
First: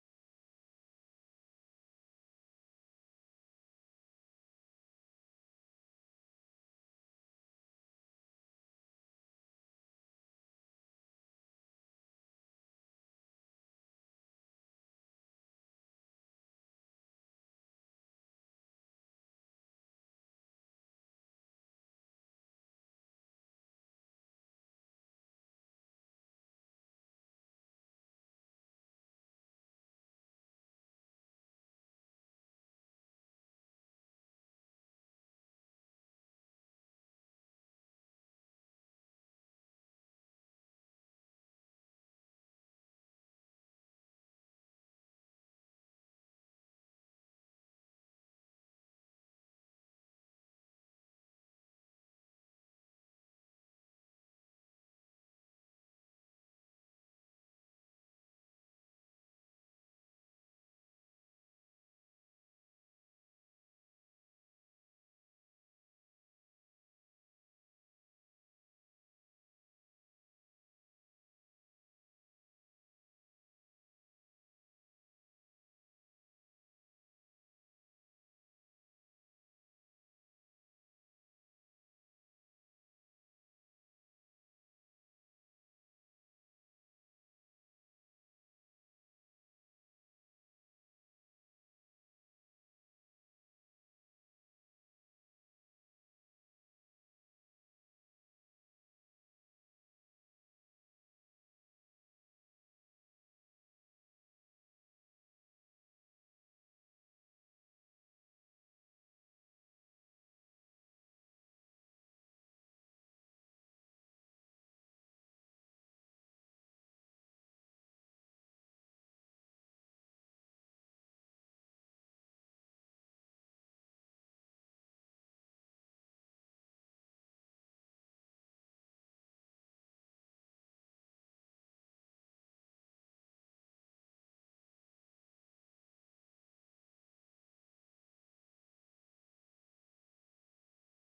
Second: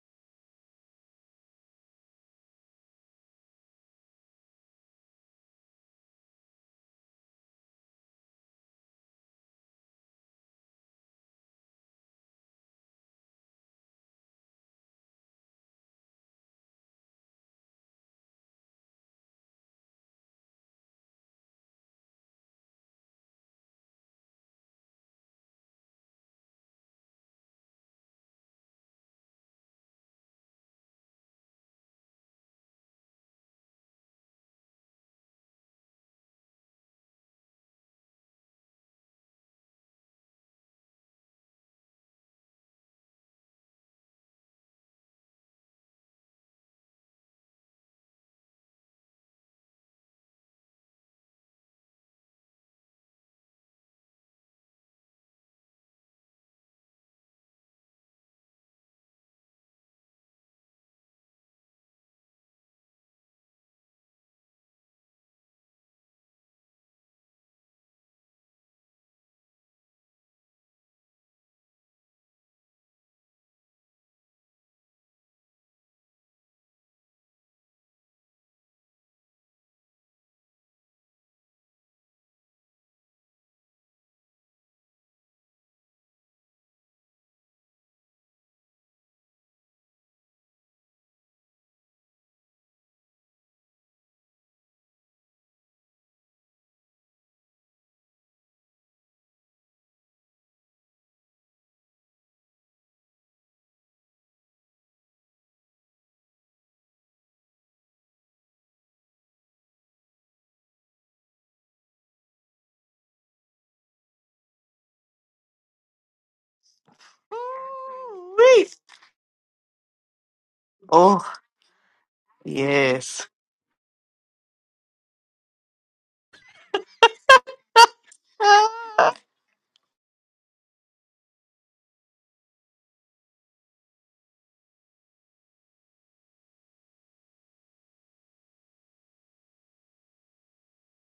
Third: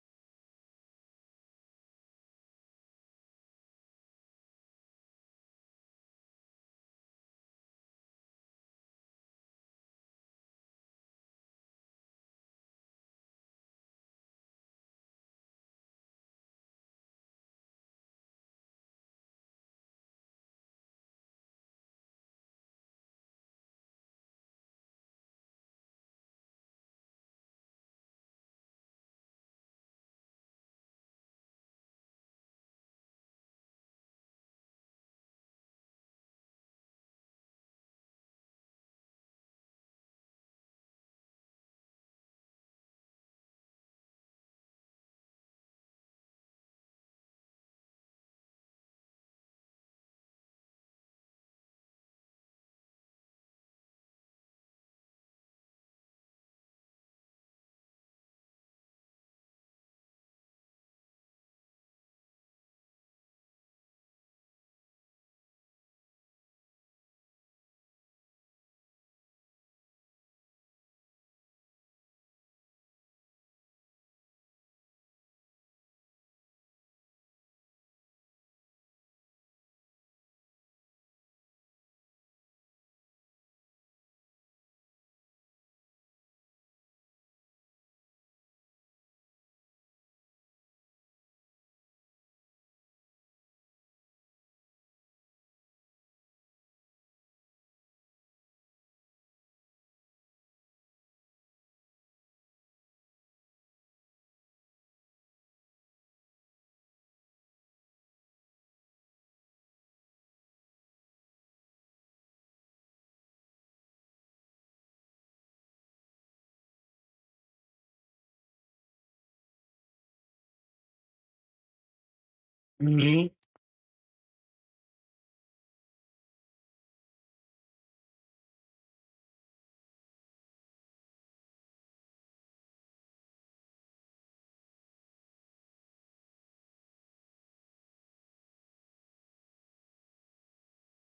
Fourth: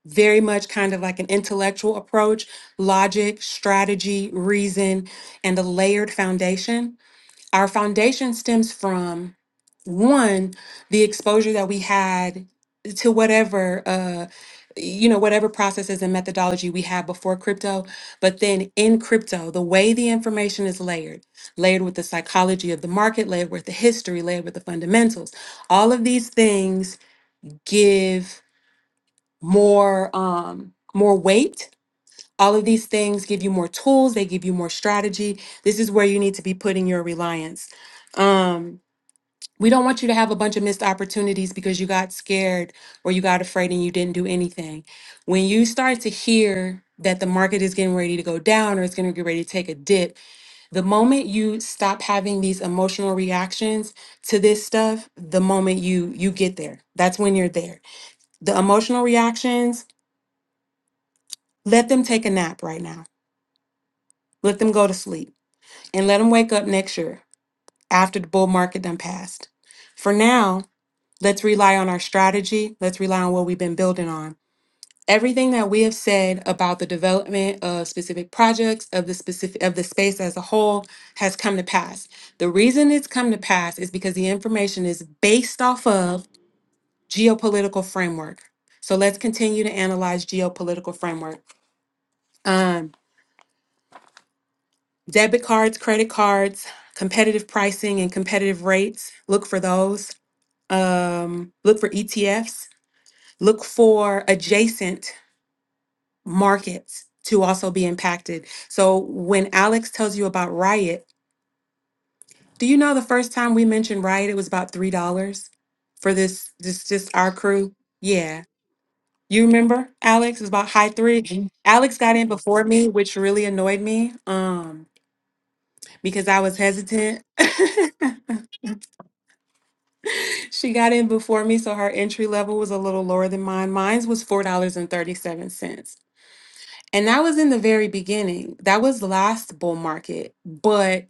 very much kind of like an intellectual approach, logic, strategy, reason, and a layered foundation. Our foundation stems from one, the exposure that we had to whatever uh you know whatever processes and methodology we had before crypto but then in crypto the way the information is layered layered with the psychology of the market layered with the history layered with the fundamentals all of these things give more um more weight all of these things give you more tools they give you more strategy this is where you need to be putting your reliance um we don't want you to have a bunch of missed opportunities because you got scared or you got afraid and you didn't do anything when you start to hear that the market is getting ready to go down or it's going to get ready to take a dip the moment you stop having these emotional reactions to this stuff the moment you you get there that's when you're there the emotional reactions Let them take a nap right now. Let them go to sleep and let them wake up next year after the bull market done passed. For now, let's rely on our strategy. Let's rely on what we've been building on. Everything that we have said about the development of specific projects of the specific of the space as a whole has come to pass. The reason it's come to pass is because the information is based off of geopolitical framework. So let's continue to analyze geopolitical framework. Um. Debit cards, credit cards, competitive pricing and competitive rates. Look for those. Um, look for ETFs. Look for adjacent markets to also be impacted. So when Alex tells you about Riot, do you know the first time we mentioned Riot, it was about three dollars for this this just our crew? Ooh, Yeah. wait. You remember Alex? It was about high three. Oh, Mhm. Alex got in before me, which hmm yes. really annoyed me. Um, because I was hesitant. She got in before me, so her entry level was a little lower than mine. Mine's was $4.37. And thirty-seven cents. And that was in the very beginning. That was last bull market. But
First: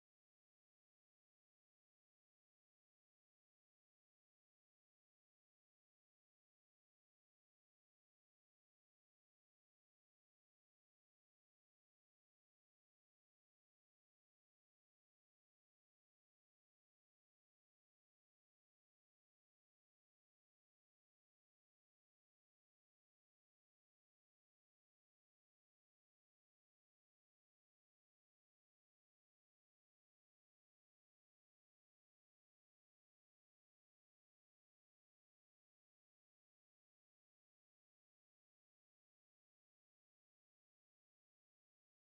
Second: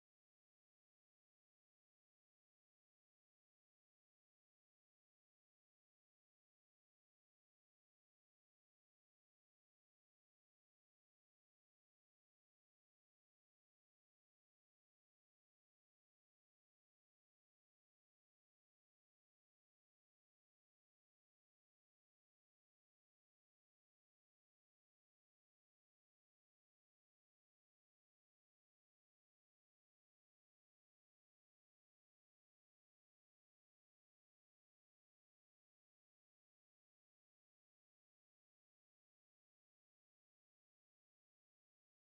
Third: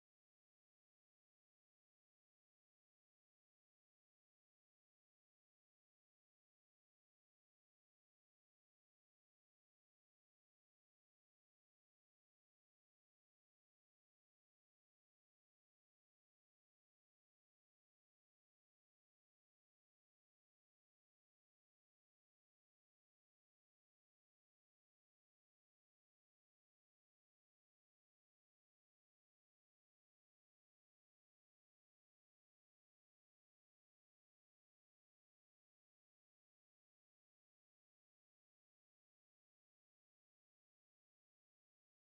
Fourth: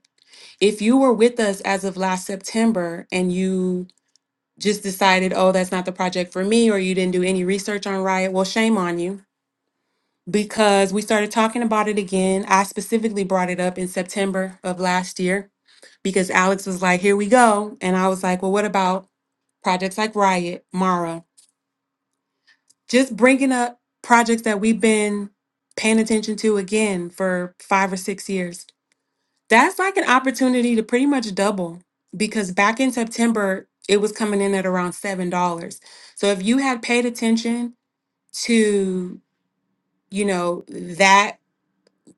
if you were with us as of last September and you just decided, oh, that's not the project for me, or you didn't do any research on Riot, well, shame on you. Because we started talking about it again. I specifically brought it up in September of last year because Alex was like, here we go. And I was like, well, what about projects like Riot, Mara? just bringing up projects that we've been paying attention to again for five or six years. That's like an opportunity to pretty much double because back in September, it was coming in at around $7. So if you had paid attention to, you know, that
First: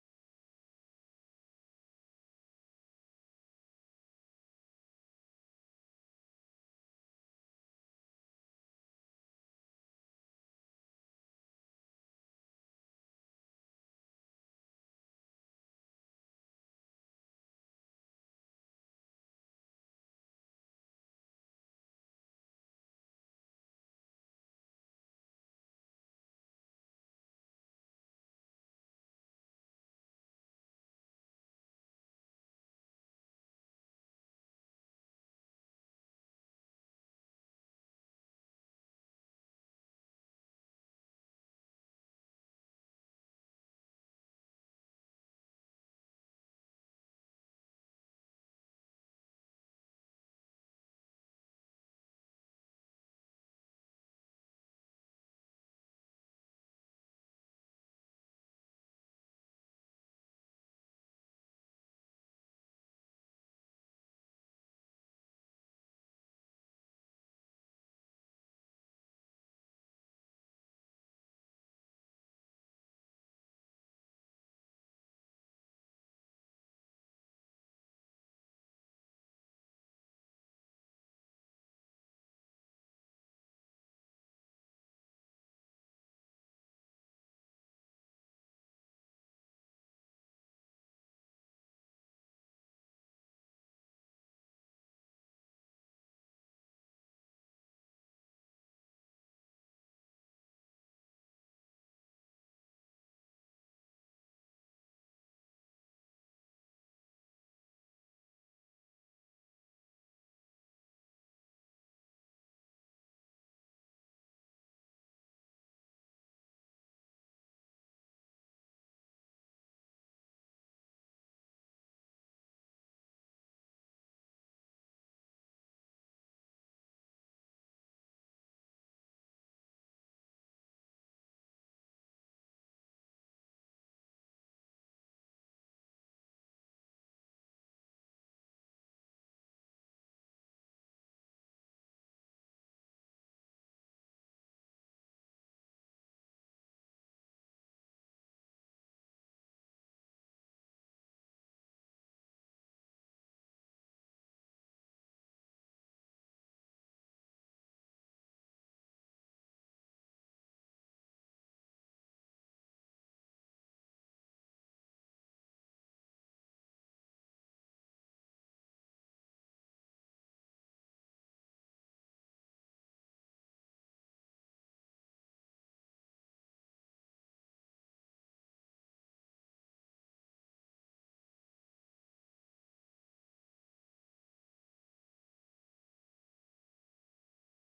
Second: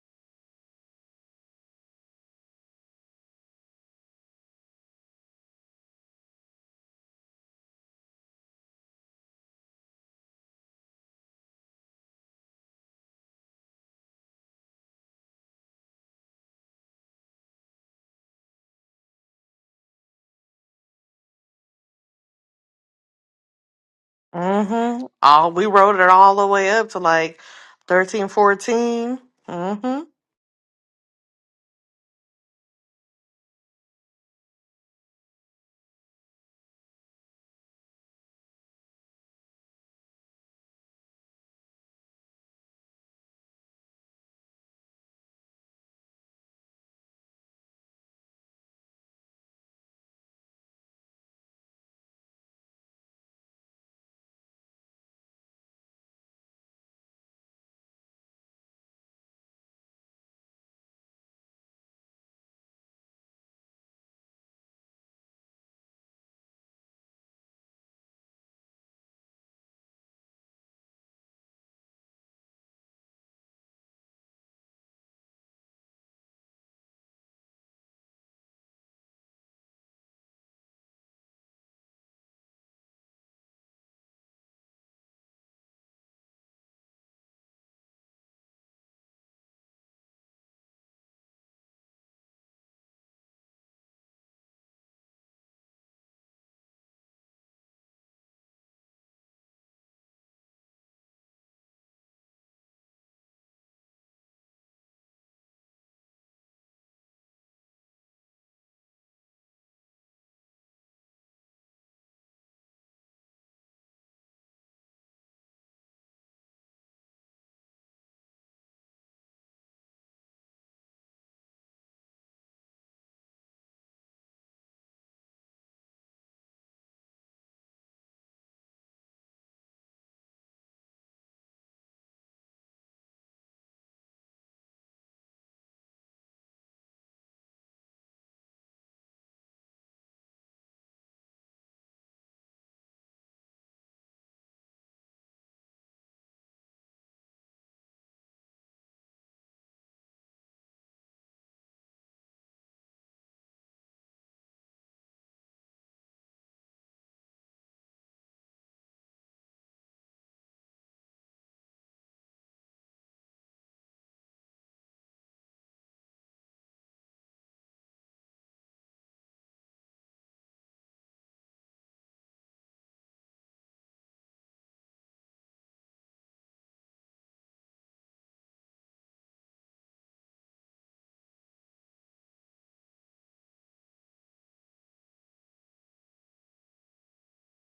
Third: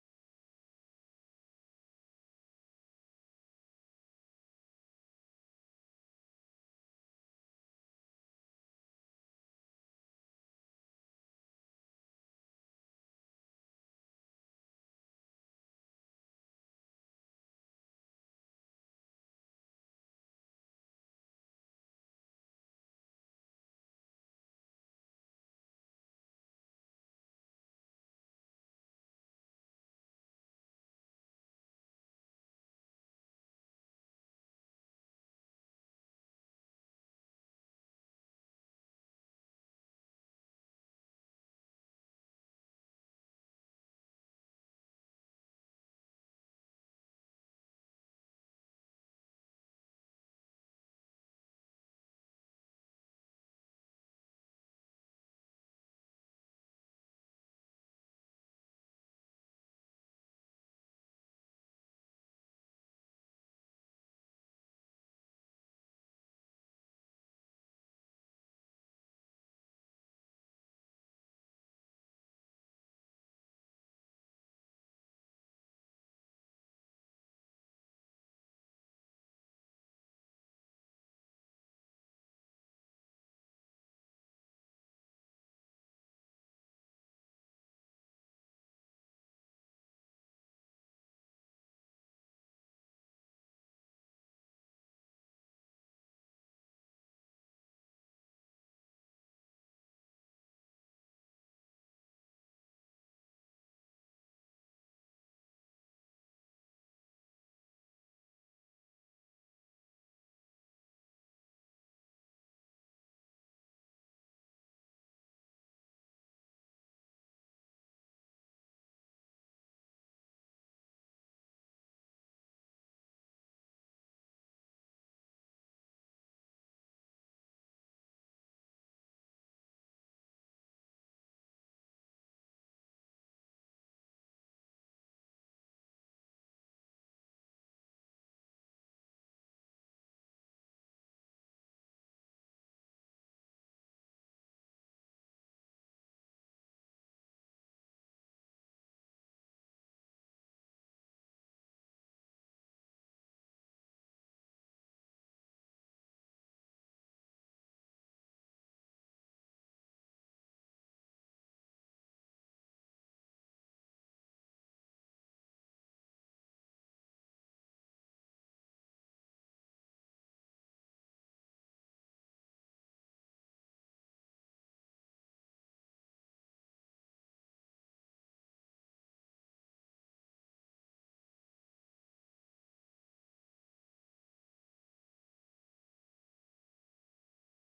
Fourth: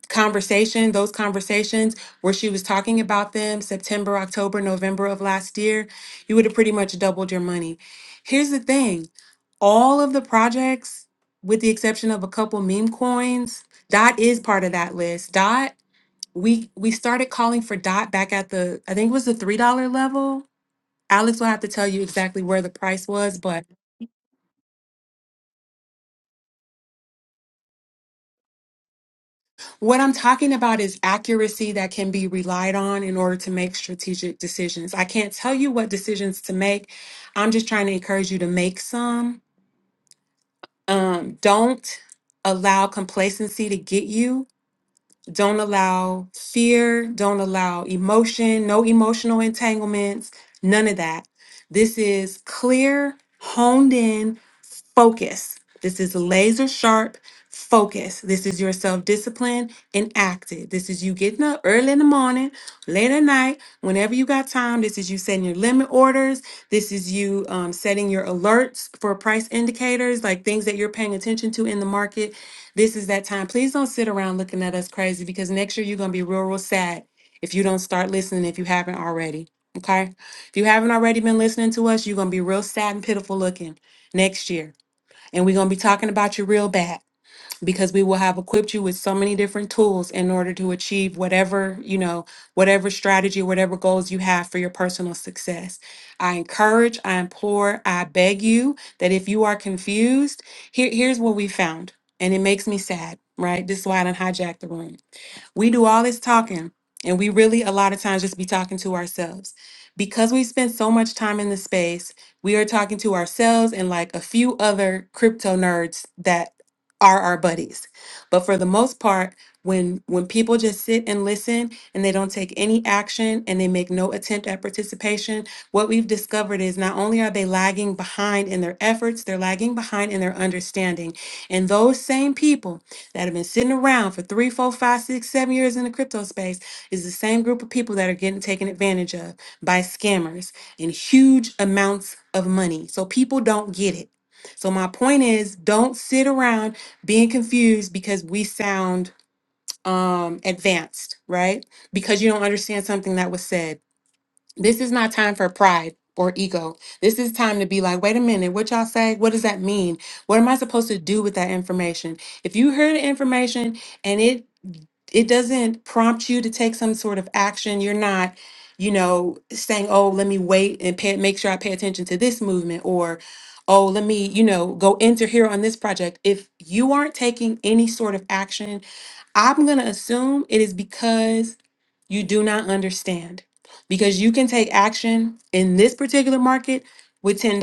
conversation, those conversations where she was talking about them September, October, November of last year, you would have pretty much doubled your money. Here's the thing all of the projects, with the exception of a couple meme coins, Dot is part of that list. Dot, we we started calling for Dot back at the I think it was the three dollar level. Alex will have to tell you exactly where the price was, but Mm-hmm. All we rode it all the way up to like thirteen, fourteen. 14. Mm-hmm. what I'm talking about is accuracy that can be relied on in order to make strategic decisions. I can't tell you what decisions to make. I'm just trying to encourage you to make some. Um, don't allow complacency to get you Don't allow fear. Don't allow emotion. No emotional entanglements. None of that. This is clear, honed in focus. This is laser sharp focus. This is your self discipline enacted. This is you getting up early in the morning, late at night, whenever you got time. This is you setting your limit orders. This is you um, setting your alerts for price indicators, like things that you're paying attention to in the market this is that time. Please don't sit around looking at us crazy because next year you're going to be real, real sad if you don't start listening if you haven't already. Okay? If you haven't already been listening to us, you're going to be real sad and pitiful looking next year. And we're going to be talking about you real bad because we will have equipped you with so many different tools in order to achieve whatever, you know, whatever strategy, whatever goals you have for your personal success. I encourage, I implore, I beg you that if you are confused, here, here's what we found. And it makes me sad, right? This is why I done hijacked the room we do all this talking, and we really, a lot of times, just be talking to ourselves. Because we spend so much time in the space, we are talking to ourselves and like a few other crypto nerds that are our buddies. But for the most part, when when people just sit and listen and they don't take any action and they make no attempt at participation, what we've discovered is not only are they lagging behind in their efforts, they're lagging behind in their understanding. And those same people that have been sitting around for three, four, five, six, seven years in the crypto space is the same group of people that are getting taken advantage of by scammers in huge amounts of money. So people don't get it. So my point is don't sit around being confused because we sound um advanced, right? Because you don't understand something that was said. This is not time for pride or ego. This is time to be like, wait a minute, what y'all say? What does that mean? What am I supposed to do with that information? If you heard the information and it it doesn't prompt you to take some sort of action, you're not, you know, saying, oh, let me wait and pay, make sure I pay attention to this movement or oh, let me, you know, go enter here on this project. If you aren't taking any sort of action, I'm going to assume it is because you do not understand because you can take action in this particular market with $10.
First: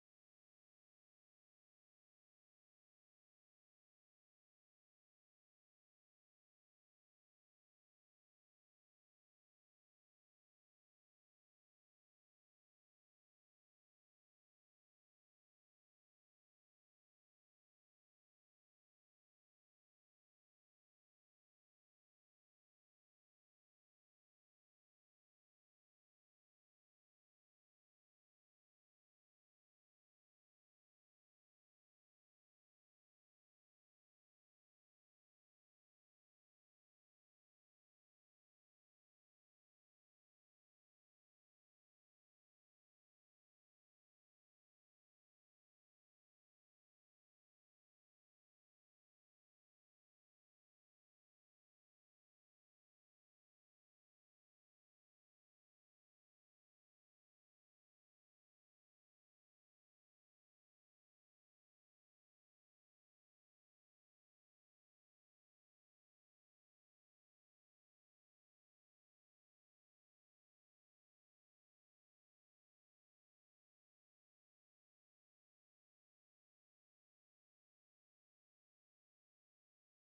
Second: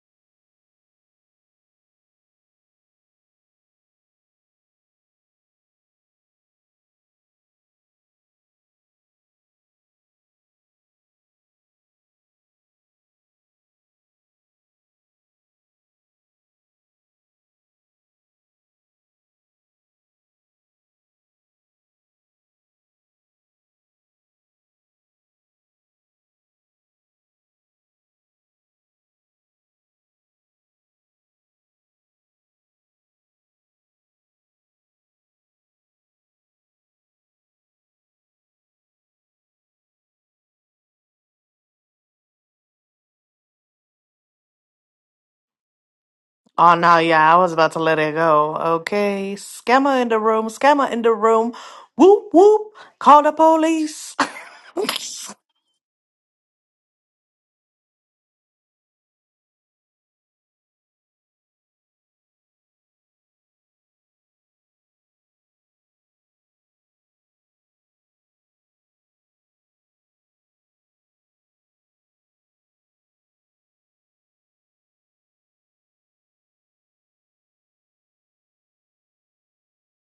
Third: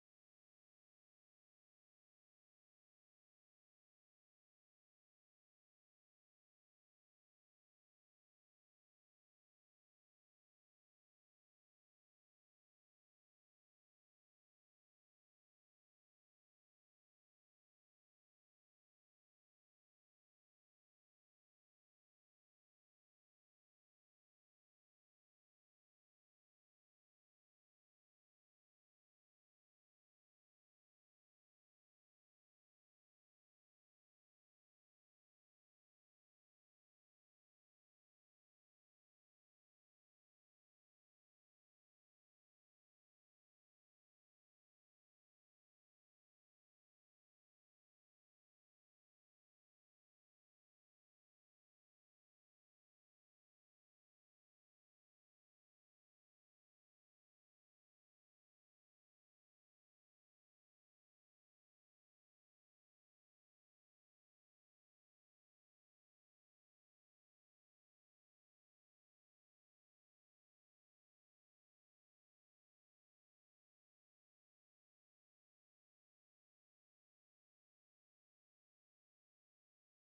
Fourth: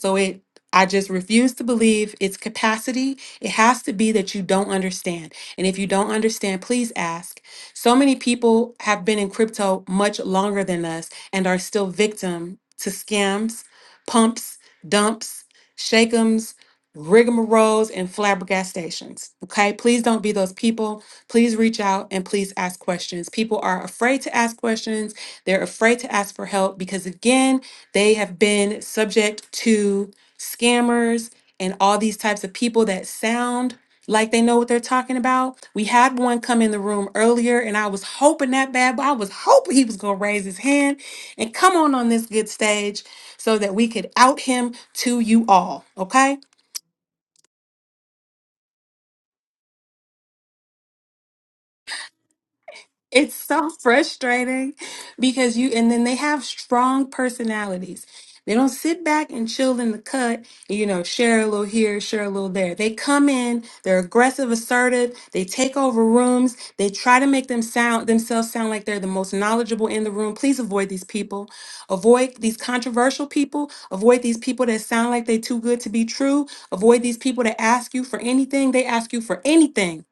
So it I just refuse to believe its capacity. It has to be that you don't understand. And if you don't understand, please ask. So many people have been in crypto much longer than us and are still victim to scams, pumps, dumps, shake'ems, rigmaroles, and flabbergastations. Okay, please don't be those people. Please reach out and please ask questions. People are afraid to ask questions, they're afraid to ask for help because, again, they have been subject to scammers and all these types of people that sound like they know what they're talking about. We had one come in the room earlier, and I was hoping that bad, but I was hoping he was going to raise his hand and come on on this good stage so that we could out him to you all. Okay. Oh no, yeah, I was about to let it go. Okay. Scammer in the room, scammer in the room. Whoop whoop. Call the It's so police. frustrating because you, and then they have strong personalities. They don't sit back and chill in the cut, you know, share a little here, share a little there. They come in, they're aggressive, assertive, they take over rooms, they try to make them sound themselves sound like they're the most knowledgeable in the room. Please avoid these people. Avoid these controversial people, avoid these people that sound like they're too good to be true, avoid these people that ask you for anything, they ask you for anything,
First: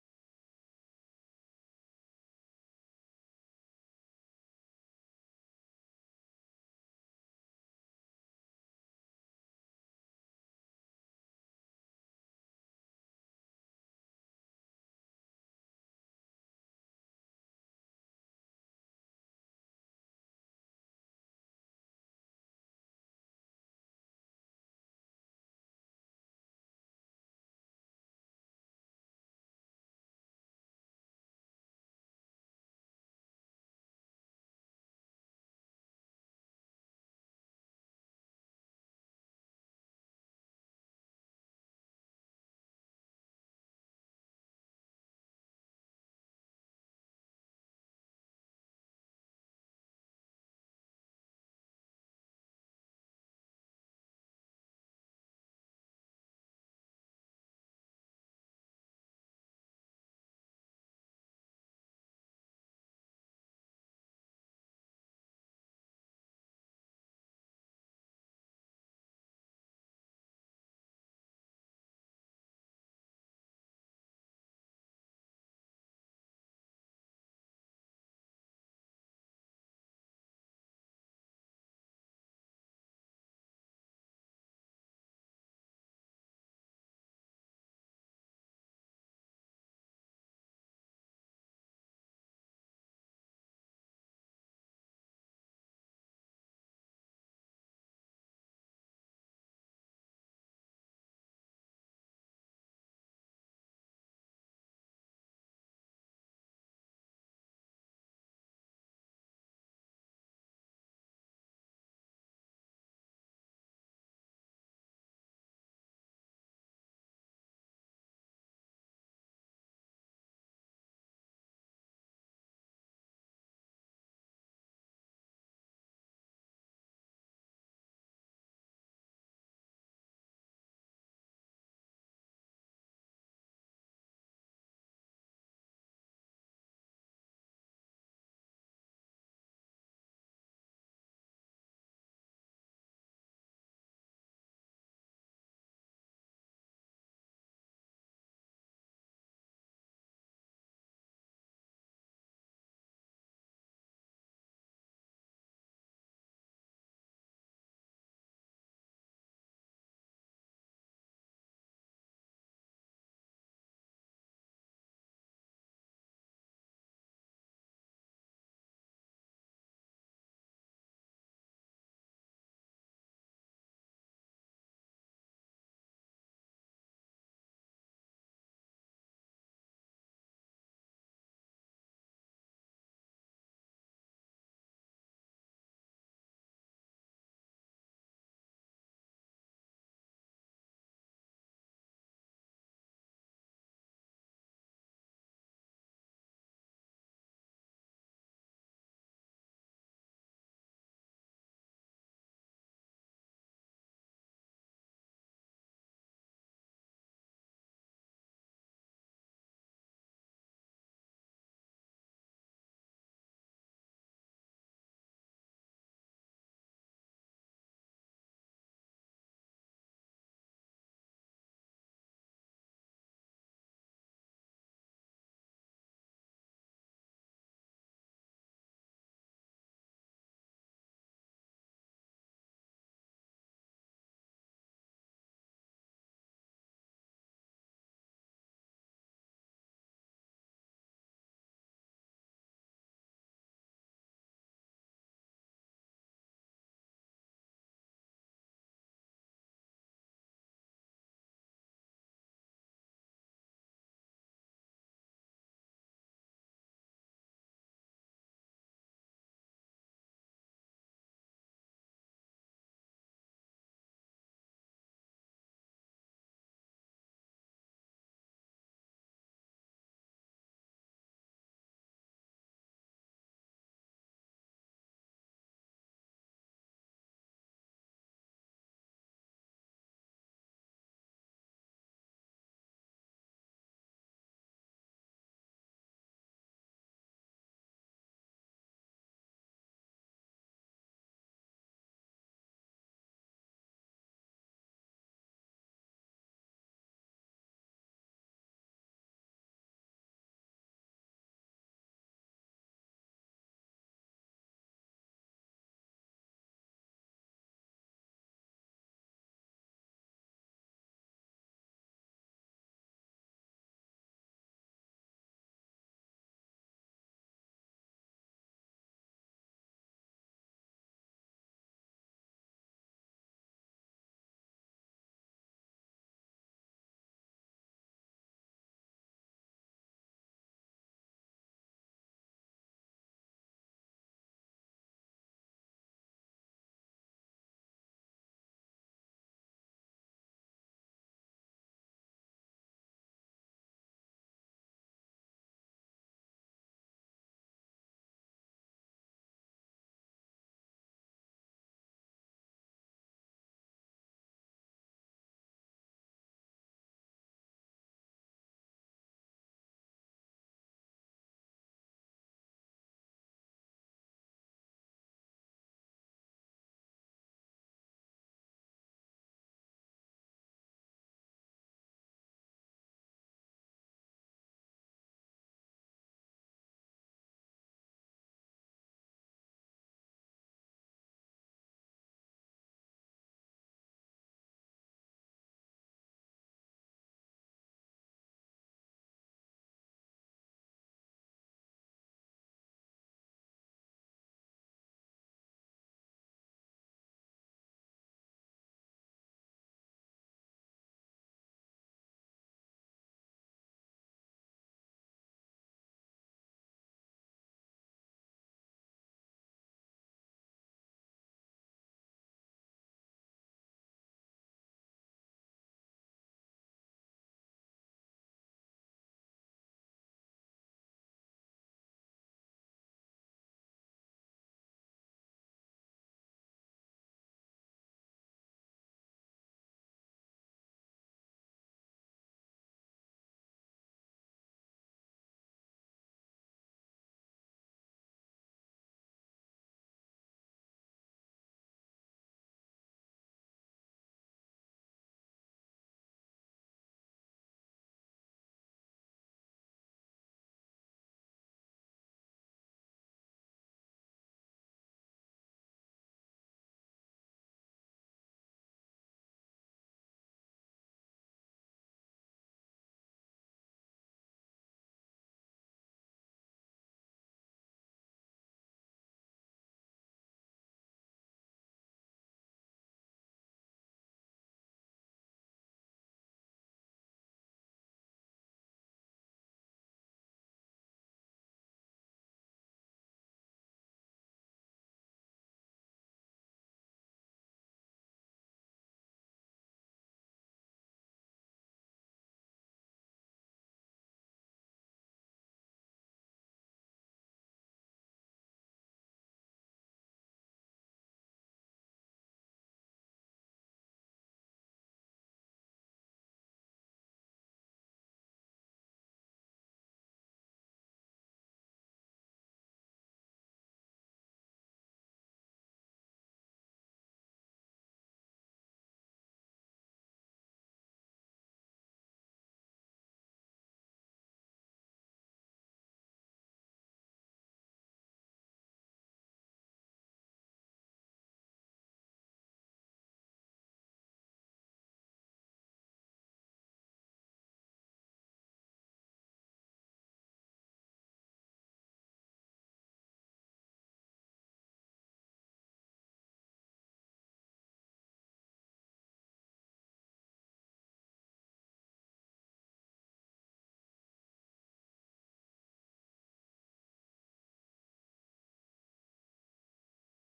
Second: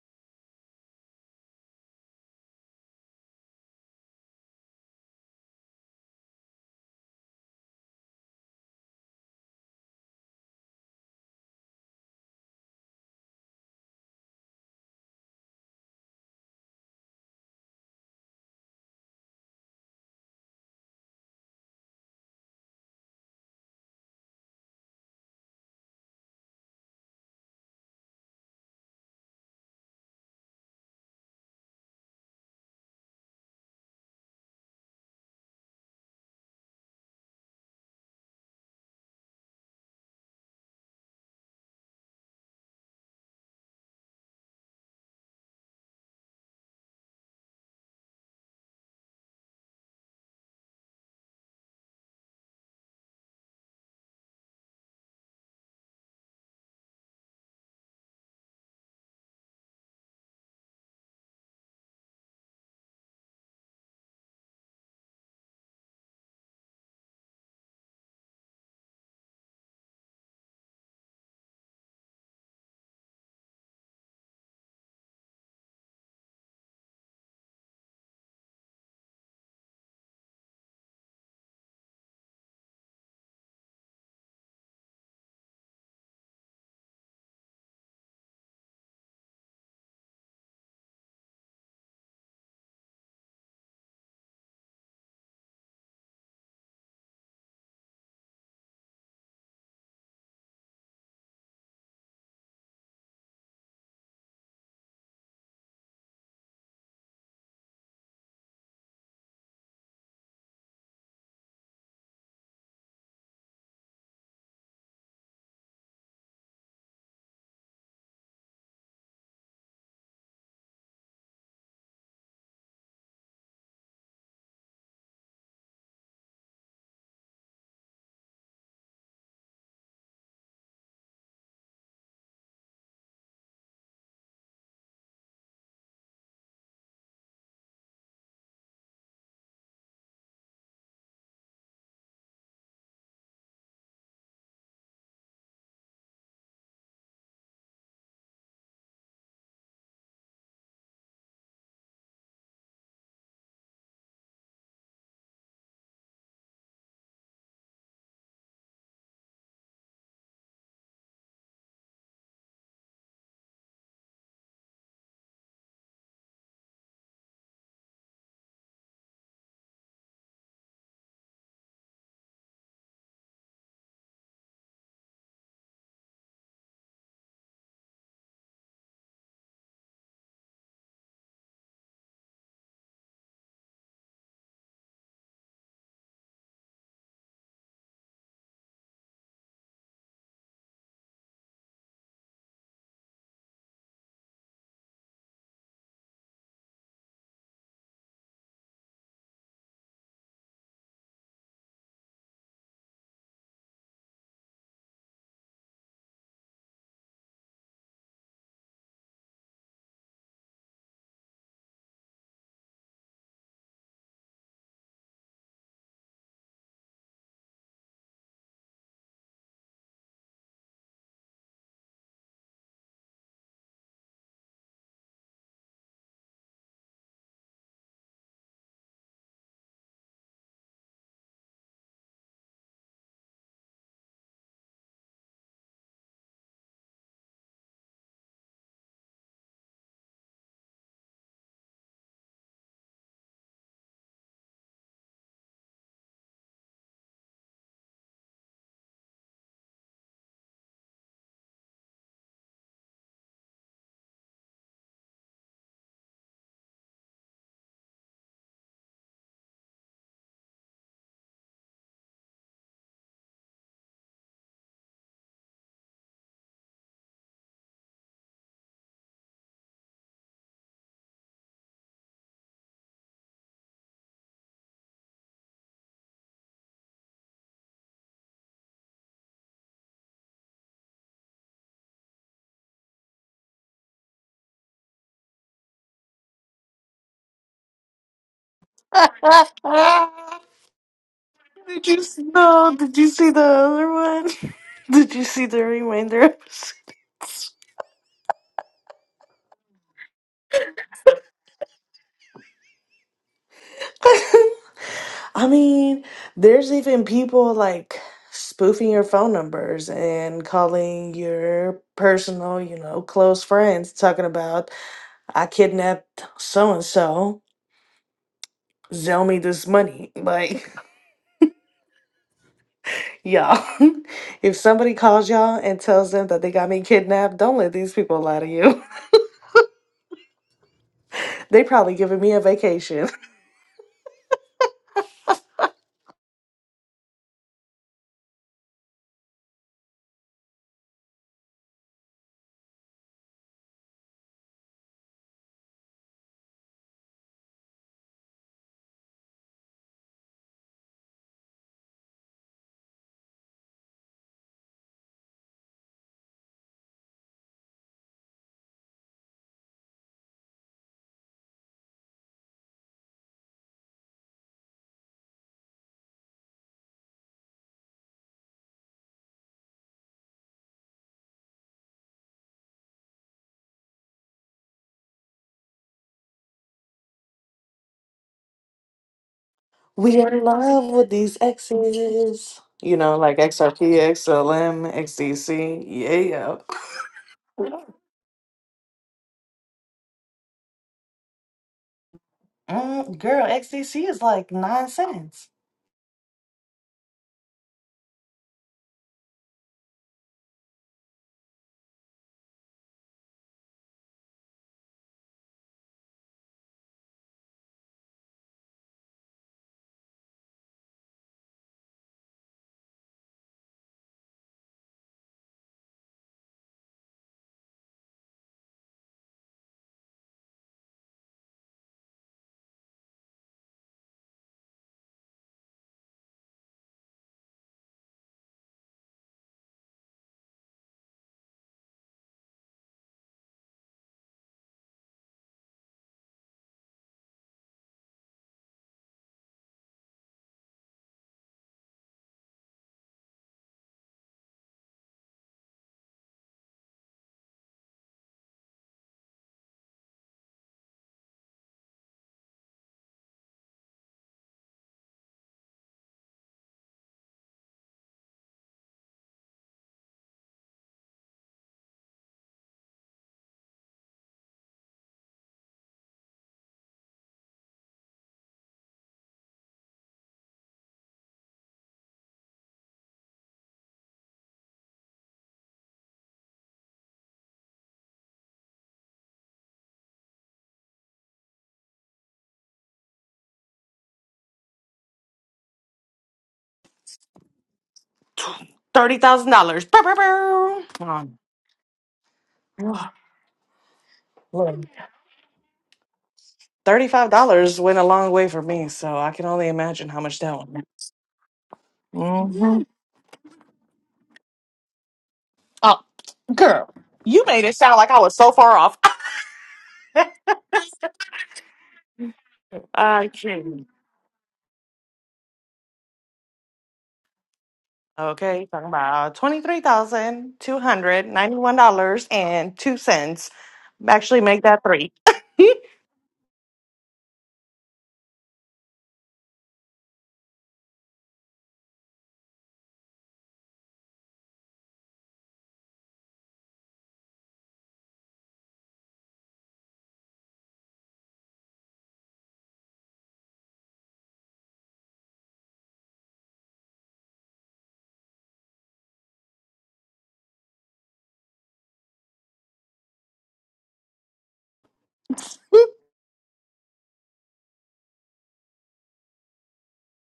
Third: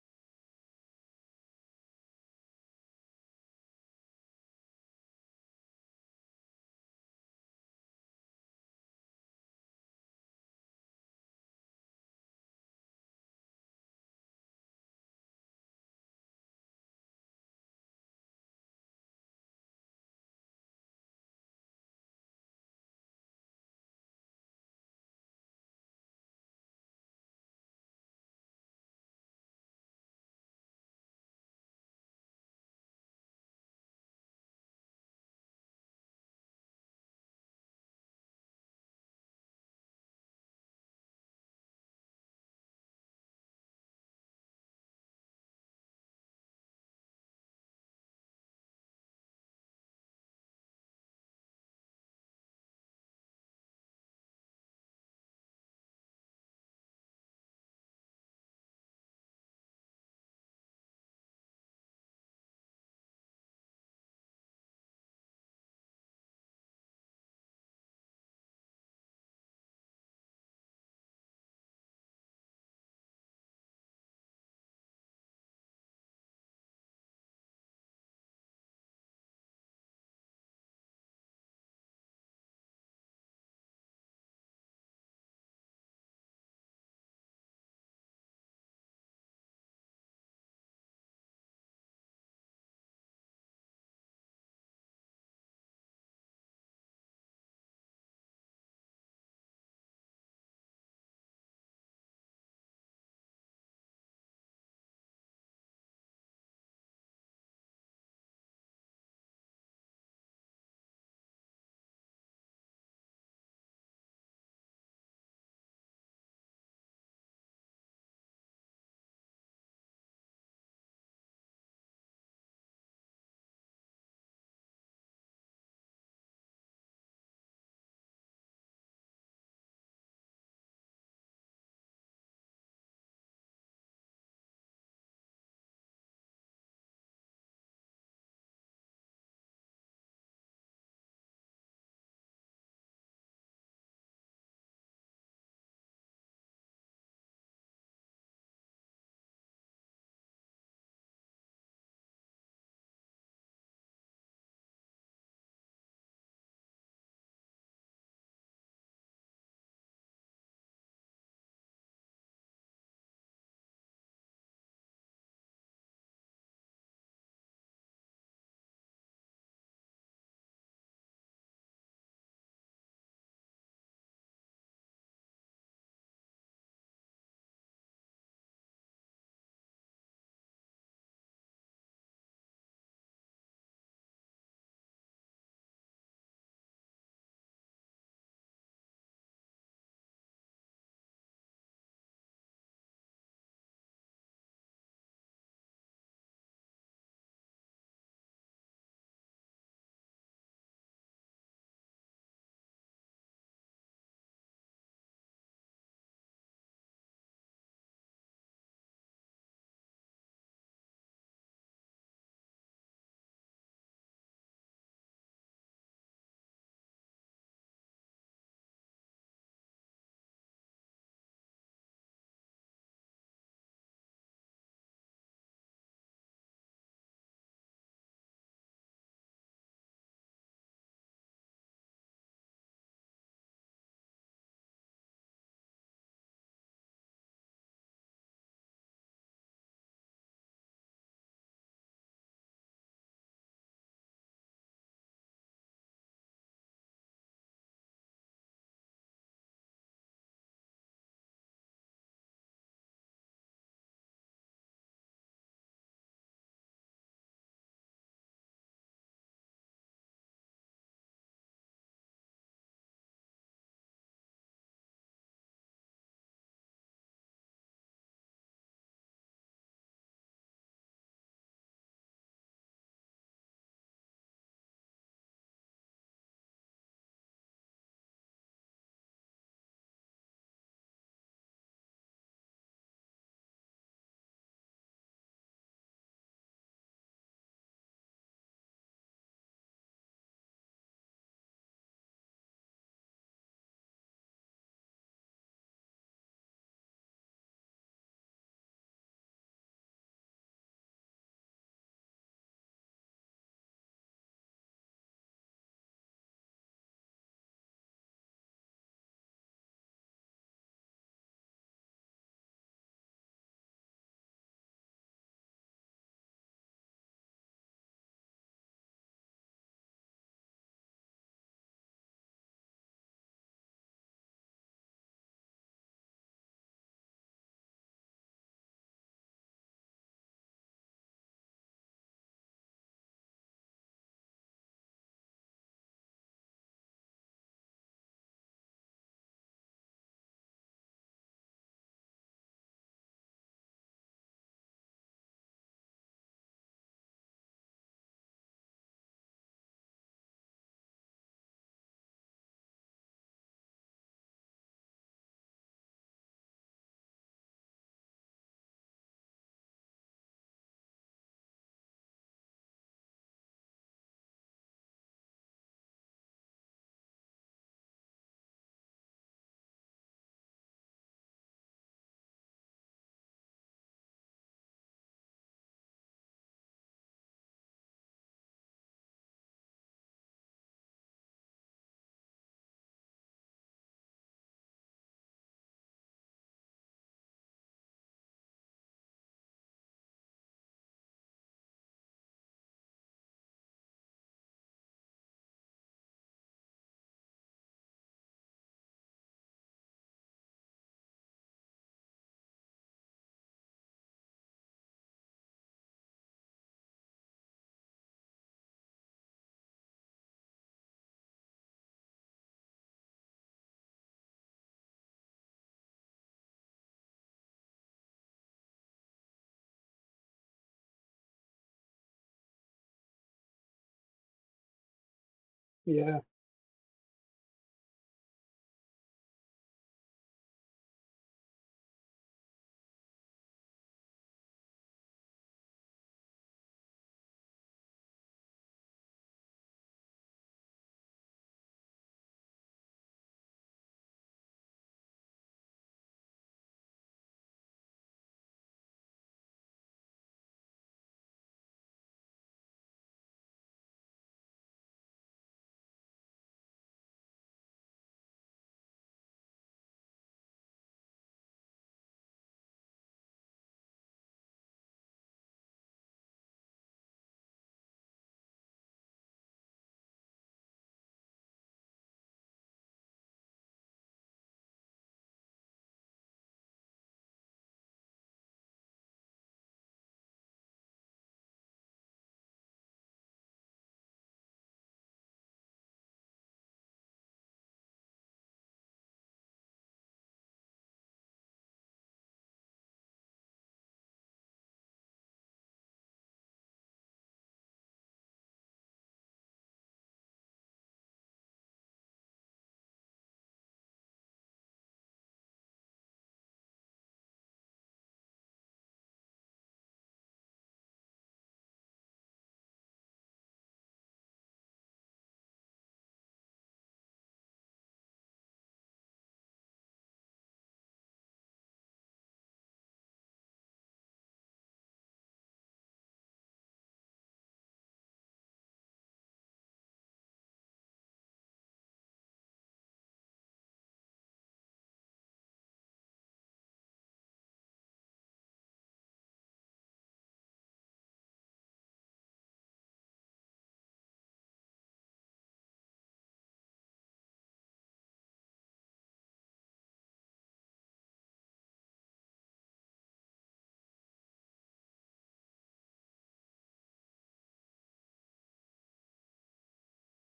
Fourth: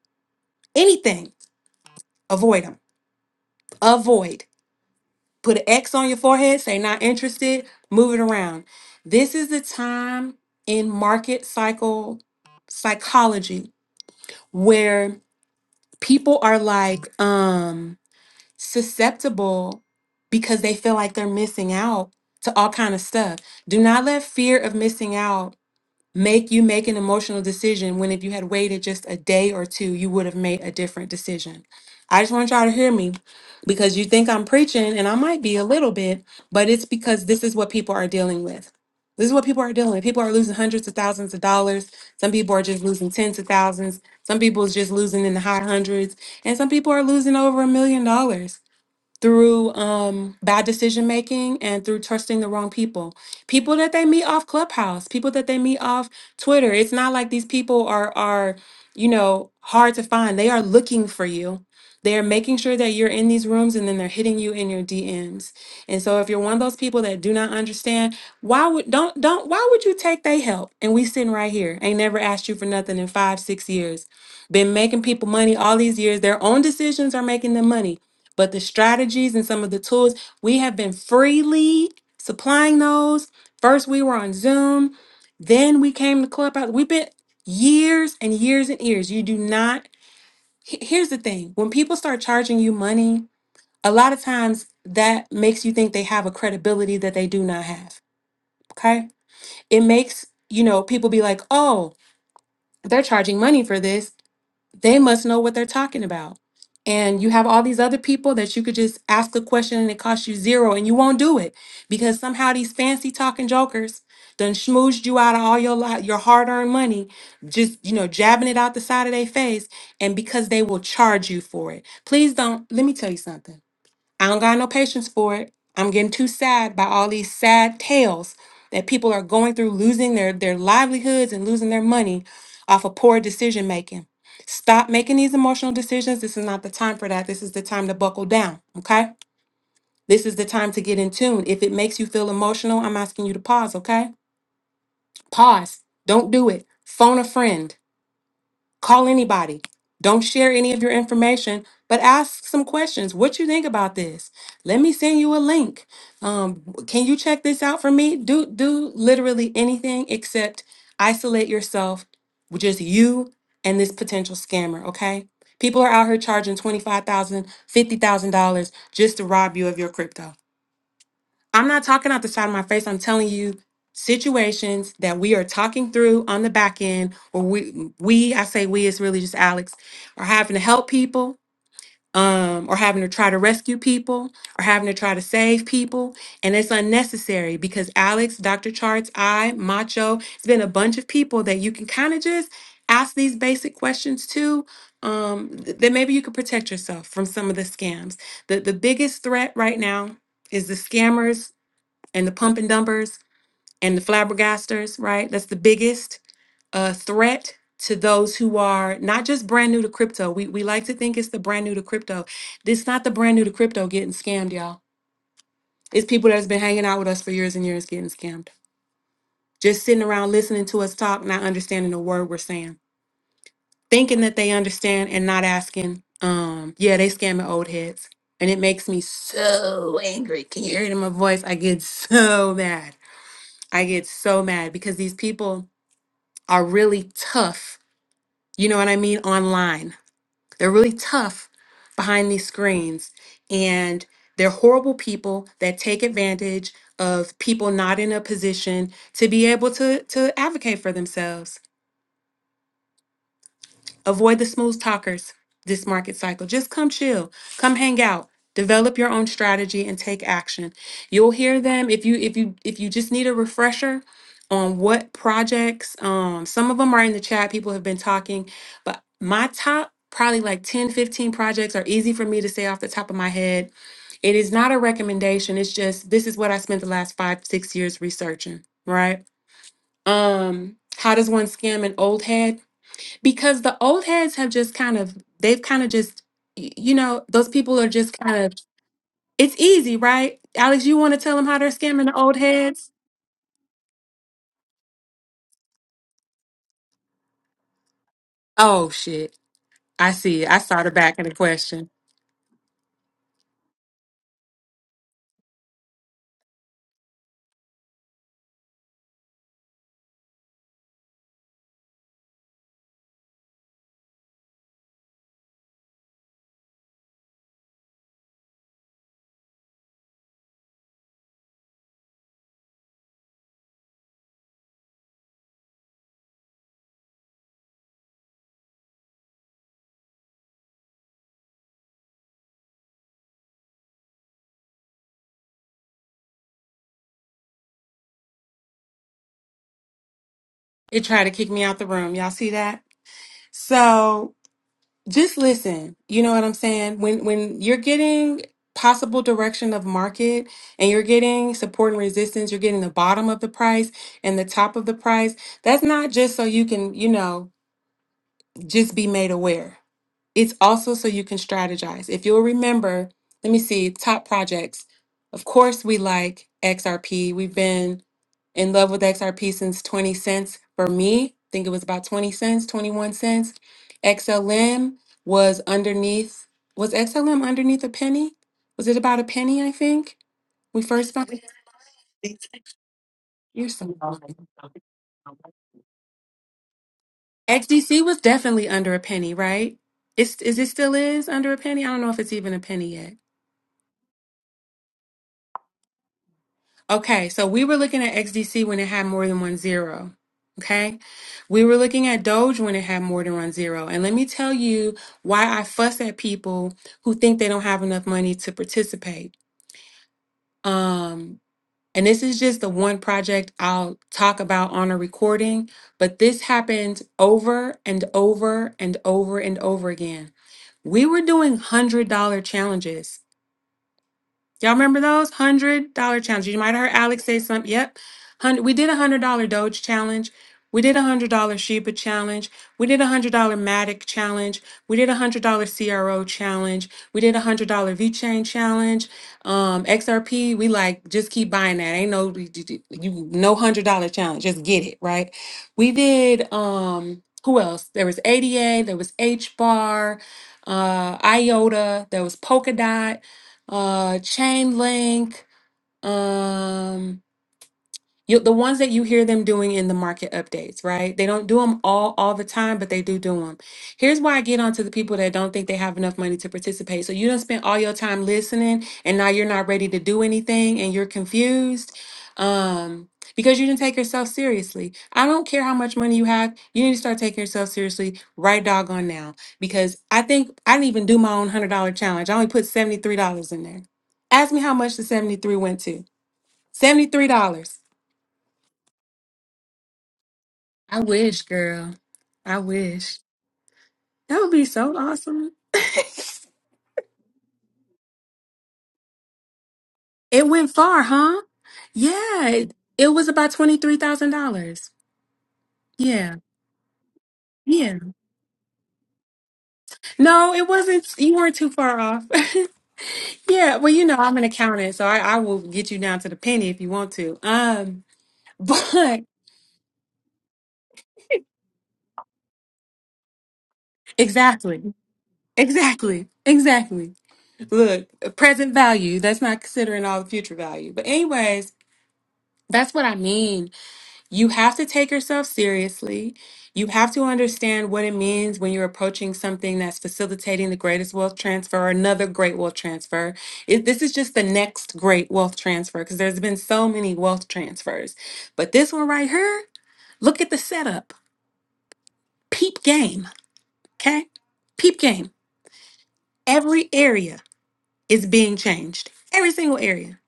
anything. Avoid them. Avoid put an X on your forehead, say not interested, move it around. This is the time in market cycle psychology where people are like um susceptible because they feel like they're missing out to all kind of stuff. Do not let fear of missing out make you make an emotional decision when if you had waited just a day or two, you would have made a different decision. I just want y'all to hear me because you think I'm preaching and I might be a little bit, but it's because this is what people are dealing with. This is what people are dealing with. People are losing hundreds of thousands of dollars. Some people are just losing tens of thousands. Some people is just losing in the high hundreds. And some people are losing over a million dollars through um, bad decision making and through trusting the wrong people. People that they meet off Clubhouse, people that they meet off Twitter. It's not like these people are are you know hard to find. They are looking for you. They are making sure that you're in these rooms and then they're hitting you in your DMs. And so if you're one of those people that do not understand, why would don't don't why would you take they help? And we sitting right here. Ain't never asked you for nothing in five, six years. Been making people money all these years. Their own decisions are making them money. But the strategies and some of the tools, we have been freely supplying those. First, we were on Zoom, then we came to Clubhouse. We've been years and years and years. You do not, he- here's the thing when people start charging you money, a lot of times that makes you think they have a credibility that they do not have. Okay. It makes, you know, people be like, oh, they're charging money for this they must know what they're talking about. And you have all these other people that you could just ask a question and it costs you zero and you won't do it because somehow these fancy talking jokers done schmoozed you out of all your li- your hard-earned money, just you know, jabbing it out the side of their face, and because they will charge you for it. Please don't let me tell you something. I don't got no patience for it. I'm getting too sad by all these sad tales that people are going through losing their, their livelihoods and losing their money off of poor decision making. Stop making these emotional decisions. This is not the time for that. This is the time to buckle down, okay? This is the time to get in tune. If it makes you feel emotional, I'm asking you to pause, okay? Pause. Don't do it. Phone a friend Call anybody. Don't share any of your information, but ask some questions. What you think about this? Let me send you a link. Um, can you check this out for me? Do do literally anything except isolate yourself with just you and this potential scammer, okay? People are out here charging $25,000, $50,000 just to rob you of your crypto. I'm not talking out the side of my face. I'm telling you situations that we are talking through on the back end, or we we I say we it's really just Alex, are having to help people, um, or having to try to rescue people, or having to try to save people, and it's unnecessary because Alex, Dr. Charts, I, Macho, it's been a bunch of people that you can kind of just ask these basic questions to. Um, th- that maybe you could protect yourself from some of the scams. The the biggest threat right now is the scammers and the pump and dumpers and the flabbergasters, right? That's the biggest uh, threat to those who are not just brand new to crypto. We, we like to think it's the brand new to crypto. This not the brand new to crypto getting scammed, y'all. It's people that's been hanging out with us for years and years getting scammed. Just sitting around listening to us talk, not understanding a word we're saying, thinking that they understand and not asking. Um, yeah, they scamming old heads. And it makes me so angry. Can you hear it in my voice? I get so mad. I get so mad because these people are really tough, you know what I mean, online. They're really tough behind these screens. And they're horrible people that take advantage of people not in a position to be able to, to advocate for themselves. Avoid the smooth talkers this market cycle. Just come chill, come hang out, develop your own strategy and take action. You'll hear them if you if you if you just need a refresher on what projects um some of them are in the chat people have been talking, but my top probably like 10, 15 projects are easy for me to say off the top of my head. It is not a recommendation. It's just this is what I spent the last 5 6 years researching, right? Um how does one scam an old head? because the old heads have just kind of they've kind of just y- you know those people are just kind of it's easy right alex you want to tell them how they're did you scamming the see old no, heads did you see the other one? Did you see the remainder? oh shit i see i started back in the question I mean, there's even people like spoofing your phone numbers and calling your personal, you know, close friends talking about, I kidnapped so and so, sell me this money. Like, y'all, if somebody calls y'all and tells them that they got me kidnapped, don't let these people lie to you. They probably giving me a vacation. it tried to kick me out the room y'all see that so just listen you know what i'm saying when when you're getting possible direction of market and you're getting support and resistance you're getting the bottom of the price and the top of the price that's not just so you can you know just be made aware It's also so you can strategize. If you'll remember, let me see, top projects. Of course, we like XRP. We've been in love with XRP since 20 cents for me. I think it was about 20 cents, 21 cents. XLM was underneath, was XLM underneath a penny? Was it about a penny, I think? We in We love with first found these exes. You know, like You're XRP, so XLM, XDC. Yeah. XDC was definitely under a penny, right? It's, is it still is under a penny? I don't know if it's even a penny yet. Mm, girl, XDC is like nine cents. Okay, so we were looking at XDC when it had more than one zero. Okay, we were looking at Doge when it had more than one zero. And let me tell you why I fuss at people who think they don't have enough money to participate. Um, and this is just the one project I'll talk about on a recording, but this happened over and over and over and over again. We were doing $100 challenges Y'all remember those hundred Yeah. dollar challenges? You might have heard Alex say something. Yep, hundred. We did a hundred dollar Doge challenge. We did a hundred dollar Sheba challenge. We did a hundred dollar Matic challenge. We did a hundred dollar CRO challenge. We did a hundred dollar V Chain challenge. Um, XRP. We like just keep buying that. Ain't no you you- you- no hundred dollar challenge. Just get it right. We did. Um, who else? There was ADA. There was H Bar. Uh, IOTA. There was Polkadot uh, Chainlink, um, you the ones that you hear them doing in the market updates, right? They don't do them all all the time, but they do do them. Here's why I get on to the people that don't think they have enough money to participate. So you don't spend all your time listening, and now you're not ready to do anything, and you're confused. Um, because you didn't take yourself seriously. I don't care how much money you have, you need to start taking yourself seriously right doggone now. Because I think I didn't even do my own hundred dollar challenge. I only put $73 in there. Ask me how much the 73 went to. $73. Thirty thousand dollars. I Um, wish, girl. I wish. That would be so awesome. Thirty-five dollars went a long way for me, so I can only imagine how much it that went one. far, huh? Yeah. It, Mm-hmm. it was about $23,000. Oh, Yeah. girl, you made it sound Yeah. like I was so far off. No, it wasn't. You weren't too far off. I yeah. can't. Well, you know, I'm an accountant, so I, I will get you down to the penny if you want to. Um, Okay, talking but about twenty-three thousand two hundred ninety-one dollars and two cents. Actually, make that exactly. three. Exactly. Exactly. Look, present value. That's not considering all the future value. But anyways, that's what I mean You have to take yourself seriously. You have to understand what it means when you're approaching something that's facilitating the greatest wealth transfer or another great wealth transfer. It, this is just the next great wealth transfer because there's been so many wealth transfers. But this one right here, look at the setup. Peep game, okay? Peep game. Every area is being changed, every single area.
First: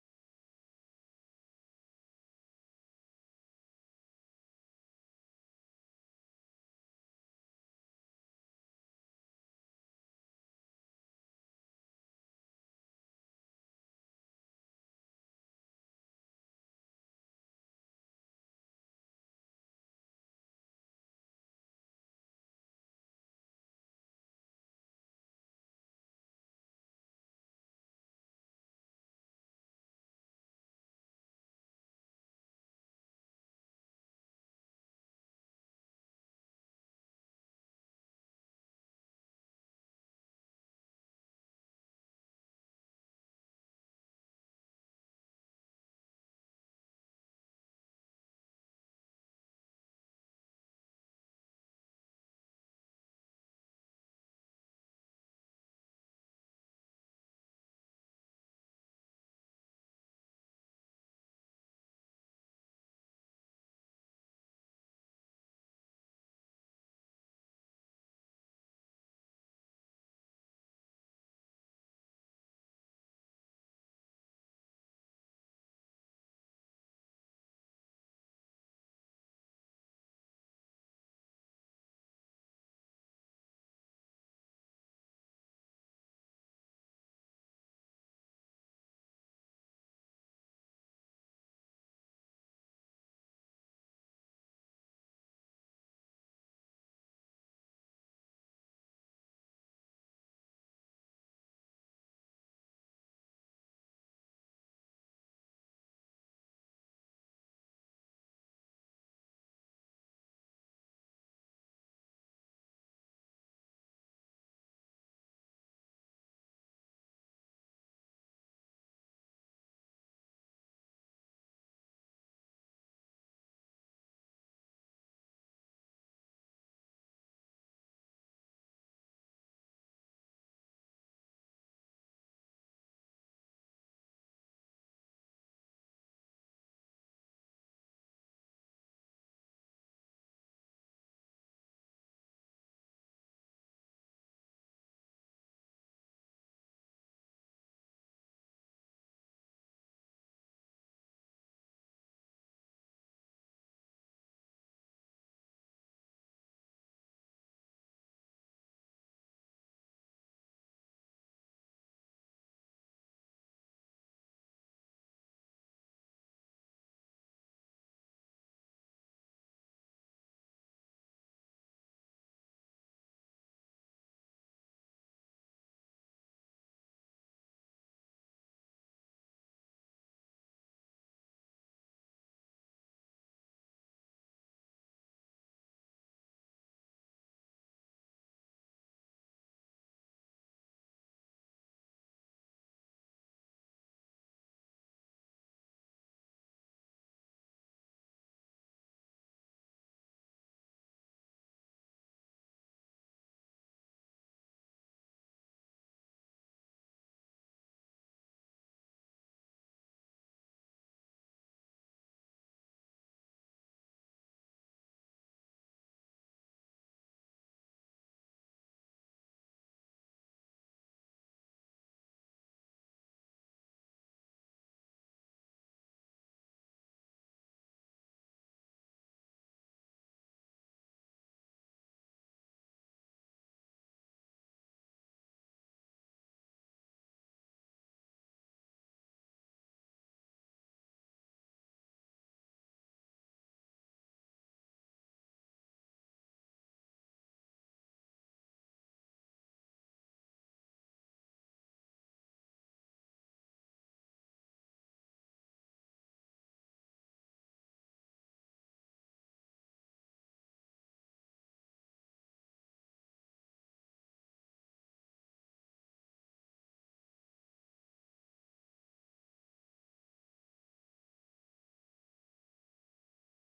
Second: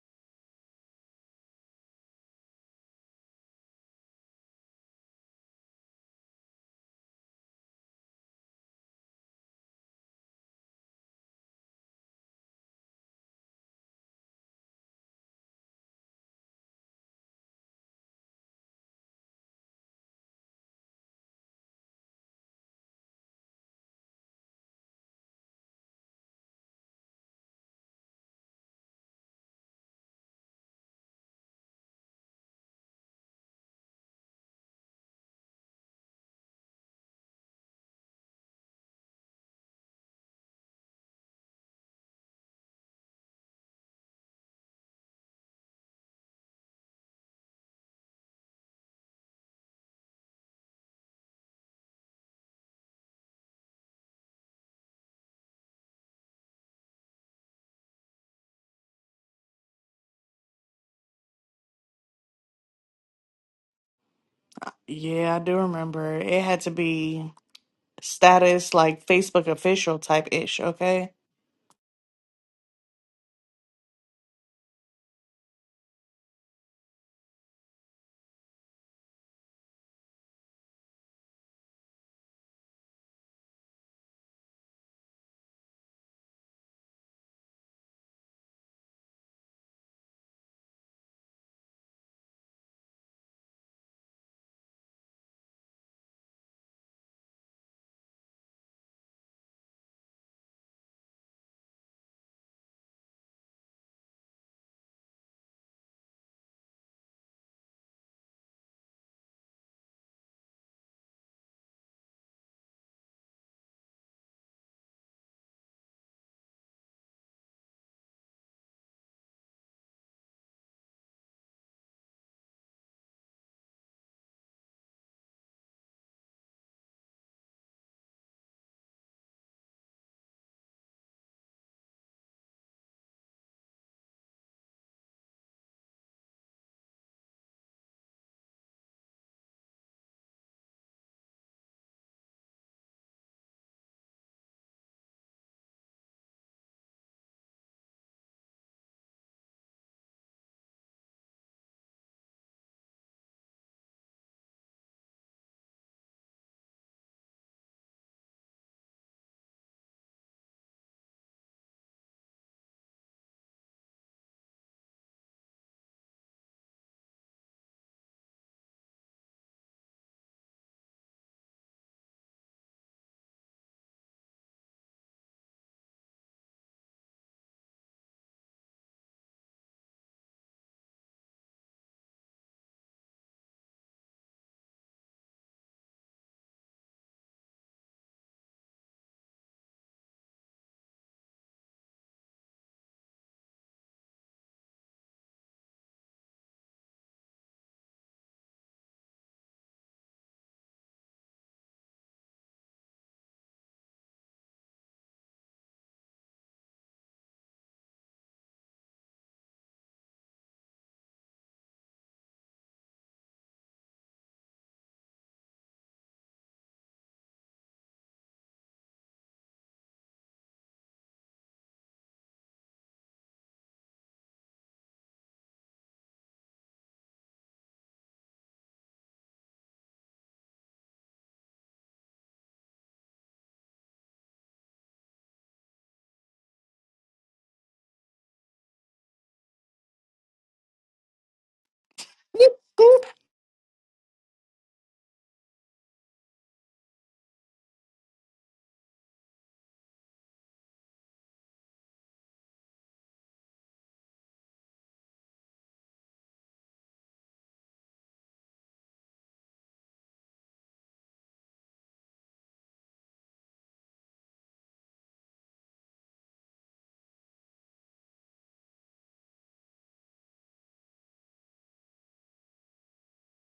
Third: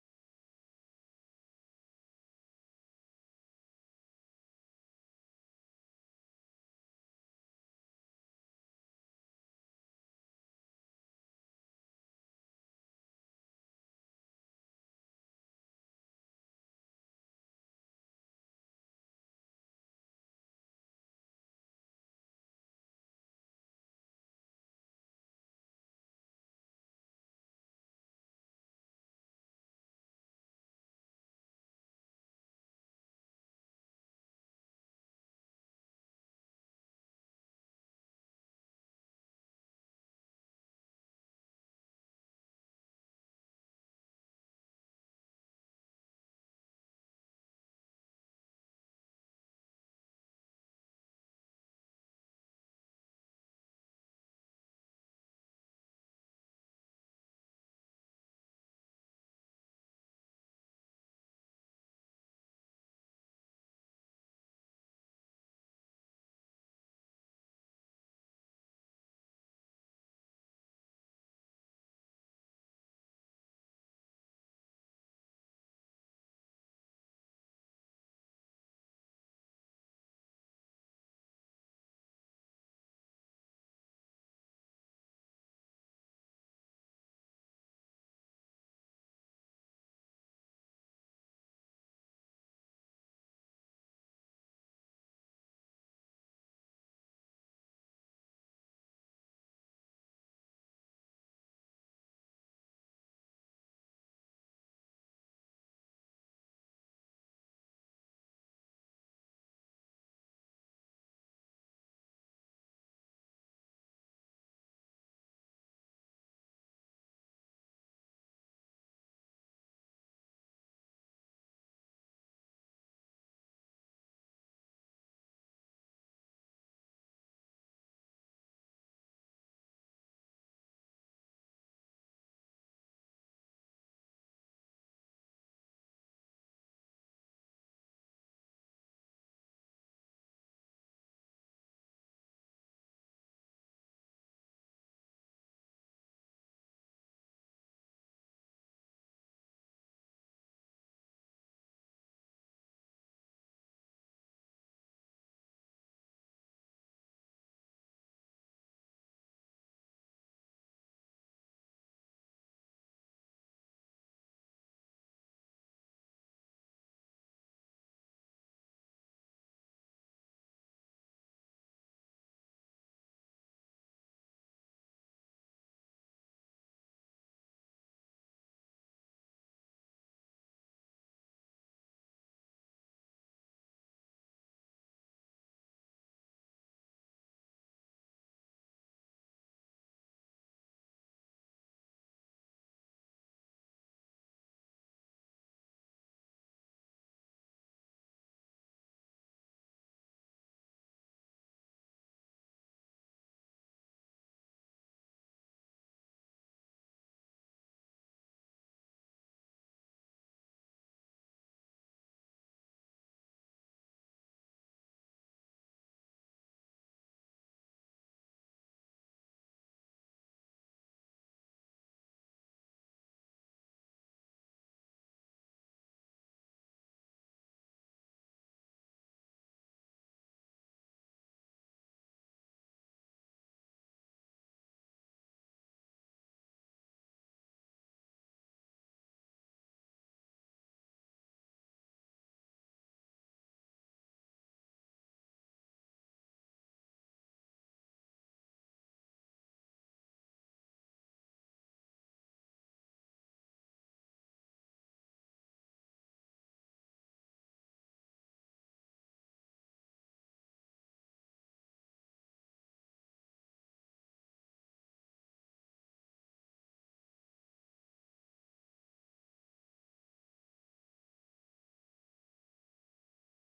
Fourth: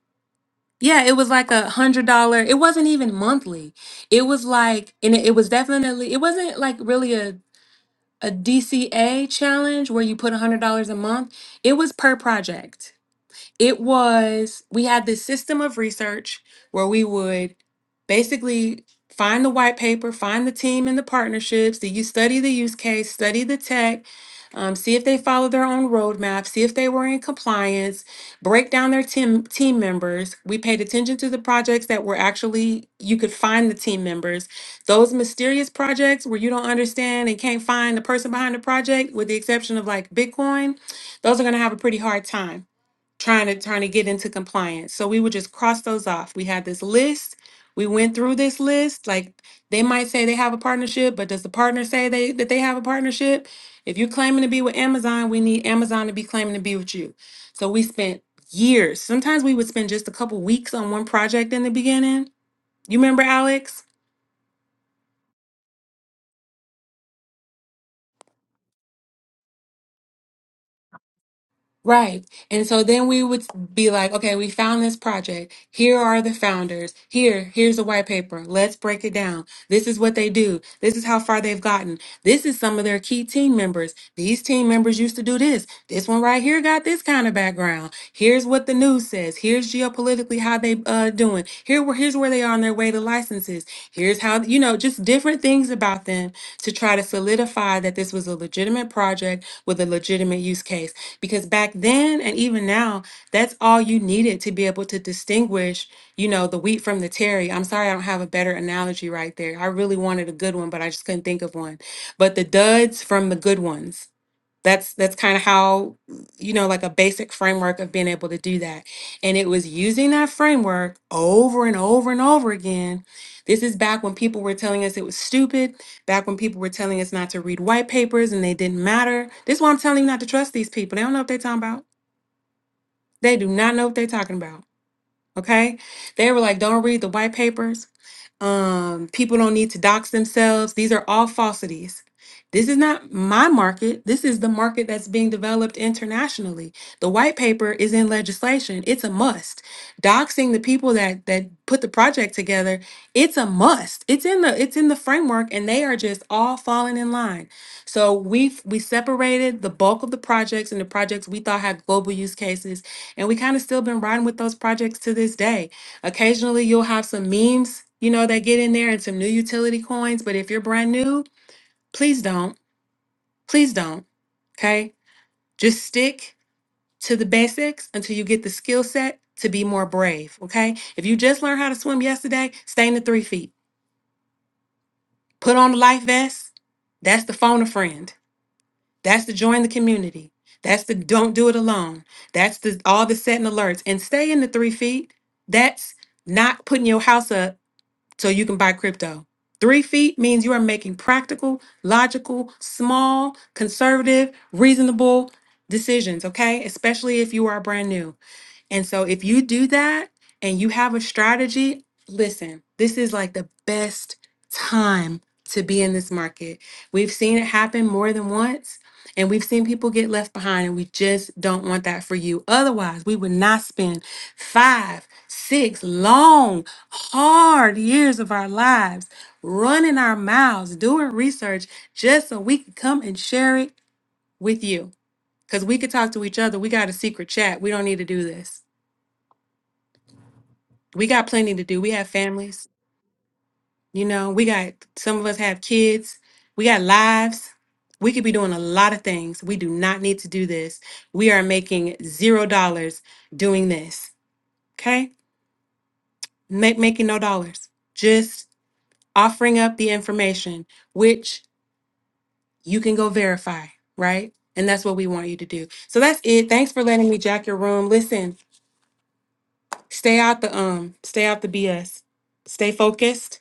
Yeah, it was like a hundred dollar. It wasn't even monthly. It was like, and it it was definitely, it wasn't like really a a DCA challenge where you put $100 a month. It was per project. It was, we had this system of research where we would basically find the white paper, find the team and the partnerships, the you study the use case, study the tech, um, see if they follow their own roadmap, see if they were in compliance, break down their team team members. We paid attention to the projects that were actually you could find the team members. Those mysterious projects where you don't understand and can't find the person behind the project, with the exception of like Bitcoin, those are gonna have a pretty hard time trying to trying to get into compliance. So we would just cross those off. We had this list. We went through this list. Like they might say they have a partnership, but does the partner say they that they have a partnership? If you're claiming to be with Amazon, we need Amazon to be claiming to be with you. So we spent years. Sometimes we would spend just a couple weeks on one project in the beginning. You remember Alex? yeah, I do remember. It had to be. status like Facebook official type ish, okay? Right. And so then we would be like, okay, we found this project. Here are the founders. Here, here's a white paper. Let's break it down. This is what they do. This is how far they've gotten. This is some of their key team members. These team members used to do this. This one right here got this kind of background. Here's what the news says. Here's geopolitically how they uh doing. Here where here's where they are on their way to licenses. Here's how, you know, just different things about them to try to solidify that this was a legitimate project with a legitimate use case because back then and even now that's all you needed to be able to distinguish you know the wheat from the terry i'm sorry i don't have a better analogy right there i really wanted a good one but i just couldn't think of one but the duds from the good ones that's that's kind of how you know like a basic framework of being able to do that and it was using that framework over and over and over again this is back when people were telling us it was stupid back when people were telling us not to read white papers and they didn't matter this is why i'm telling you not to trust these people they don't know what they're talking about they do not know what they're talking about okay they were like don't read the white papers um, people don't need to dox themselves. These are all falsities. This is not my market. This is the market that's being developed internationally. The white paper is in legislation. It's a must. Doxing the people that that put the project together, it's a must. It's in the it's in the framework and they are just all falling in line. So we we separated the bulk of the projects and the projects we thought had global use cases and we kind of still been riding with those projects to this day Occasionally, you'll have some memes, you know, that get in there and some new utility coins. But if you're brand new, please don't. Please don't. Okay. Just stick to the basics until you get the skill set to be more brave. Okay. If you just learned how to swim yesterday, stay in the three feet. Put on the life vest. That's the phone a friend. That's the join the community. That's the don't do it alone. That's the all the setting alerts and stay in the three feet. That's not putting your house up so you can buy crypto. Three feet means you are making practical, logical, small, conservative, reasonable decisions, okay? Especially if you are brand new. And so if you do that and you have a strategy, listen, this is like the best time to be in this market. We've seen it happen more than once and we've seen people get left behind and we just don't want that for you. Otherwise, we would not spend 5, 6 long, hard years of our lives running our mouths, doing research just so we could come and share it with you. Cuz we could talk to each other. We got a secret chat. We don't need to do this we got plenty to do. We have Beep, families, boop. you know, we got some of us have kids, we got lives. We could be doing a lot of things. We do not need to do this. We are making zero dollars doing this. Okay? Make making no dollars. Just offering up the information, which you can go verify, right? And that's what we want you to do. So that's it. Thanks for letting me jack your room. Listen, stay out the um, stay out the BS. Stay focused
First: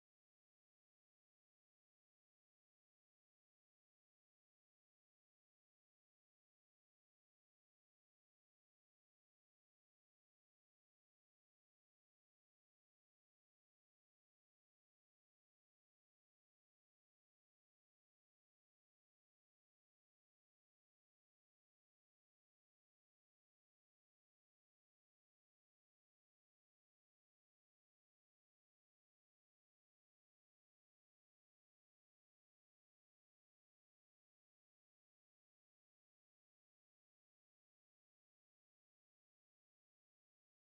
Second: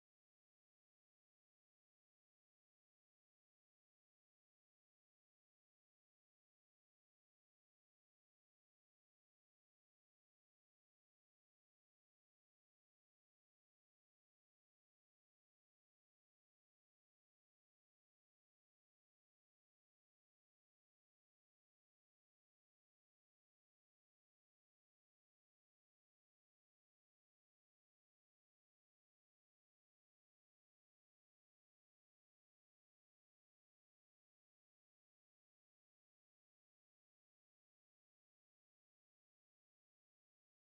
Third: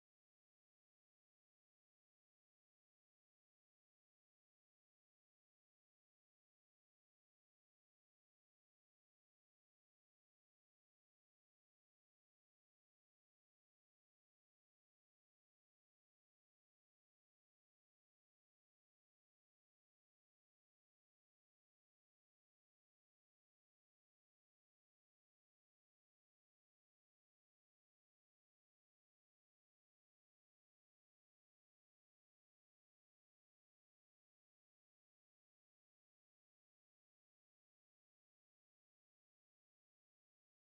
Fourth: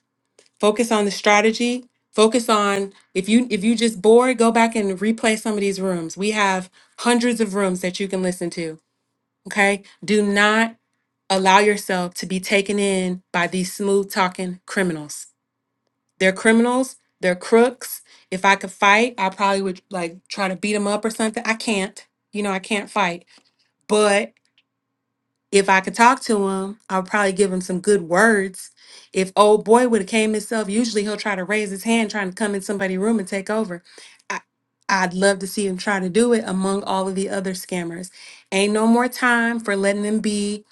focus on the strategy focus on if you if you just bored go back and replay some of these rooms we have hundreds of rooms that you can listen to okay do not allow yourself to be taken in by these smooth talking criminals they're criminals they're crooks if i could fight i probably would like try to beat them up or something i can't you know i can't fight if I could talk to him, I'll probably give him some good words. If old boy would have came himself, usually he'll try to raise his hand, trying to come in somebody's room and take over. I, I'd love to see him try to do it among all of the other scammers. Ain't no more time for letting them be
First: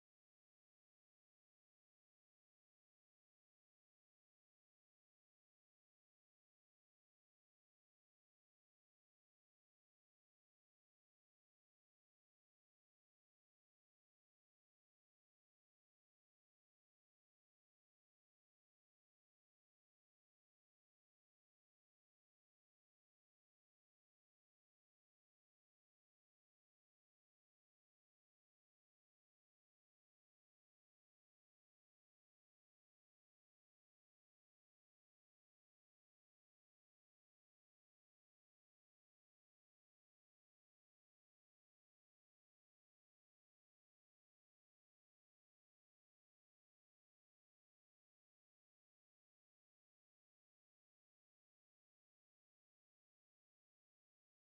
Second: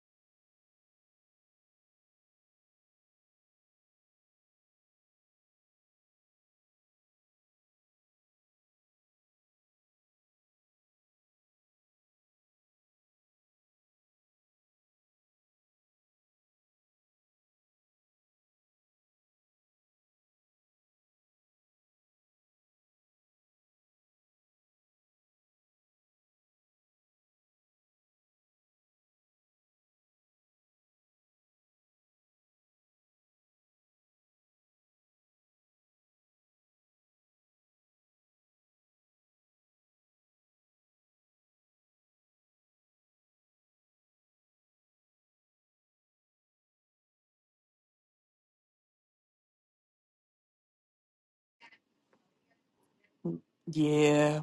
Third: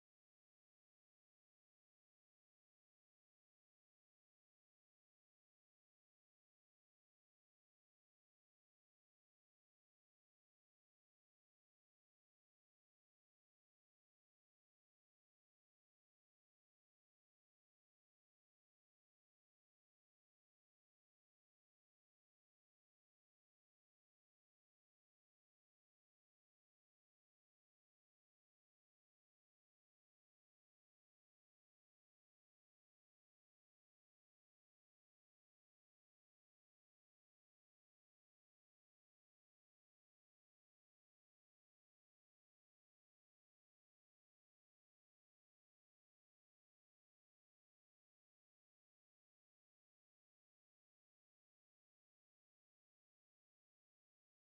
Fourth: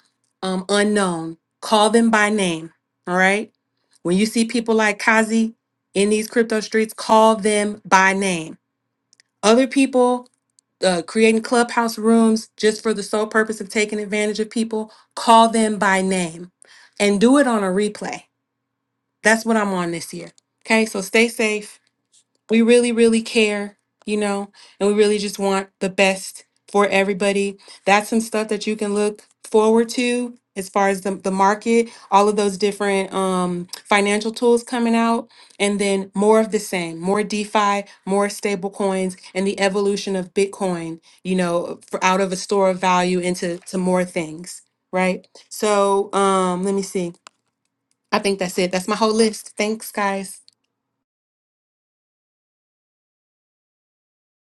um, unknown. Call them by name. All right. When you see people like Kazi in these crypto streets, call them by name. Other people uh, creating clubhouse rooms just for the sole purpose of taking advantage of people, call them by name and do it on a replay. That's what I'm on this year. Okay, so stay safe we really, really care, you know, and we really just want the best for everybody. That's some stuff that you can look forward to as far as the, the market, all of those different um, financial tools coming out, and then more of the same, more DeFi, more stable coins, and the evolution of Bitcoin, you know, for out of a store of value into to more things, right? So um, let me see. I think that's it. That's my whole list. Thanks, guys. Yeah,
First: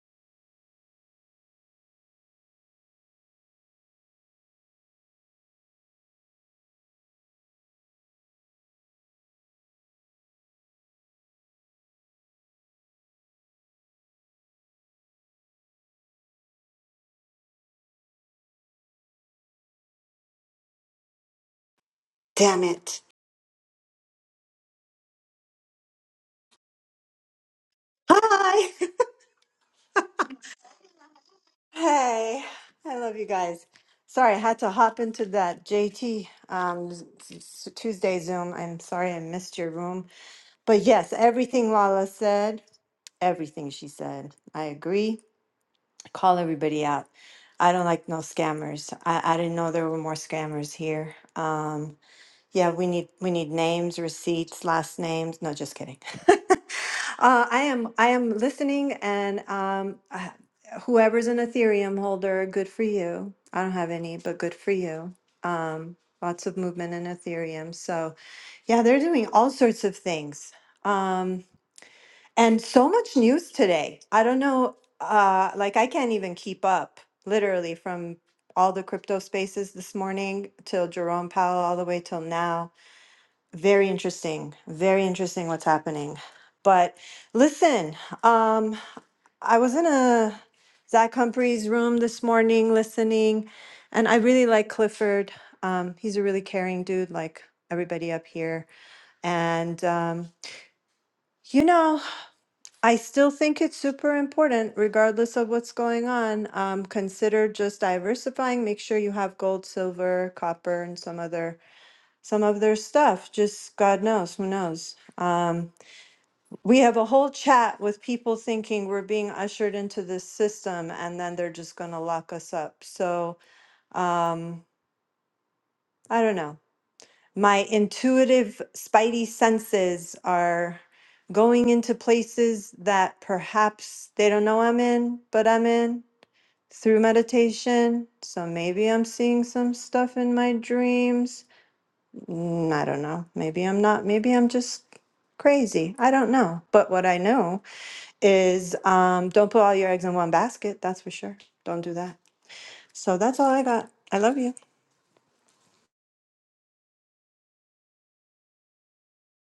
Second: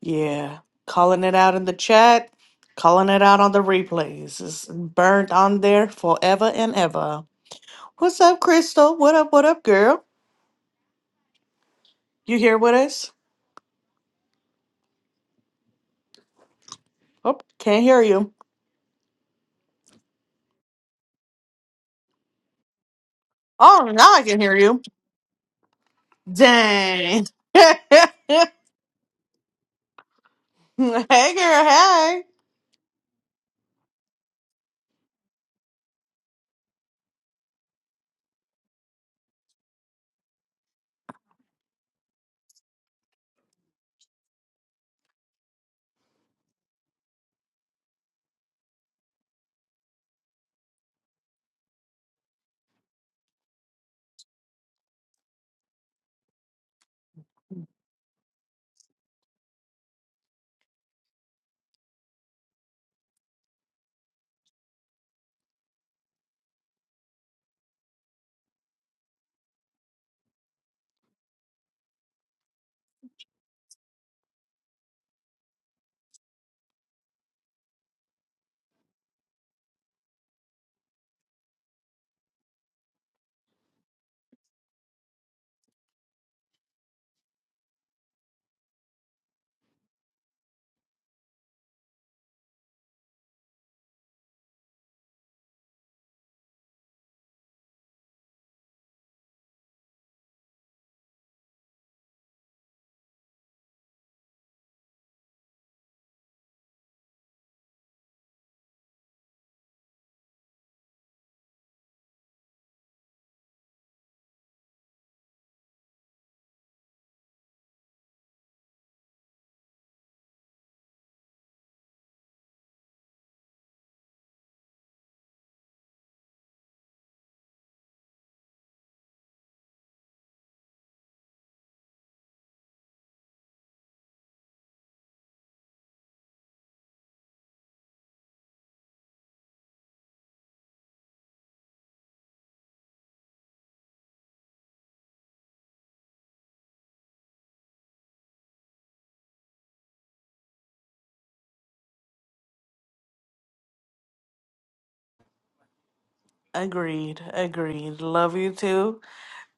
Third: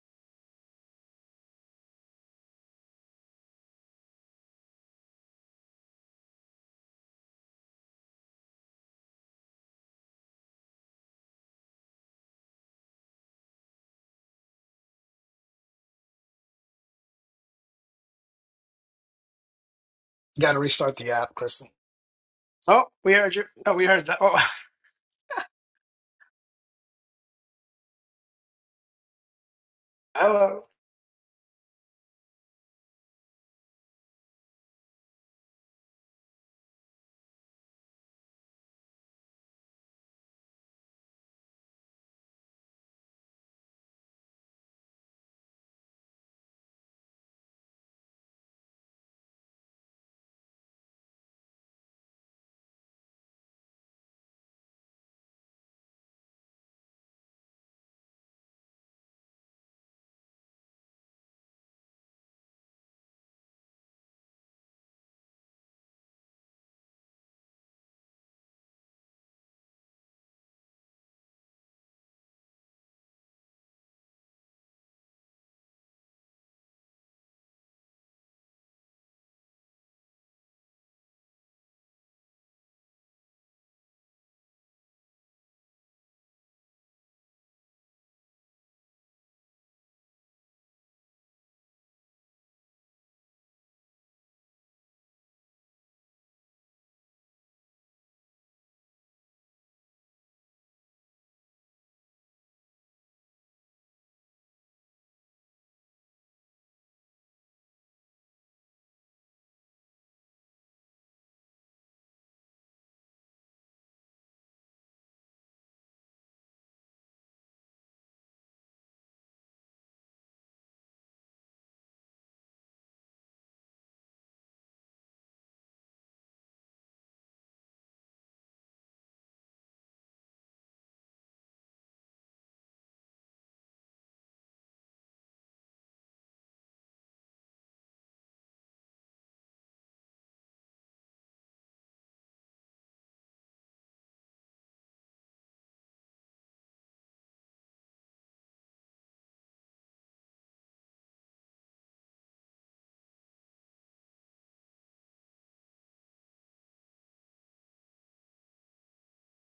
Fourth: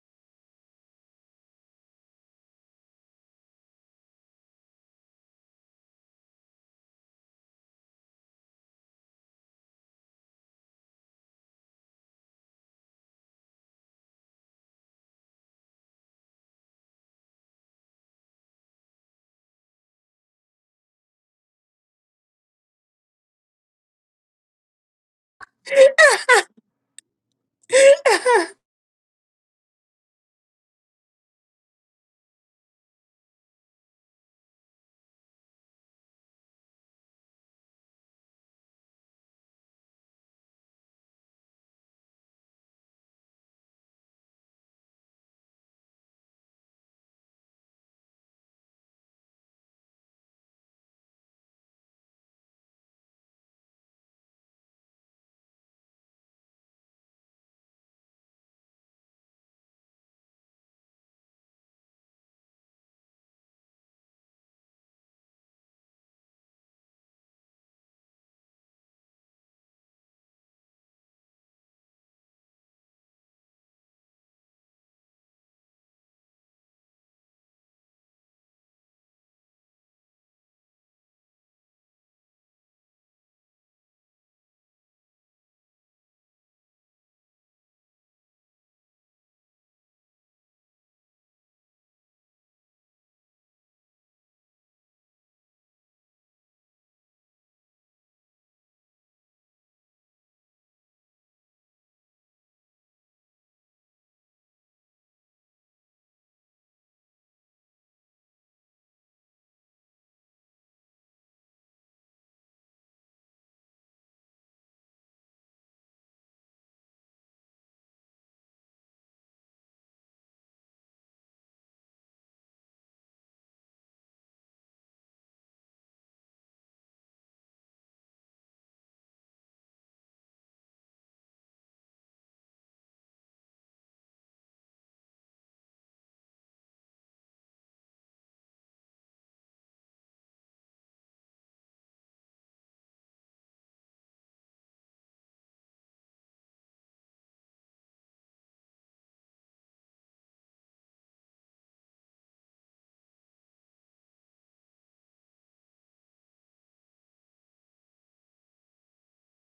yeah. Calling it out in the chat, calling it out on the replays. It's burnt on there forever and ever. What's up, Crystal? What up, what up, girl? You here with us? Oh, can't hear you. Got to restart the app, Crystal. Damn Oh, it. we heard you. Oh, we Oh, heard now that. I Oh, can hear you. Dang. hey, Hi. hello. girl, hey. hey. I love you guys. Sorry, I had to hop into that JT um, s- s- Tuesday Zoom. I'm sorry I missed your room. But yes, everything Lala said, everything she said, I agree. Call everybody out. I don't like no scammers. I, I didn't know there were more scammers here. Um, Yeah, we need we need names, receipts, last names. No, just kidding. uh, I am I am listening, and um, uh, whoever's an Ethereum holder, good for you. I don't have any, but good for you. Um, lots of movement in Ethereum. So yeah, they're doing all sorts of things, um, and so much news today. I don't know, uh, like I can't even keep up. Literally from all the crypto spaces this morning till Jerome Powell, all the way till now very interesting. Very interesting what's happening. But listen, um, I was in a Zach Humphrey's room this morning listening, and I really like Clifford. Um, he's a really caring dude, like everybody up here. And, um, you know, I still think it's super important, regardless of what's going on. Um, consider just diversifying. Make sure you have gold, silver, copper, and some other some of their stuff. Just God knows, who knows. Um, we have a whole chat with people thinking we're being ushered into this system and then they're just going to lock us up. So, um, I don't know. My intuitive spidey senses are going into places that perhaps they don't know I'm in, but I'm in through meditation. So maybe I'm seeing some stuff in my dreams. Mm, I don't know. Maybe I'm not. Maybe I'm just crazy. I don't know. But what I know is um, don't put all your eggs in one basket. That's for sure. Don't do that. So that's all I got. I love you. Agreed, agreed. Love you too.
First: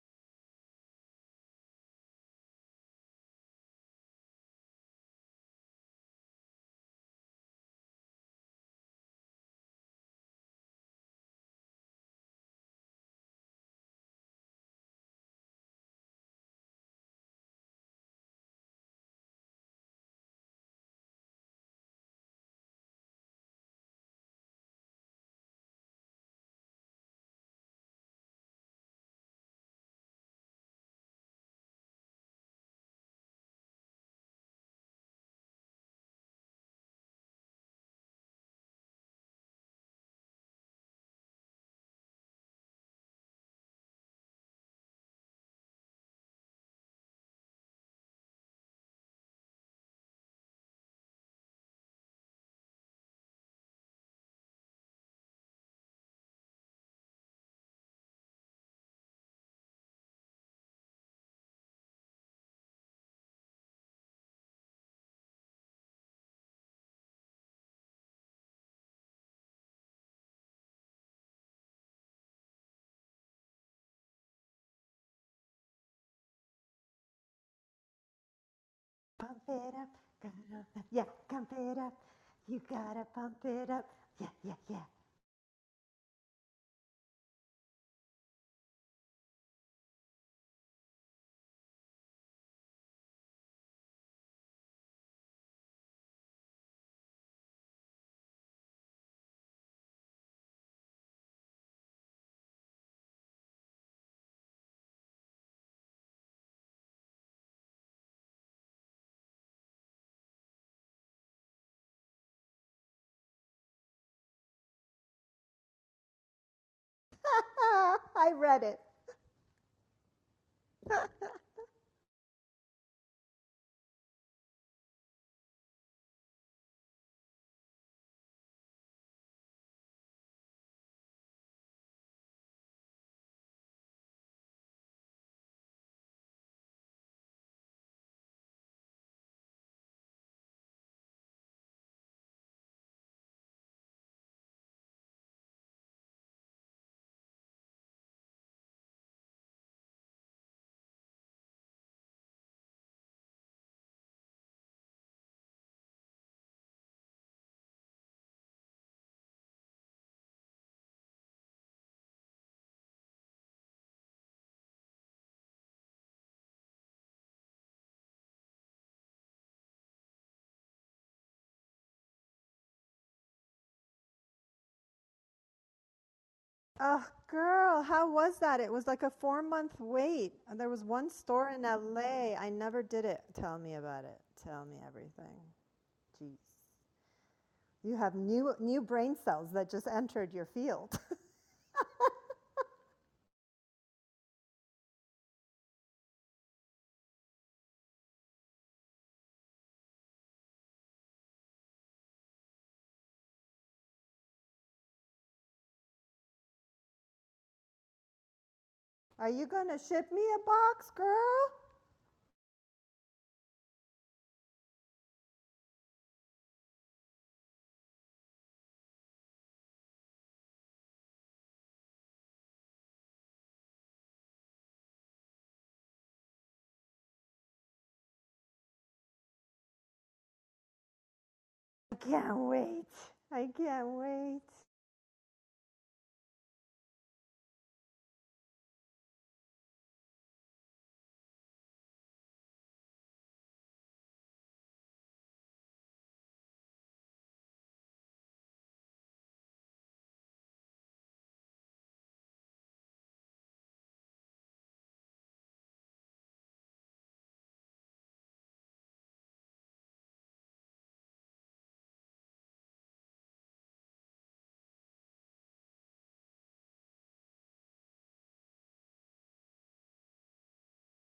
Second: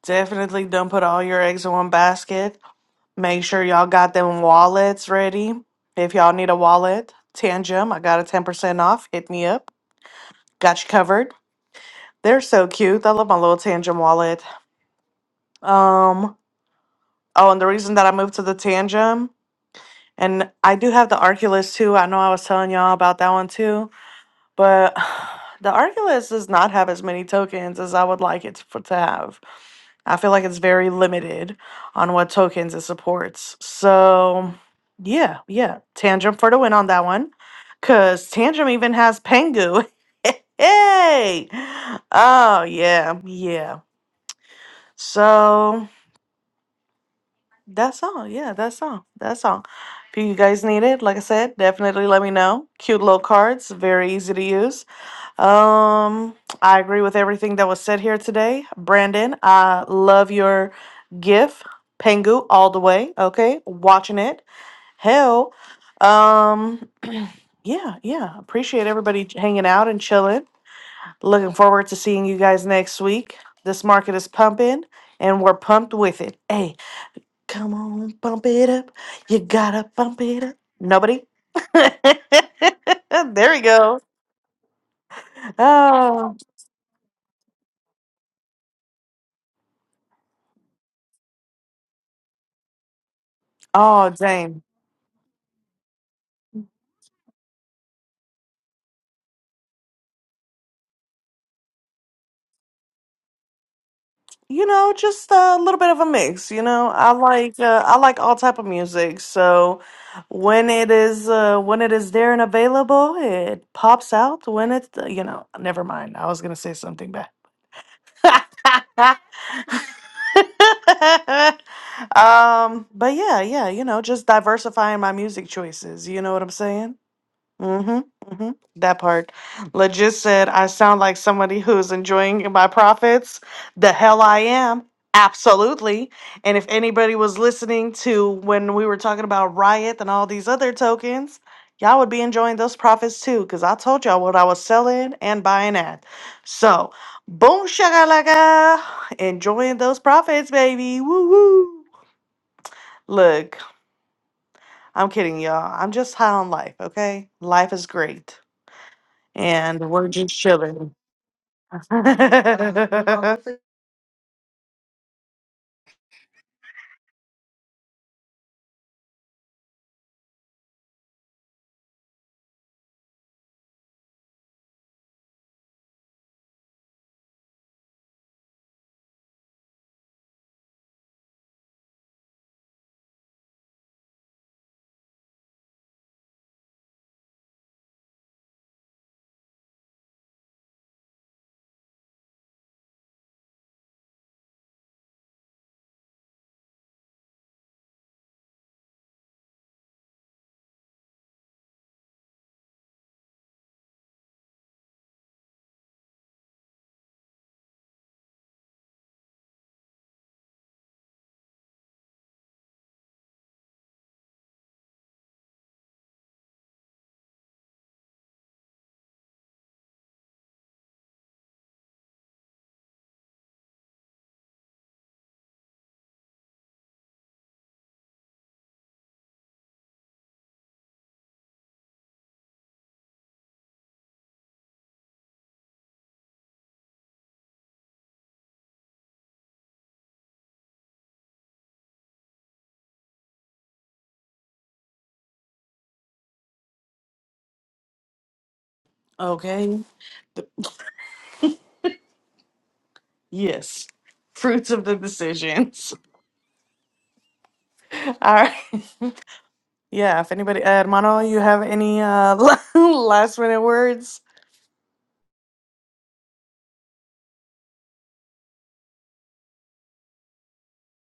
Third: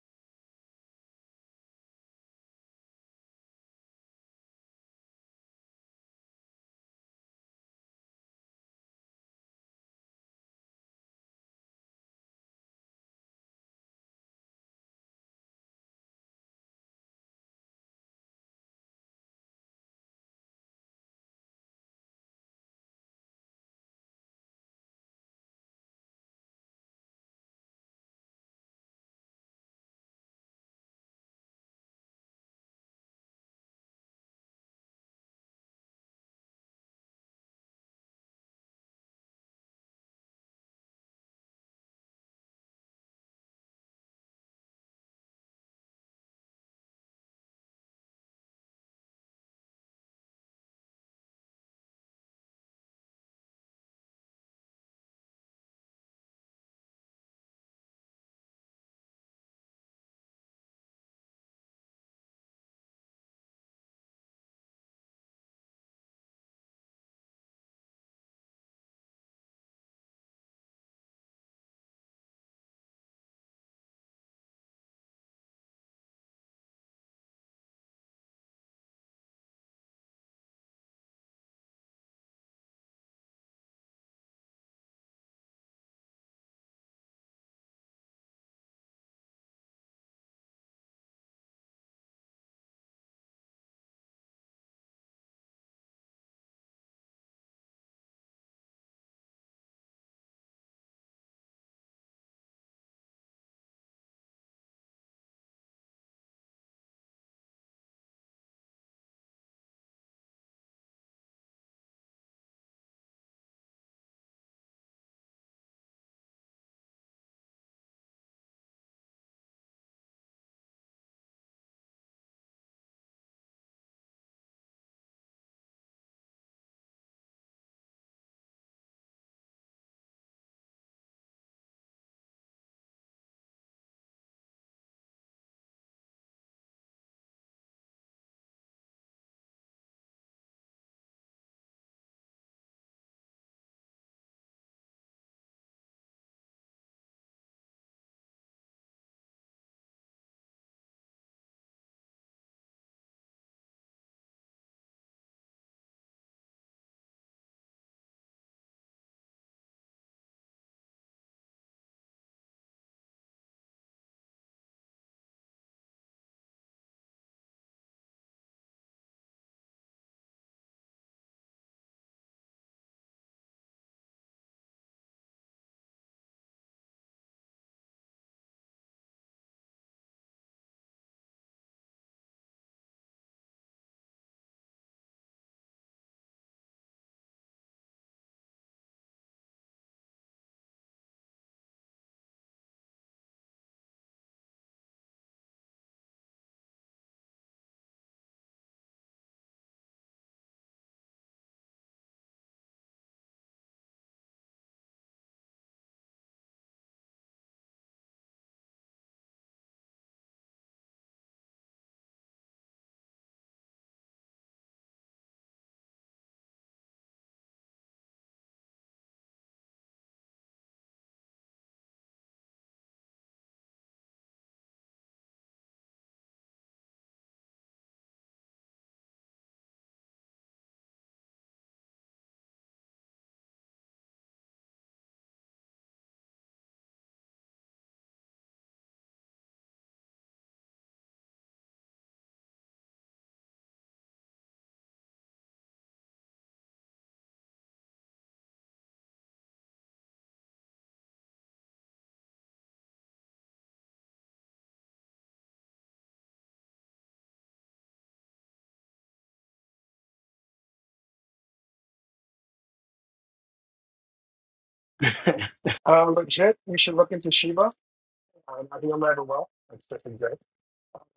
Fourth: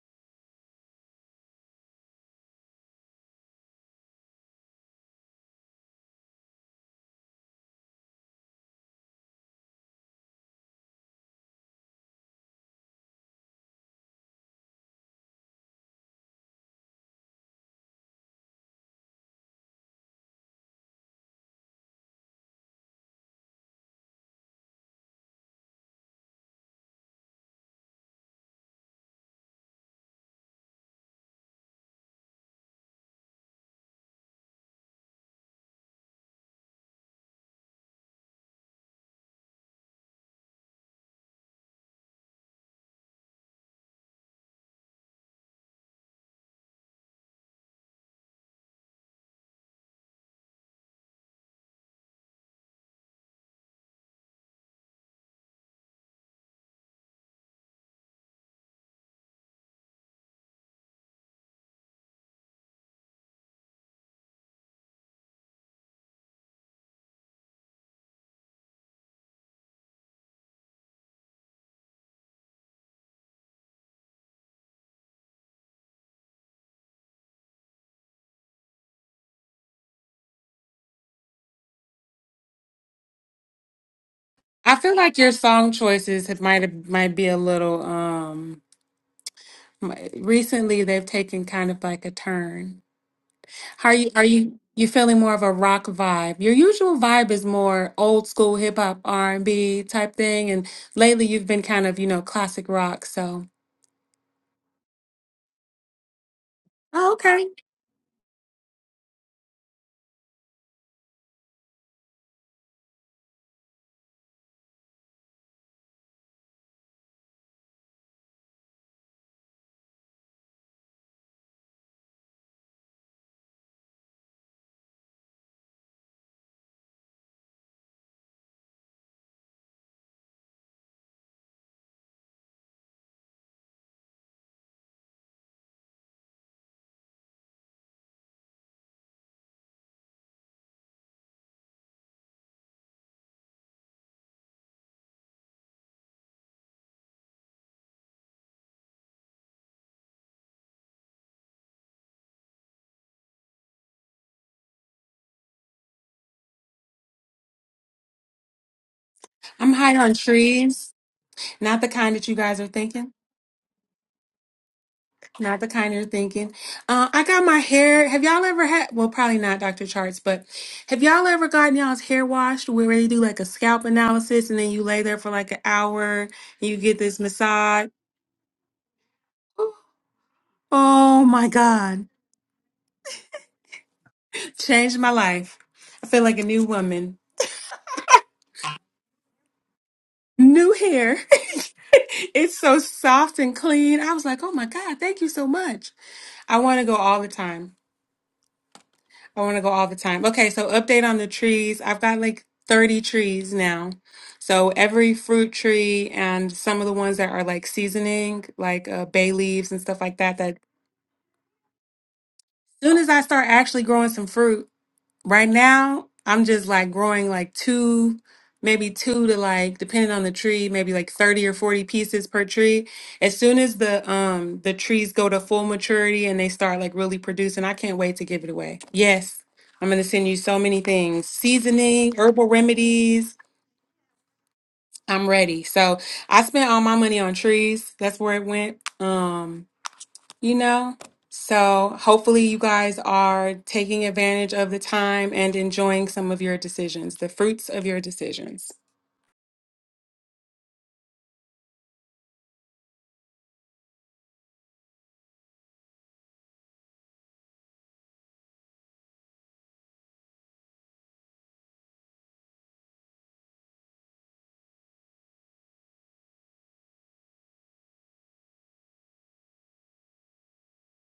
Definitely don't put all your eggs in one basket. Make sure y'all got them wallets ready. If y'all need a wallet, Tangem, I got a 10% off. Hit me up. Got you covered. They're so cute. I love my little Tangem wallet. Um, oh, and the reason that I moved to the Tangem, and I do have the Arculus too. I know I was telling y'all about that one too But the Arculus does not have as many tokens as I would like it for, to have. I feel like it's very limited on what tokens it supports. So, yeah, yeah. Tantrum for the win on that one. Because Tantrum even has Pengu. hey! Oh, yeah, yeah. So, that's all. Yeah, that's all. That's all. If you guys need it, like I said, definitely let me know. Cute little cards, very easy to use. Um, I agree with everything that was said here today. Brandon, I love your gif. Pengu all the way. Okay. Watching it. Hell. Um yeah, yeah. Appreciate everybody j- hanging out and chilling. Looking forward to seeing you guys next week. This market is pumping and we're pumped with it. Hey, come on, pump it up. You gotta pump it up. Nobody? there we go. I feel like your song choices Oh, have might have- might be a little um mi- recently they've taken kind of like a turn. How are oh, you are dang. you you feeling more of a rock vibe? Your usual vibe is more old school hip hop R&B type thing and lately you've been kind of, you know, classic rock, so You know, just a little bit of a mix. You know, I Oh, okay. like uh, I like all type of music. So when it is uh, when it is there and available, it pops out. When it's uh, you know, never mind. I was gonna say something bad. um, but yeah, yeah, you know, just diversifying my music choices. You know what I'm saying? Mm-hmm. Mm-hmm. That part. Legit said, I sound like somebody who's enjoying my profits. The hell I am. Absolutely. And if anybody was listening to when we were talking about Riot and all these other tokens, y'all would be enjoying those profits too, because I told y'all what I was selling and buying at. So, boom, shakalaka. Enjoying those profits, baby. Woo woo. Look, I'm kidding, y'all. I'm just high on life, okay? Life is great I'm and high we're on just chilling. trees. Not the okay. kind that you guys are thinking. Not the kind you're thinking. Uh, I got my hair. Have y'all ever had? Well, probably not Dr. Charts, but have y'all ever gotten y'all's hair washed where they do like a scalp analysis and then you lay there for like an hour and you get Oh, this girl, massage? how was that? It was like a four month wait. And There was one Oh my store in God. LA. I never did it. Tell me about it. Tell me Changed my everything. life. I feel Jeez. like a new woman. You have new new brain cells that just entered your New hair. it's so soft and clean. I was like, oh my God, thank you so much. I want to go all the time. I want to go all the time. Okay, so update on the trees. I've got like 30 trees now. So every fruit tree and some of the ones that are like seasoning, like uh, bay leaves and stuff like that, that as soon as I start actually growing some fruit, Right now, I'm just like growing like two, maybe two to like depending on the tree, maybe like 30 or 40 pieces per tree. As soon as the um the trees go to full maturity and they start like really producing, I can't wait to give it away. Yes, I'm gonna send you so many things. Seasoning, herbal remedies. I'm ready. So I spent all my money on trees. That's where it went. Um you know? So hopefully you guys are taking advantage of the time and enjoying some of your decisions, the fruits of your decisions. The- yes. Fruits of the decisions. All right. Yeah. If anybody, uh, Hermano, you have any uh, last minute words? Uh, legit, you should look into Shiva. Um, I think I'm rather well. That's pretty good.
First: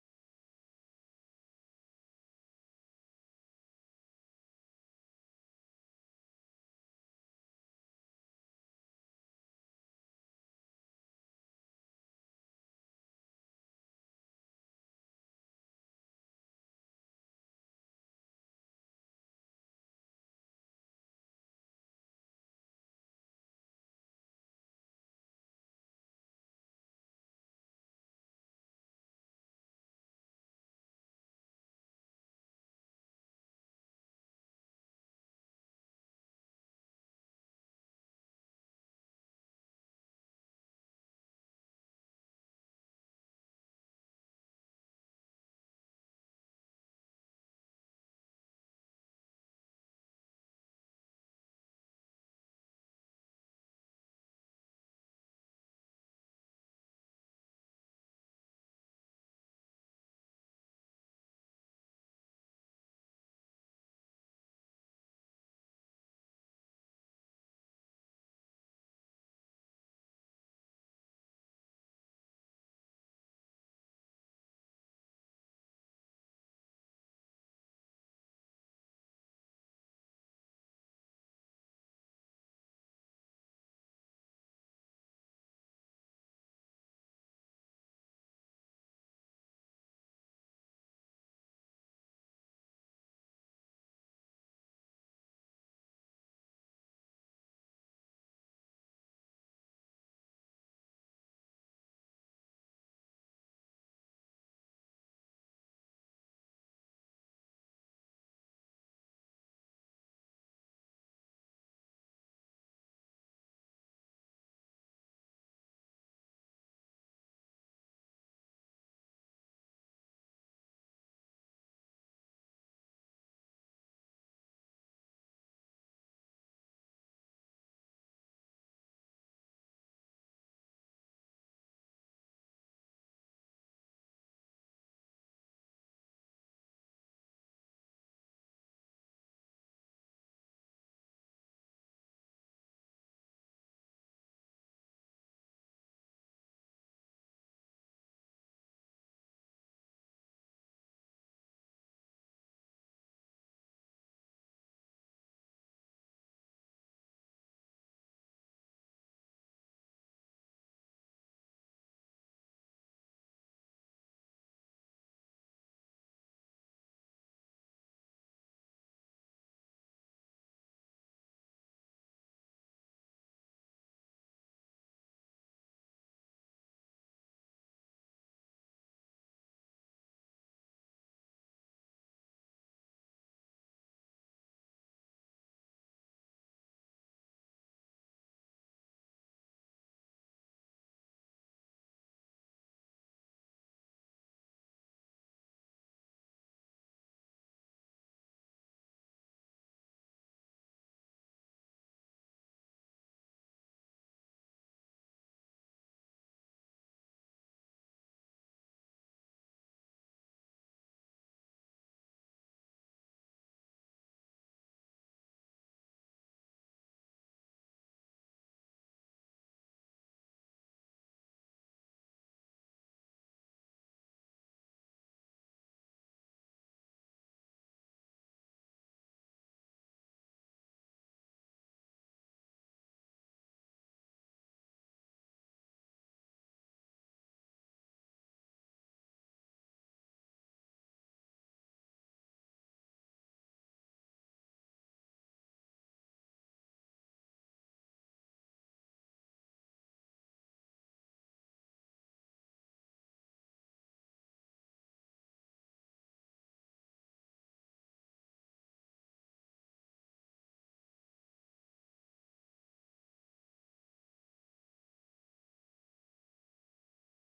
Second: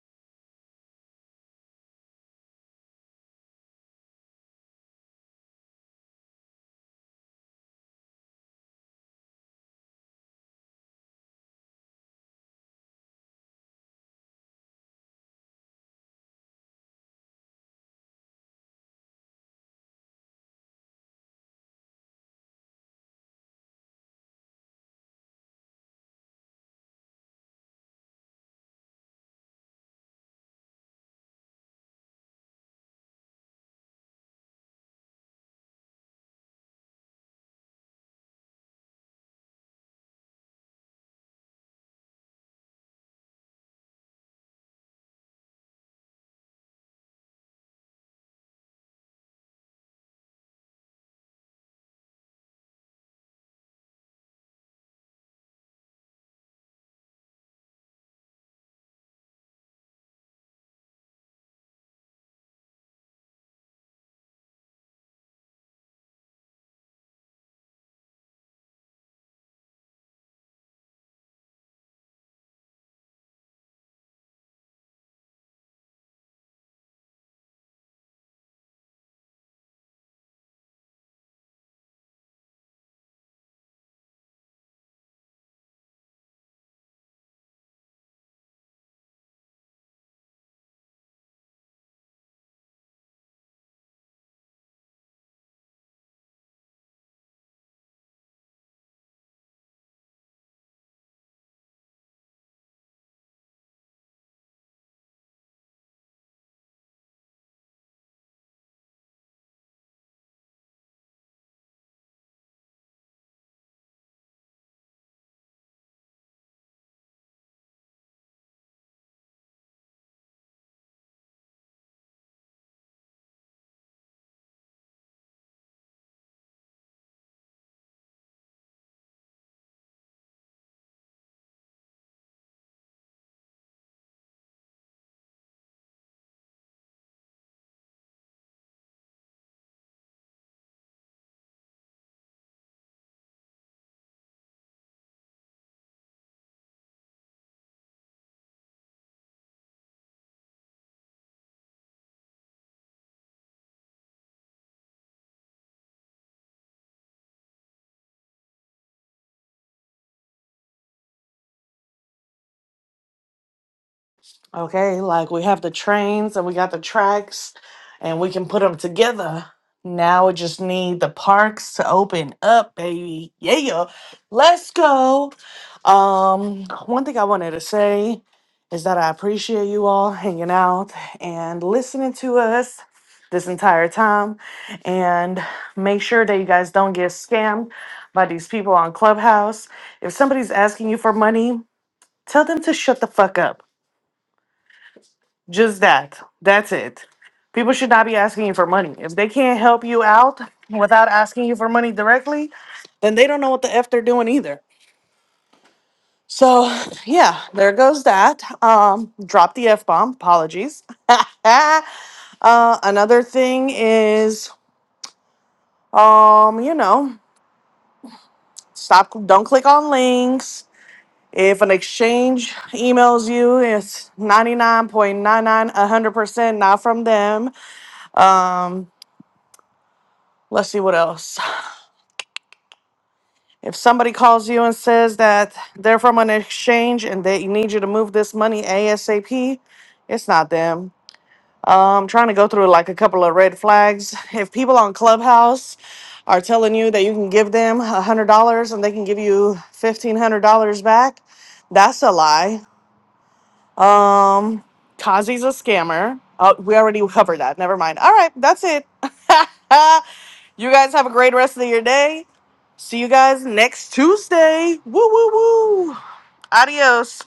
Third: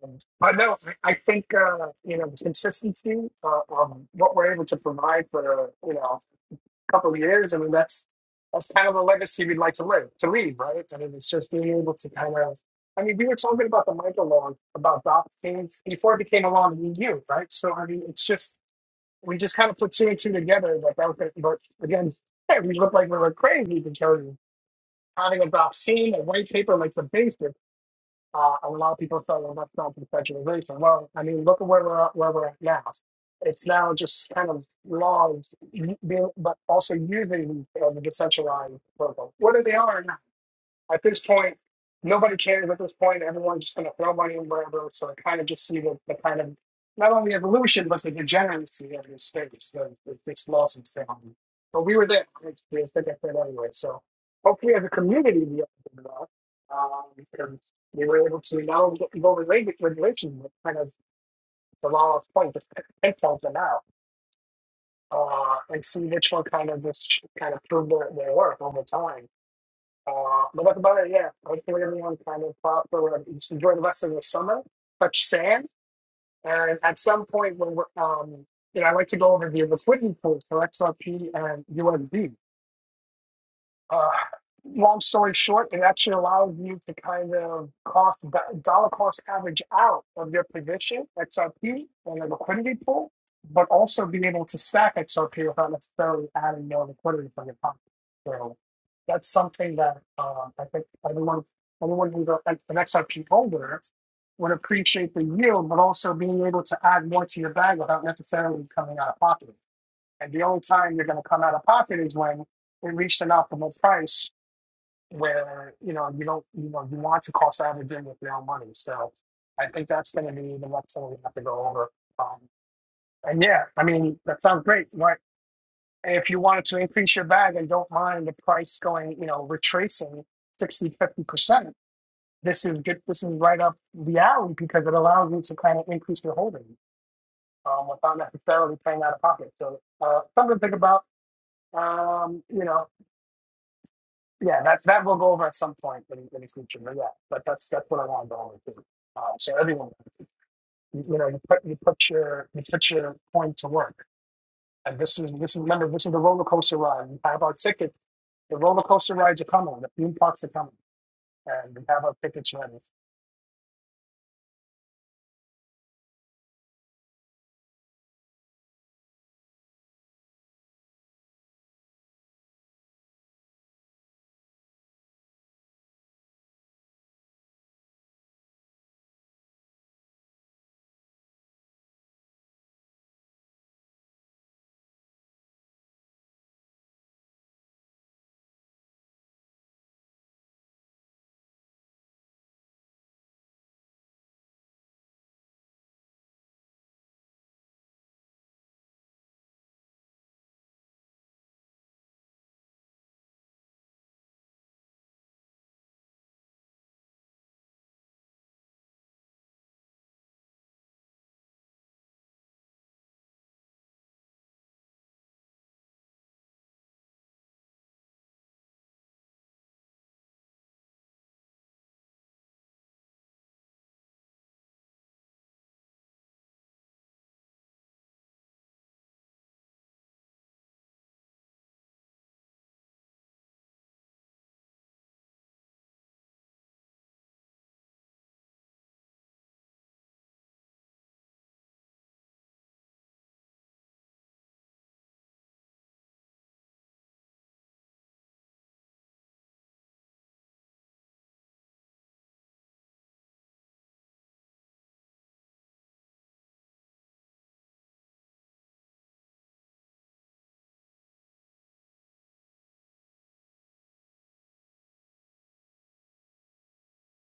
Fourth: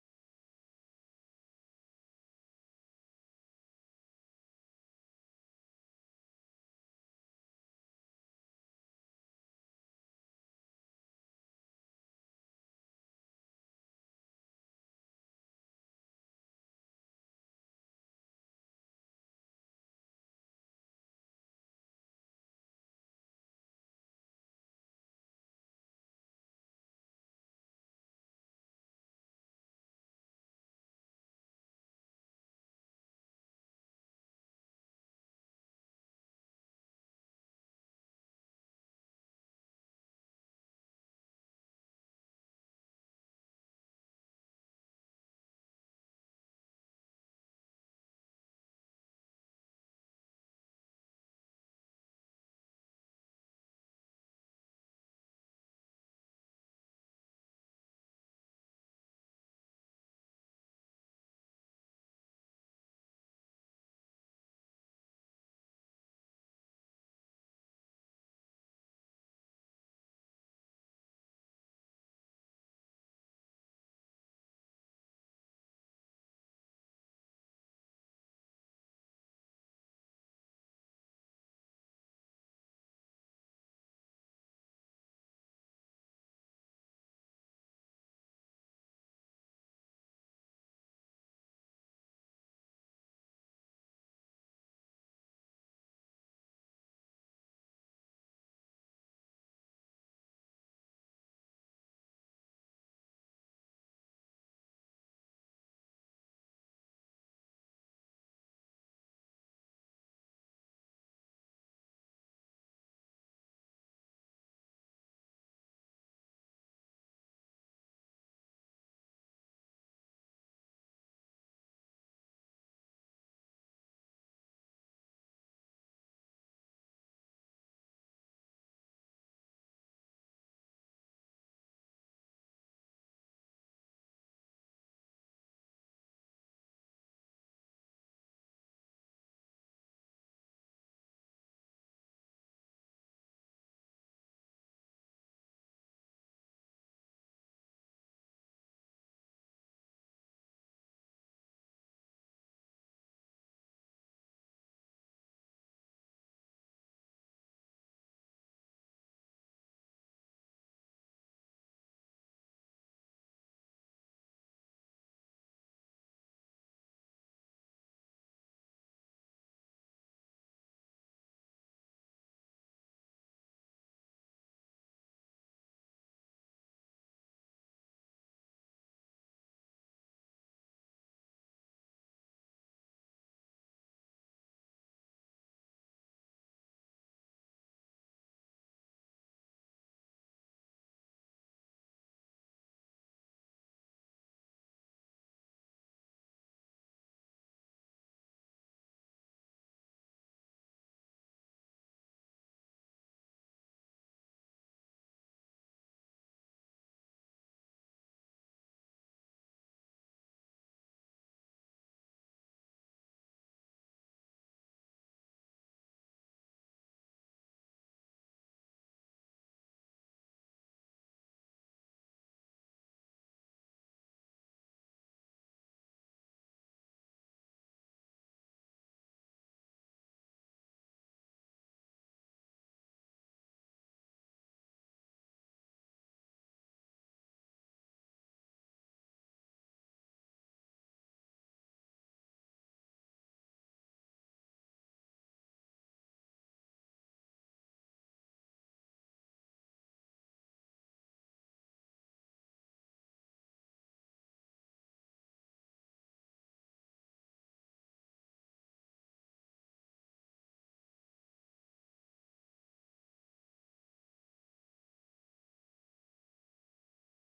Um, But no, I, I think, uh, you know, the consistency uh, of what we're able to provide for, you know, a couple of years, I mean, that's that's kind of a legacy we'd like to live, to leave, right? I mean, it's just being able to kind of, I mean, we were talking about the micrologue, about Doc things before it became a law in the EU, right? So, I mean, it's just, we just kind of put two and two together, but that was it. But again, we looked like we were crazy because having a vaccine and white paper like the basic, uh, a lot of people thought, well, that's not conceptualization. Well, I mean, look at where we're at, where we're at now. It's now just kind of laws, being- but also using you know, the decentralized protocol. What are they are now? At this point, nobody cares at this point. Everyone's just going to throw money in wherever. So I kind of just see the, the kind of not only evolution, but the degeneracy of this space, the, the, this loss of sound. But we were there. It's, we think I said anyway. So hopefully, as a community, we all did well. Um, because we were able to now go relate regulation, but kind of the law's point, just pinpoint them out uh, and see which one kind of just kind of proved their, their work over time uh, but that's about it. Yeah, I think we're everyone kind of thought for uh, just enjoy the rest of the summer, touch sand, and at some point when we're um, you know, I like to go over the liquidity pool for XRP and USD. Uh, long story short, it actually allows you to kind of cost dollar cost average out of your position XRP on a liquidity pool, but also be able to stack XRP without necessarily adding more liquidity from your pocket. So that's something that uh, I think everyone everyone who's a- an XRP holder would appreciate the yield, but also being able to add more to your bag without necessarily coming out of pocket. And the only time you're going to come out of pocket is when it reached an optimal price where, you know, you don't, you know, you want to cost average in with your own money. So I think that's going to be the next thing we have to go over. Um, and yeah, I mean, that sounds great, right? If you wanted to increase your bag and don't mind the price going, you know, retracing sixty fifty percent this is good. This is right up the alley because it allows you to kind of increase your holding um, without necessarily paying out of pocket. So uh, something to think about um, you know, Yeah, that that we'll go over at some point in, in the future. But yeah, but that's that's what I want to go over too. Um, so everyone, you, you know, you put you put your you put your point to work, and this is this is remember this is the roller coaster ride. We have our tickets. The roller coaster rides are coming. The theme parks are coming, and we have our tickets ready. Okay, like we have the trains and we got the tracks and we can put them together. Now we just need the parks to open up, baby. Yeah. Let's go. Um one thing I wanted to say is that I appreciate you all hanging out and listening to us this entire time and make sure that you guys don't get scammed by these people on Clubhouse. If somebody's asking you for money, tell them to shut the fuck up just that. That's it. People should not be asking you for money. If they can't help you out without asking you for money directly, then they don't know what the F they're doing either. So, yeah, there goes that. Um, drop the F bomb. Apologies. uh, another thing is, um, you know, stop, don't click on links. If an exchange emails you, it's 99.99, 100% not from them. Um, let's see what else. If somebody calls you and says that they're from an exchange and they need you to move this money ASAP, it's not them. Um, trying to go through like a couple of red flags. If people on Clubhouse are telling you that you can give them $100 and they can give you $1,500 back, that's a lie. Um, Kazi's a scammer. Oh, we already covered that. Never mind. All right, that's it. you guys have a great rest of your day. See you guys next Tuesday. Woo, woo, woo. Adios.